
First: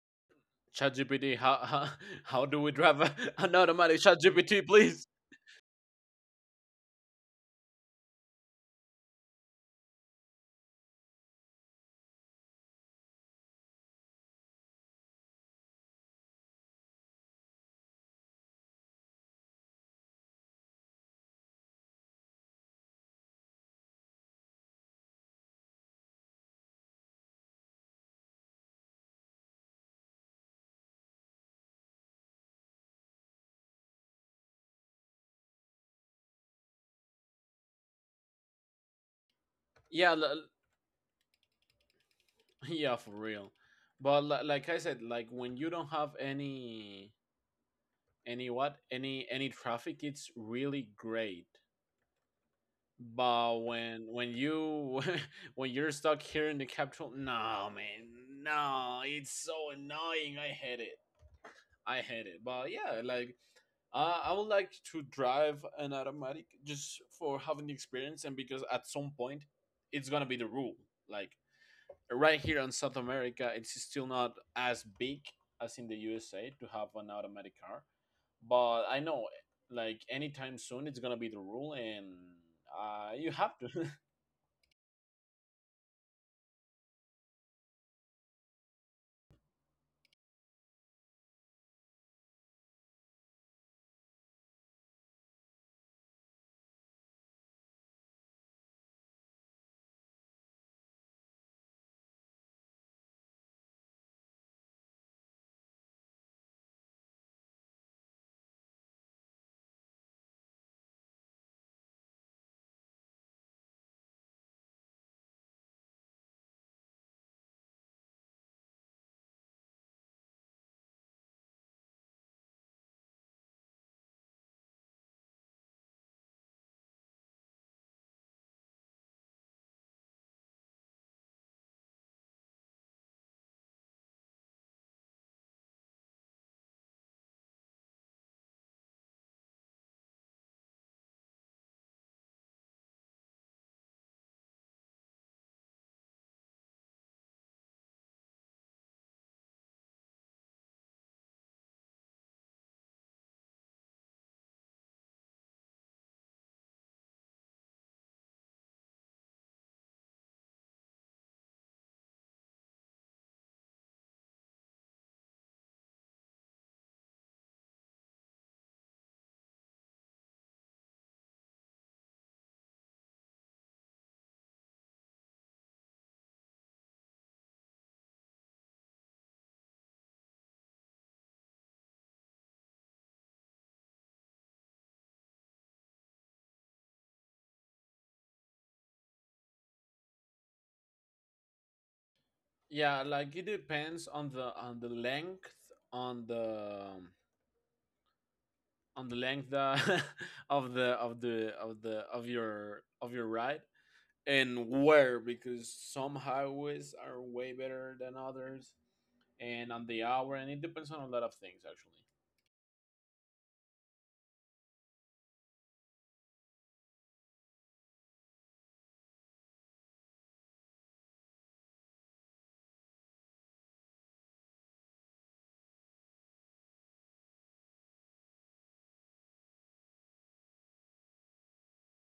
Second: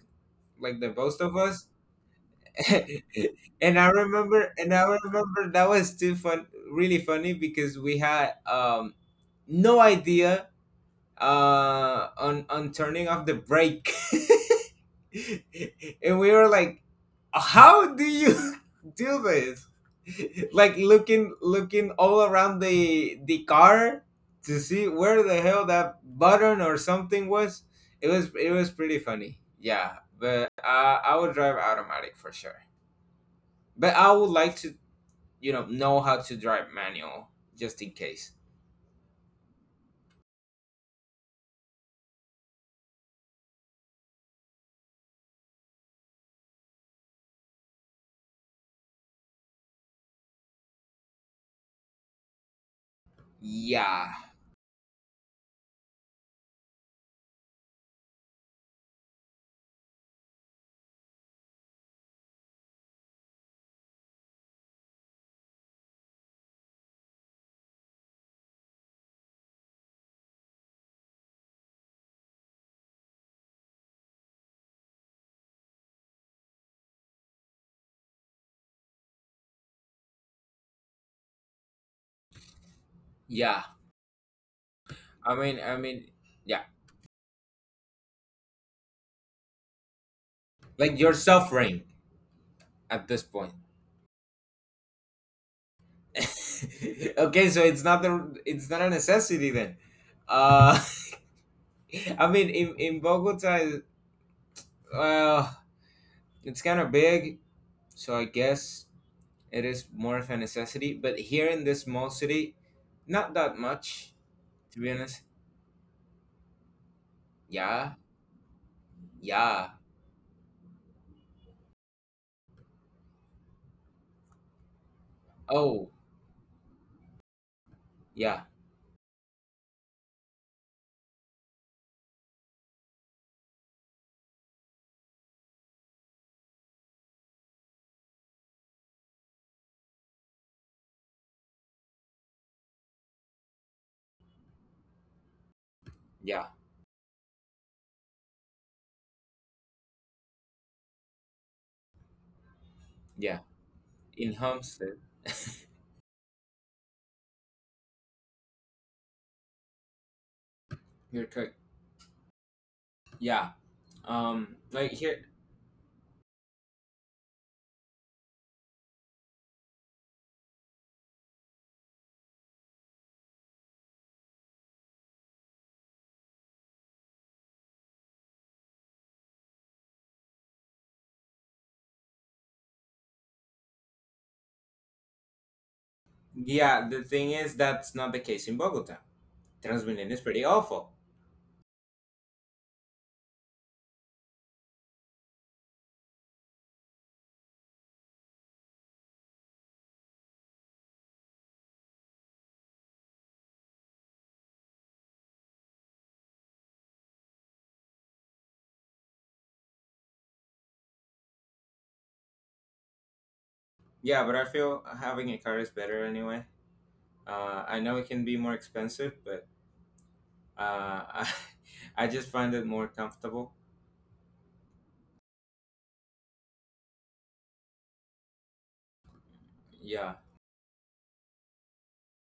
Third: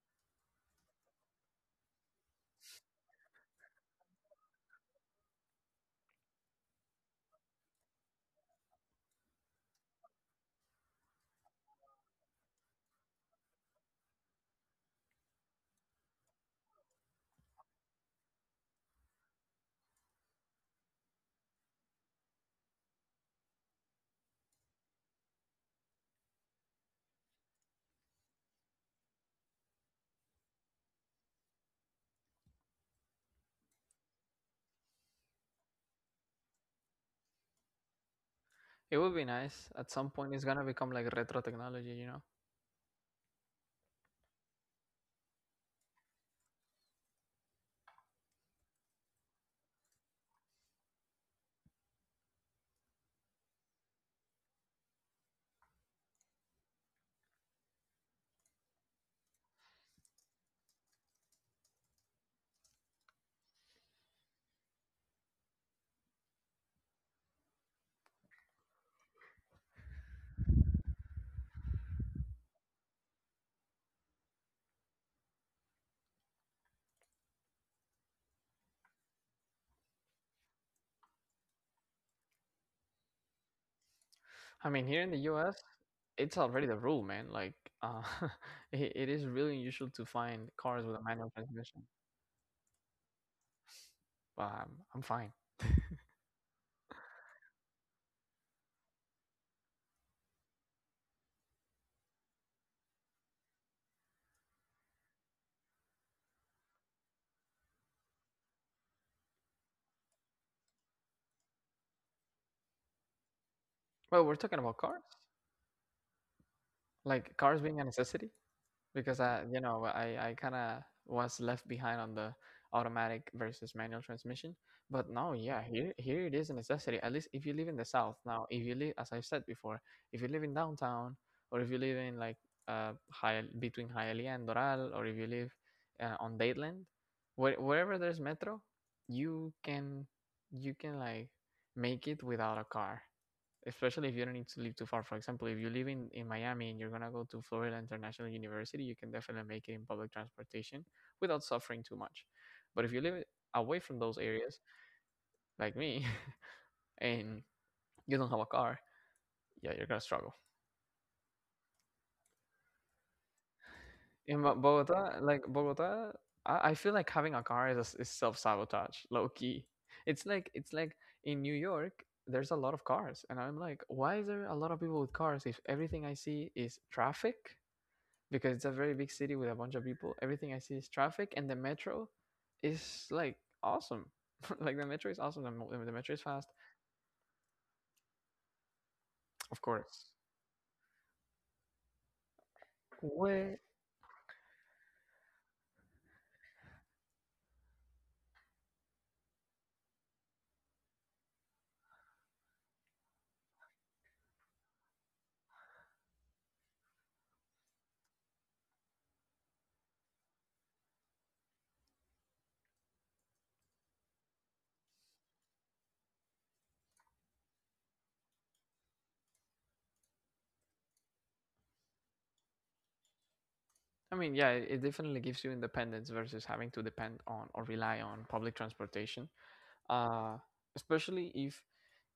Speaker 2: the both of
Speaker 3: ChatGPT,
Speaker 2: us,
Speaker 3: how, how do we drive a, an automatic, ChatGPT,
Speaker 2: and I
Speaker 3: please?
Speaker 2: remember that was too fun, really funny, because we had, no idea on turning off the brake, and we were like, "How do you do this?" Like looking all around the car to see where the hell that button or something was. It was pretty funny. Yeah, but I would drive automatic for sure. But I would like to, you know how to drive manual just in case.
Speaker 1: It would be nice at some
Speaker 3: Yeah,
Speaker 1: point. It's gonna become like retro technology, you know.
Speaker 3: yeah, for real. But like I said, like when you don't have any what any traffic, it's really great. But
Speaker 2: Yeah.
Speaker 3: when you when you're stuck here in the capital, no man, no, it's so annoying. I hate it. I hate it. But yeah, like I would like to drive an automatic just for having the experience and because at some point it's gonna be the rule. Like right here in South America, it's still not as big as in the USA to have an automatic car. But I know like anytime soon it's gonna be the rule, and you
Speaker 2: Yeah.
Speaker 3: have to…
Speaker 1: I mean, here in the
Speaker 2: I mean,
Speaker 1: U.S., it's
Speaker 2: yeah.
Speaker 1: already the rule, man. Like, uh, it is really unusual to find cars
Speaker 2: Like
Speaker 1: with a
Speaker 2: you're
Speaker 1: manual
Speaker 2: suffering
Speaker 1: transmission.
Speaker 2: at this point.
Speaker 1: But I'm fine.
Speaker 2: Okay, so it's not the, it's not a necessity then. Uh I mean, in Bogota, well, it's kind of big, so I guess it is more of a necessity, but here in this small city, not that much,
Speaker 1: Well, we're talking
Speaker 2: to
Speaker 1: about
Speaker 2: be
Speaker 1: cars,
Speaker 2: honest.
Speaker 1: like cars being
Speaker 2: Yeah.
Speaker 1: a necessity, because I,
Speaker 2: Yeah.
Speaker 1: you know, I kind of was left behind on the automatic versus manual transmission. But now, yeah,
Speaker 2: Oh,
Speaker 1: here it is a necessity. At least if you live in the south.
Speaker 2: yeah.
Speaker 1: Now, if you live, as I've said before, if you live in downtown, or if you live in like high between Hialeah and Doral, or if you live on Dateland, wherever there's metro, you can, like make it without a car, especially if you don't need to live too far. For example, if you live in
Speaker 2: Yeah.
Speaker 1: Miami and you're gonna go to Florida International University, you can definitely make it in public transportation without suffering too much. But if you live
Speaker 2: Yeah.
Speaker 1: away from those
Speaker 2: In
Speaker 1: areas,
Speaker 2: Homestead.
Speaker 1: like me, and you don't have a car, yeah, you're gonna struggle.
Speaker 2: You're correct. Yeah.
Speaker 1: In Bo-
Speaker 2: Like here.
Speaker 1: Bogota, like Bogota, I feel like having a car is a s is self sabotage, low key. It's like in New York. There's a lot of cars, and I'm like, why is there a lot of people with cars if everything I see is traffic, because it's a very big city with a bunch of people. Everything I see is traffic, and the metro is like awesome. Like the metro is awesome. The metro is fast,
Speaker 2: Yeah. The thing is, that's not the case in Bogota.
Speaker 1: of
Speaker 2: Transmilenio
Speaker 1: course.
Speaker 2: is pretty awful.
Speaker 3: Yeah, like
Speaker 1: Where
Speaker 3: it depends on the length on the on the length of the of the of the of your ride, and where, because some highways are way better than others, and on the hour, and it depends on a lot of things actually.
Speaker 2: Yeah, but I feel having a car is better anyway. I know it can be more expensive, but uh, I, I just find it more comfortable.
Speaker 1: I mean, yeah, it definitely gives you independence versus having to depend on or rely on public transportation.
Speaker 2: Yeah.
Speaker 1: Uh, Especially if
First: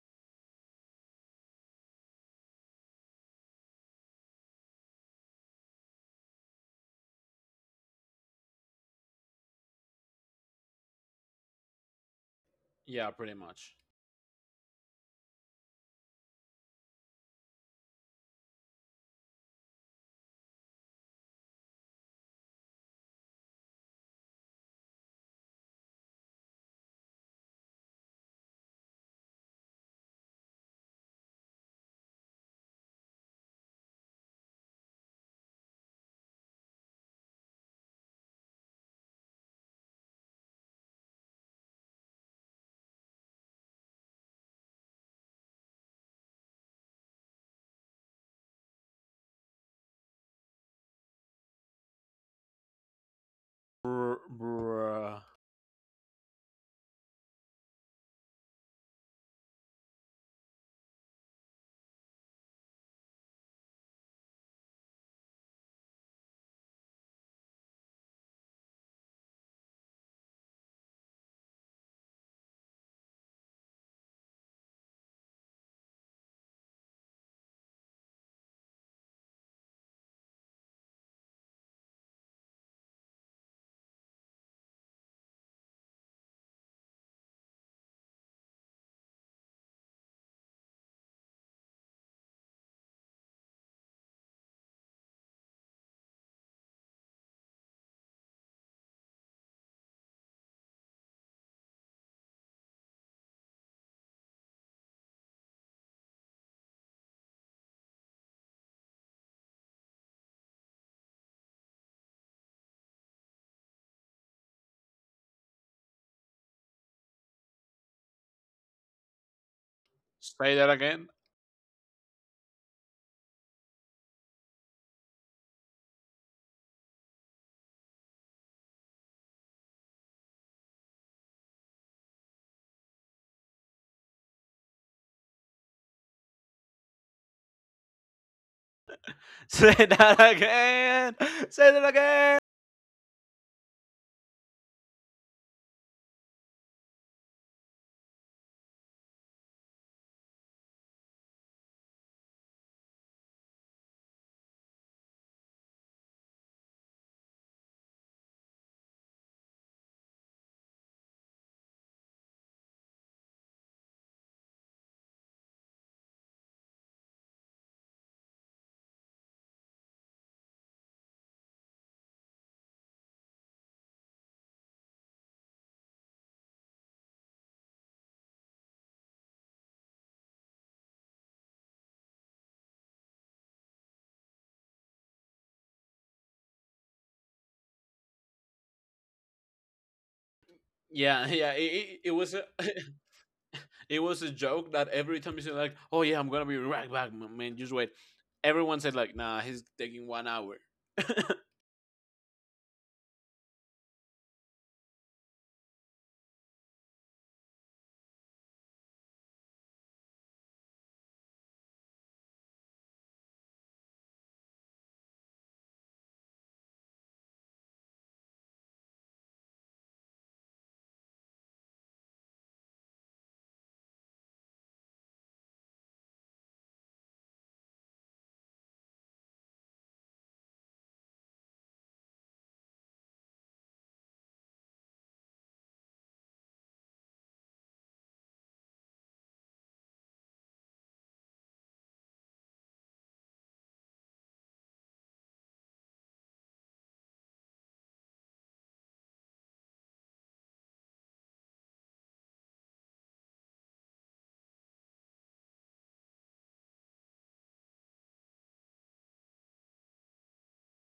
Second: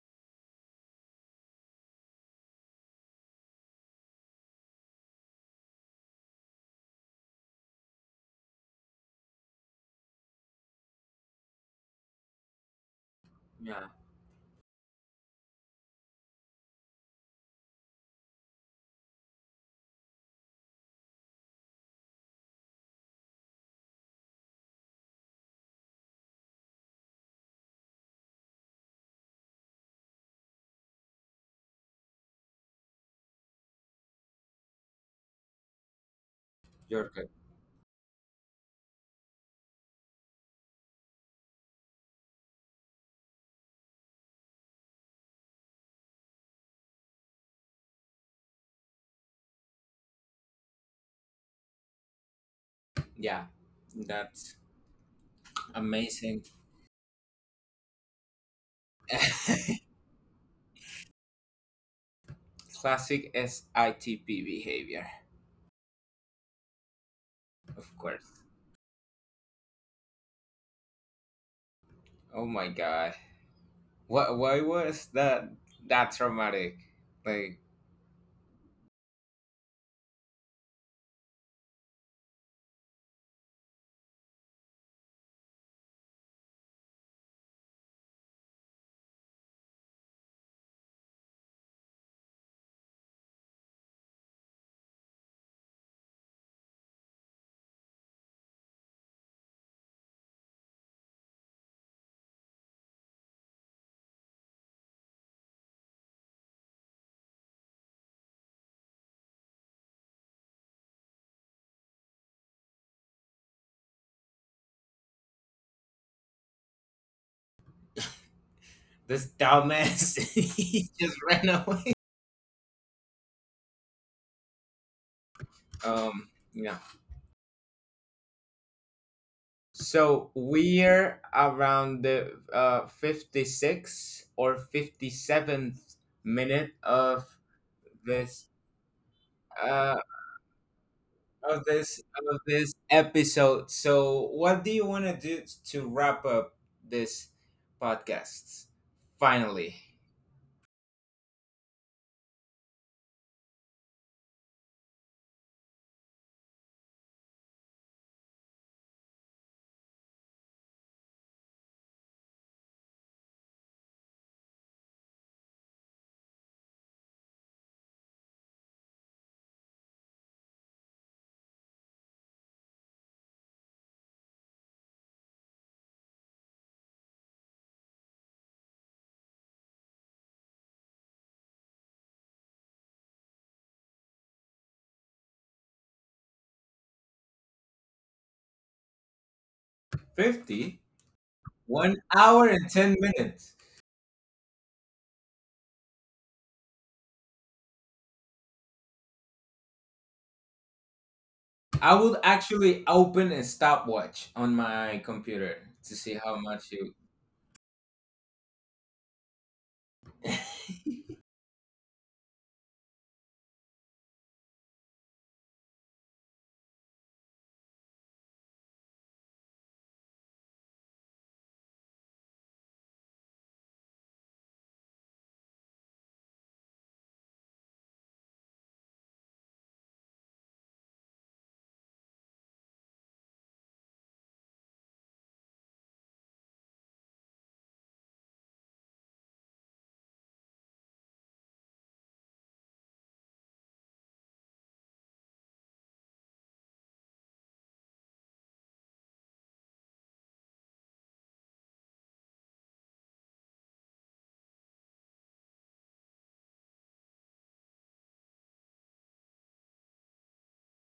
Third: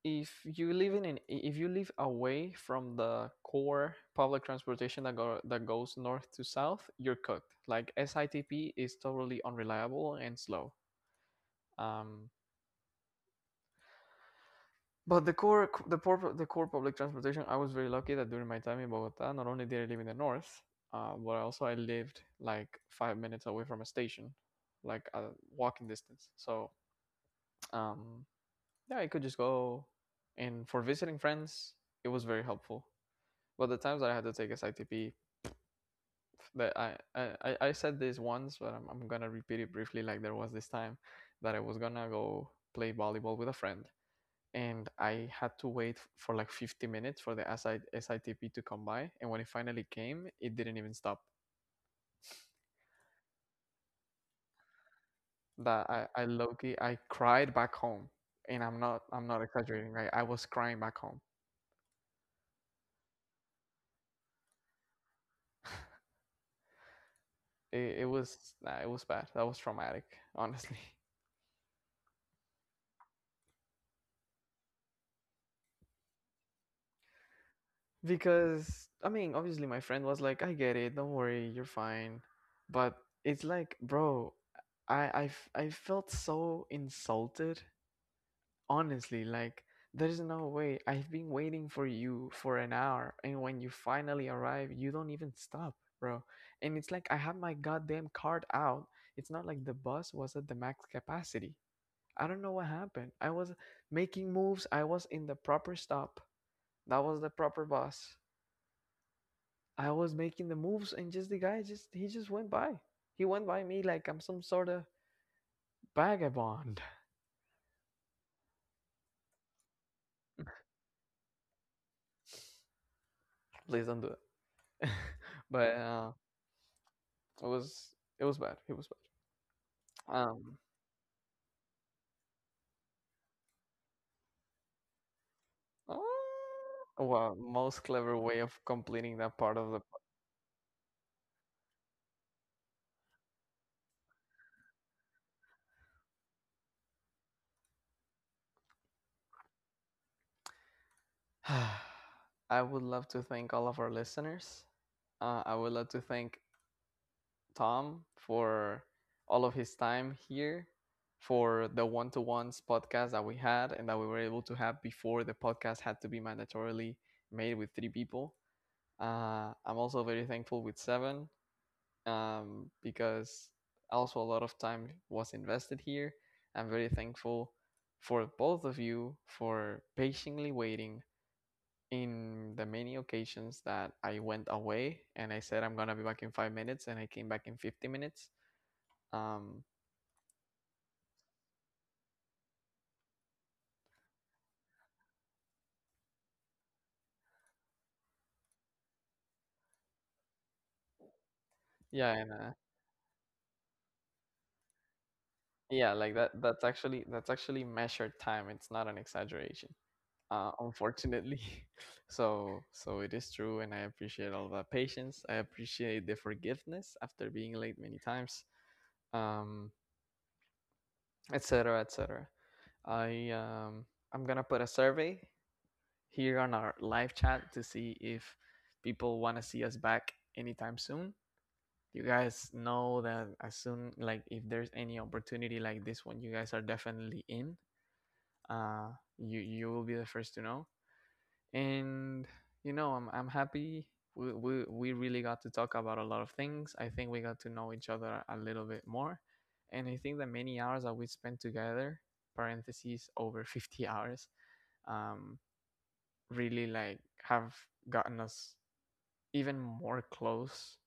Speaker 1: you live in an, if you live away from the core public transportation that goes north to south, you're cooked. Like SITP is totally unreliable and slow. Um,
Speaker 3: Yeah, pretty much.
Speaker 2: Yeah.
Speaker 1: But the core public transportation. I was very lucky that during my time in Bogota, not only did I live in the north, but also I lived like 5 minutes away from a station, like a walking distance. So um, yeah, I could just go, and for visiting friends, it was very helpful. But the times that I had to take SITP, that I
Speaker 2: You're
Speaker 1: I,
Speaker 2: correct.
Speaker 1: I I said this once, but I'm gonna repeat it briefly. Like there was this time that I was gonna go play volleyball with a friend, and I had to wait for like 50 minutes for the SITP to come by. And when it finally came, it didn't even stop.
Speaker 2: Yeah.
Speaker 3: Br-
Speaker 2: That's
Speaker 3: bruh.
Speaker 1: That I
Speaker 2: amazing.
Speaker 1: low-key, I cried back home, and I'm not exaggerating. Right, I was crying back home.
Speaker 2: Classic SITP behavior. Of
Speaker 1: It
Speaker 2: course.
Speaker 1: was, nah, it was bad. That was traumatic, honestly.
Speaker 2: Oh my god. What? Why was that traumatic? Like
Speaker 1: Because I mean, obviously, my friend was like, "I get it. Don't worry, you're fine." But it's like, bro, I felt so insulted, honestly, like there is no way. I've been waiting for you for an hour, and when you finally arrive, you don't even stop, bro. And it's like, I have my goddamn card out. It's not like the bus was at the max capacity. I don't know what happened. I was making moves, I was in the proper stop, that was the proper bus, I was making the moves, and just the guy, just, he just went by. He went by me like I'm some sort of vagabond.
Speaker 2: this dumbass
Speaker 3: Say that
Speaker 2: he
Speaker 3: again.
Speaker 2: just ran away.
Speaker 1: Please don't do it. But
Speaker 2: Yeah.
Speaker 1: it was it was bad, it was bad.
Speaker 2: So
Speaker 1: Um,
Speaker 2: we're around the 56 or
Speaker 1: uh,
Speaker 2: 57th minute
Speaker 1: well,
Speaker 2: of
Speaker 1: most clever way
Speaker 2: this
Speaker 1: of completing that part of
Speaker 3: Say
Speaker 1: the.
Speaker 2: uh
Speaker 3: that again.
Speaker 2: of
Speaker 3: Say that
Speaker 2: this
Speaker 3: again.
Speaker 2: of this episode. So what do you want to do to wrap up this podcast? Finally,
Speaker 1: I would love to thank all of our listeners. I would love to thank Tom for all of his time here, for the one to ones podcast that we had and that we were able to have before the podcast had to be mandatorily made with three people. I'm also very thankful with Seven, because also a lot of time was invested here. I'm very thankful for both of you for patiently waiting in the many occasions that I went away and I said I'm gonna be back in 5 minutes and I came back in 50 minutes. Um,
Speaker 2: fifty
Speaker 3: Yeah, yeah.
Speaker 2: one
Speaker 3: It was a…
Speaker 2: hour and 10 minutes.
Speaker 3: It was a joke that every time you said like, "Oh yeah, I'm gonna be right back, man. Just wait." Everyone said like, "Nah, he's taking 1 hour."
Speaker 2: I
Speaker 1: yeah,
Speaker 2: would
Speaker 1: and
Speaker 2: actually open a stopwatch on my computer
Speaker 1: yeah,
Speaker 2: to
Speaker 1: like
Speaker 2: see
Speaker 1: that.
Speaker 2: how
Speaker 1: That's
Speaker 2: much you
Speaker 1: actually that's actually measured time. It's not an exaggeration. Unfortunately. So it is true, and I appreciate all the patience. I appreciate the forgiveness after being late many times, um, etc. etc. I um, I'm gonna put a survey here on our live chat to see if people want to see us back anytime soon. You guys know that as soon like if there's any opportunity like this one, you guys are definitely in. You will be the first to know, and you know I'm happy we really got to talk about a lot of things. I think we got to know each other a little bit more, and I think the many hours that we spent together, parentheses, over 50 hours, um, really like have gotten us even more close,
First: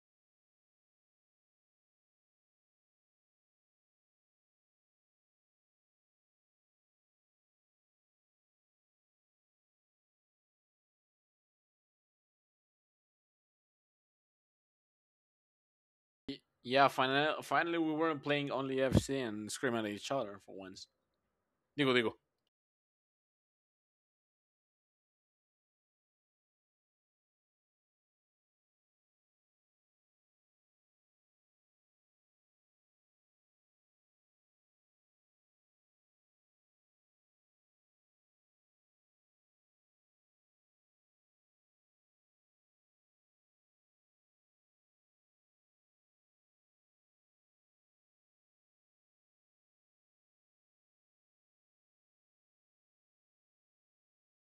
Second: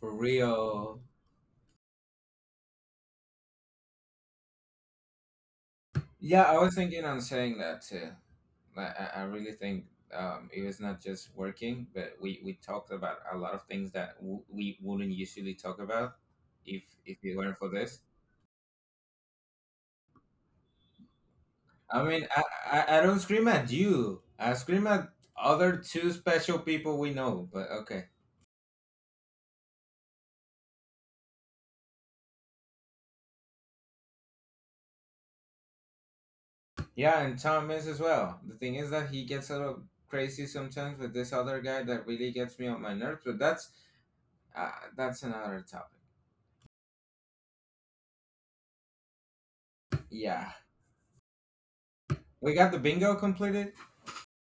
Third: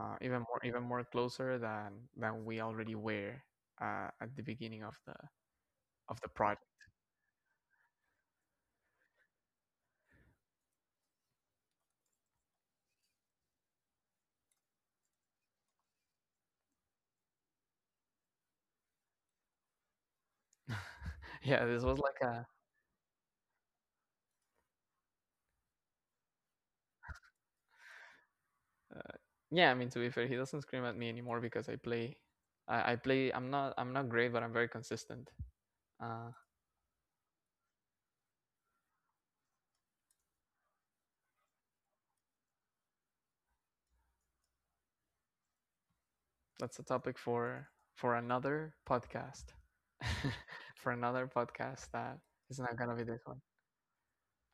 Speaker 2: for
Speaker 1: even more even
Speaker 2: real.
Speaker 1: more closer than we already were, at the beginning of the
Speaker 2: Yeah, I
Speaker 1: project.
Speaker 2: was thinking on saying that too. Like, I really think it was not just working, but we talked about a lot of things that w- we wouldn't usually talk about
Speaker 3: Y- yeah,
Speaker 2: if
Speaker 3: finally,
Speaker 2: it weren't for
Speaker 3: finally, we
Speaker 2: this.
Speaker 3: weren't playing only FC and screaming at each other for once.
Speaker 1: Yeah, this
Speaker 3: Digo,
Speaker 1: was
Speaker 2: I
Speaker 3: digo.
Speaker 1: like
Speaker 2: mean,
Speaker 1: a.
Speaker 2: I don't scream at you. I scream at other two special people we know. But okay.
Speaker 1: Uh, yeah, I mean, to be fair, he doesn't scream at me anymore because I play. I play. I'm not. I'm not great, but I'm very consistent. Uh,
Speaker 2: Yeah, and Thomas as well. The thing is that he gets a little crazy sometimes with this other guy that really gets me on my nerves. But uh, that's another topic.
Speaker 1: that's a topic for another podcast.
Speaker 2: Yeah,
Speaker 1: For another podcast that
Speaker 2: we
Speaker 1: is
Speaker 2: got
Speaker 1: not
Speaker 2: the
Speaker 1: gonna be
Speaker 2: bingo
Speaker 1: this one.
Speaker 2: completed.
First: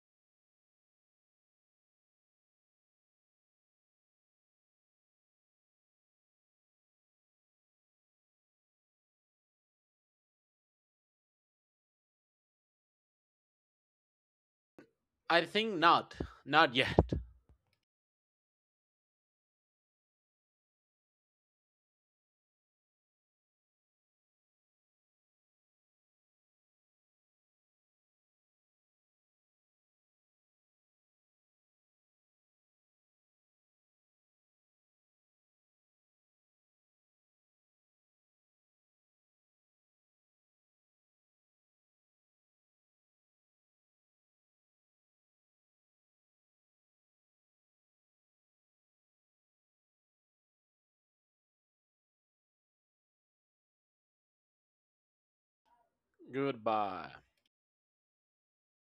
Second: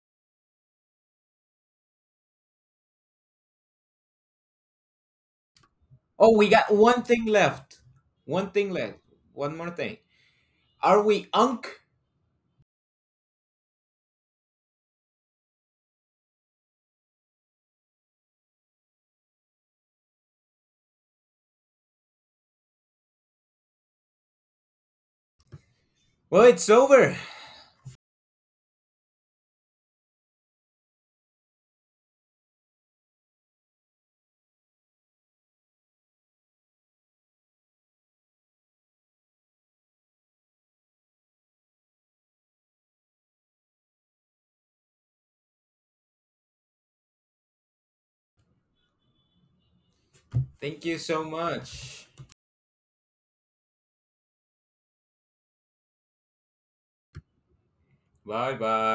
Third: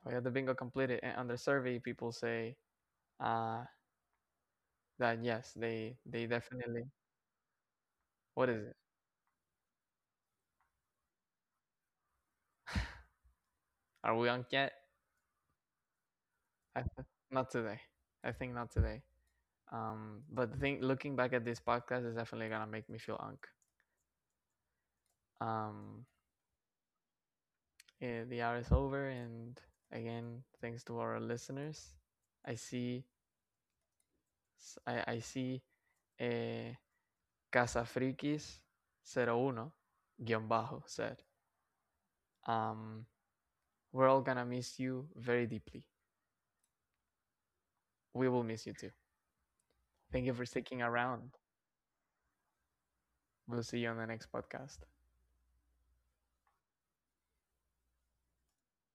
Speaker 1: We had the bingo completed, and on the survey, people say uh, that yes, they
Speaker 2: Oh, we got
Speaker 1: definitely.
Speaker 2: one thing left.
Speaker 1: What
Speaker 2: One
Speaker 1: is
Speaker 2: thing
Speaker 1: it?
Speaker 2: left. One more thing. Are we unk?
Speaker 1: Are we on yet?
Speaker 3: I think not, not yet.
Speaker 1: Not today. I think not today. But think looking back at this podcast is definitely gonna make me feel unk. Um,
Speaker 2: Well, it's over.
Speaker 1: The hour is over, and again, thanks to our listeners. I see, I see uh, casafrikis 01, guión bajo said, um, we're all gonna miss you very deeply. We will miss you too. Thank you for sticking
Speaker 2: Thank you so
Speaker 1: around.
Speaker 2: much.
Speaker 1: We'll see you on the next podcast.
Speaker 3: Goodbye.
Speaker 2: Bye bye.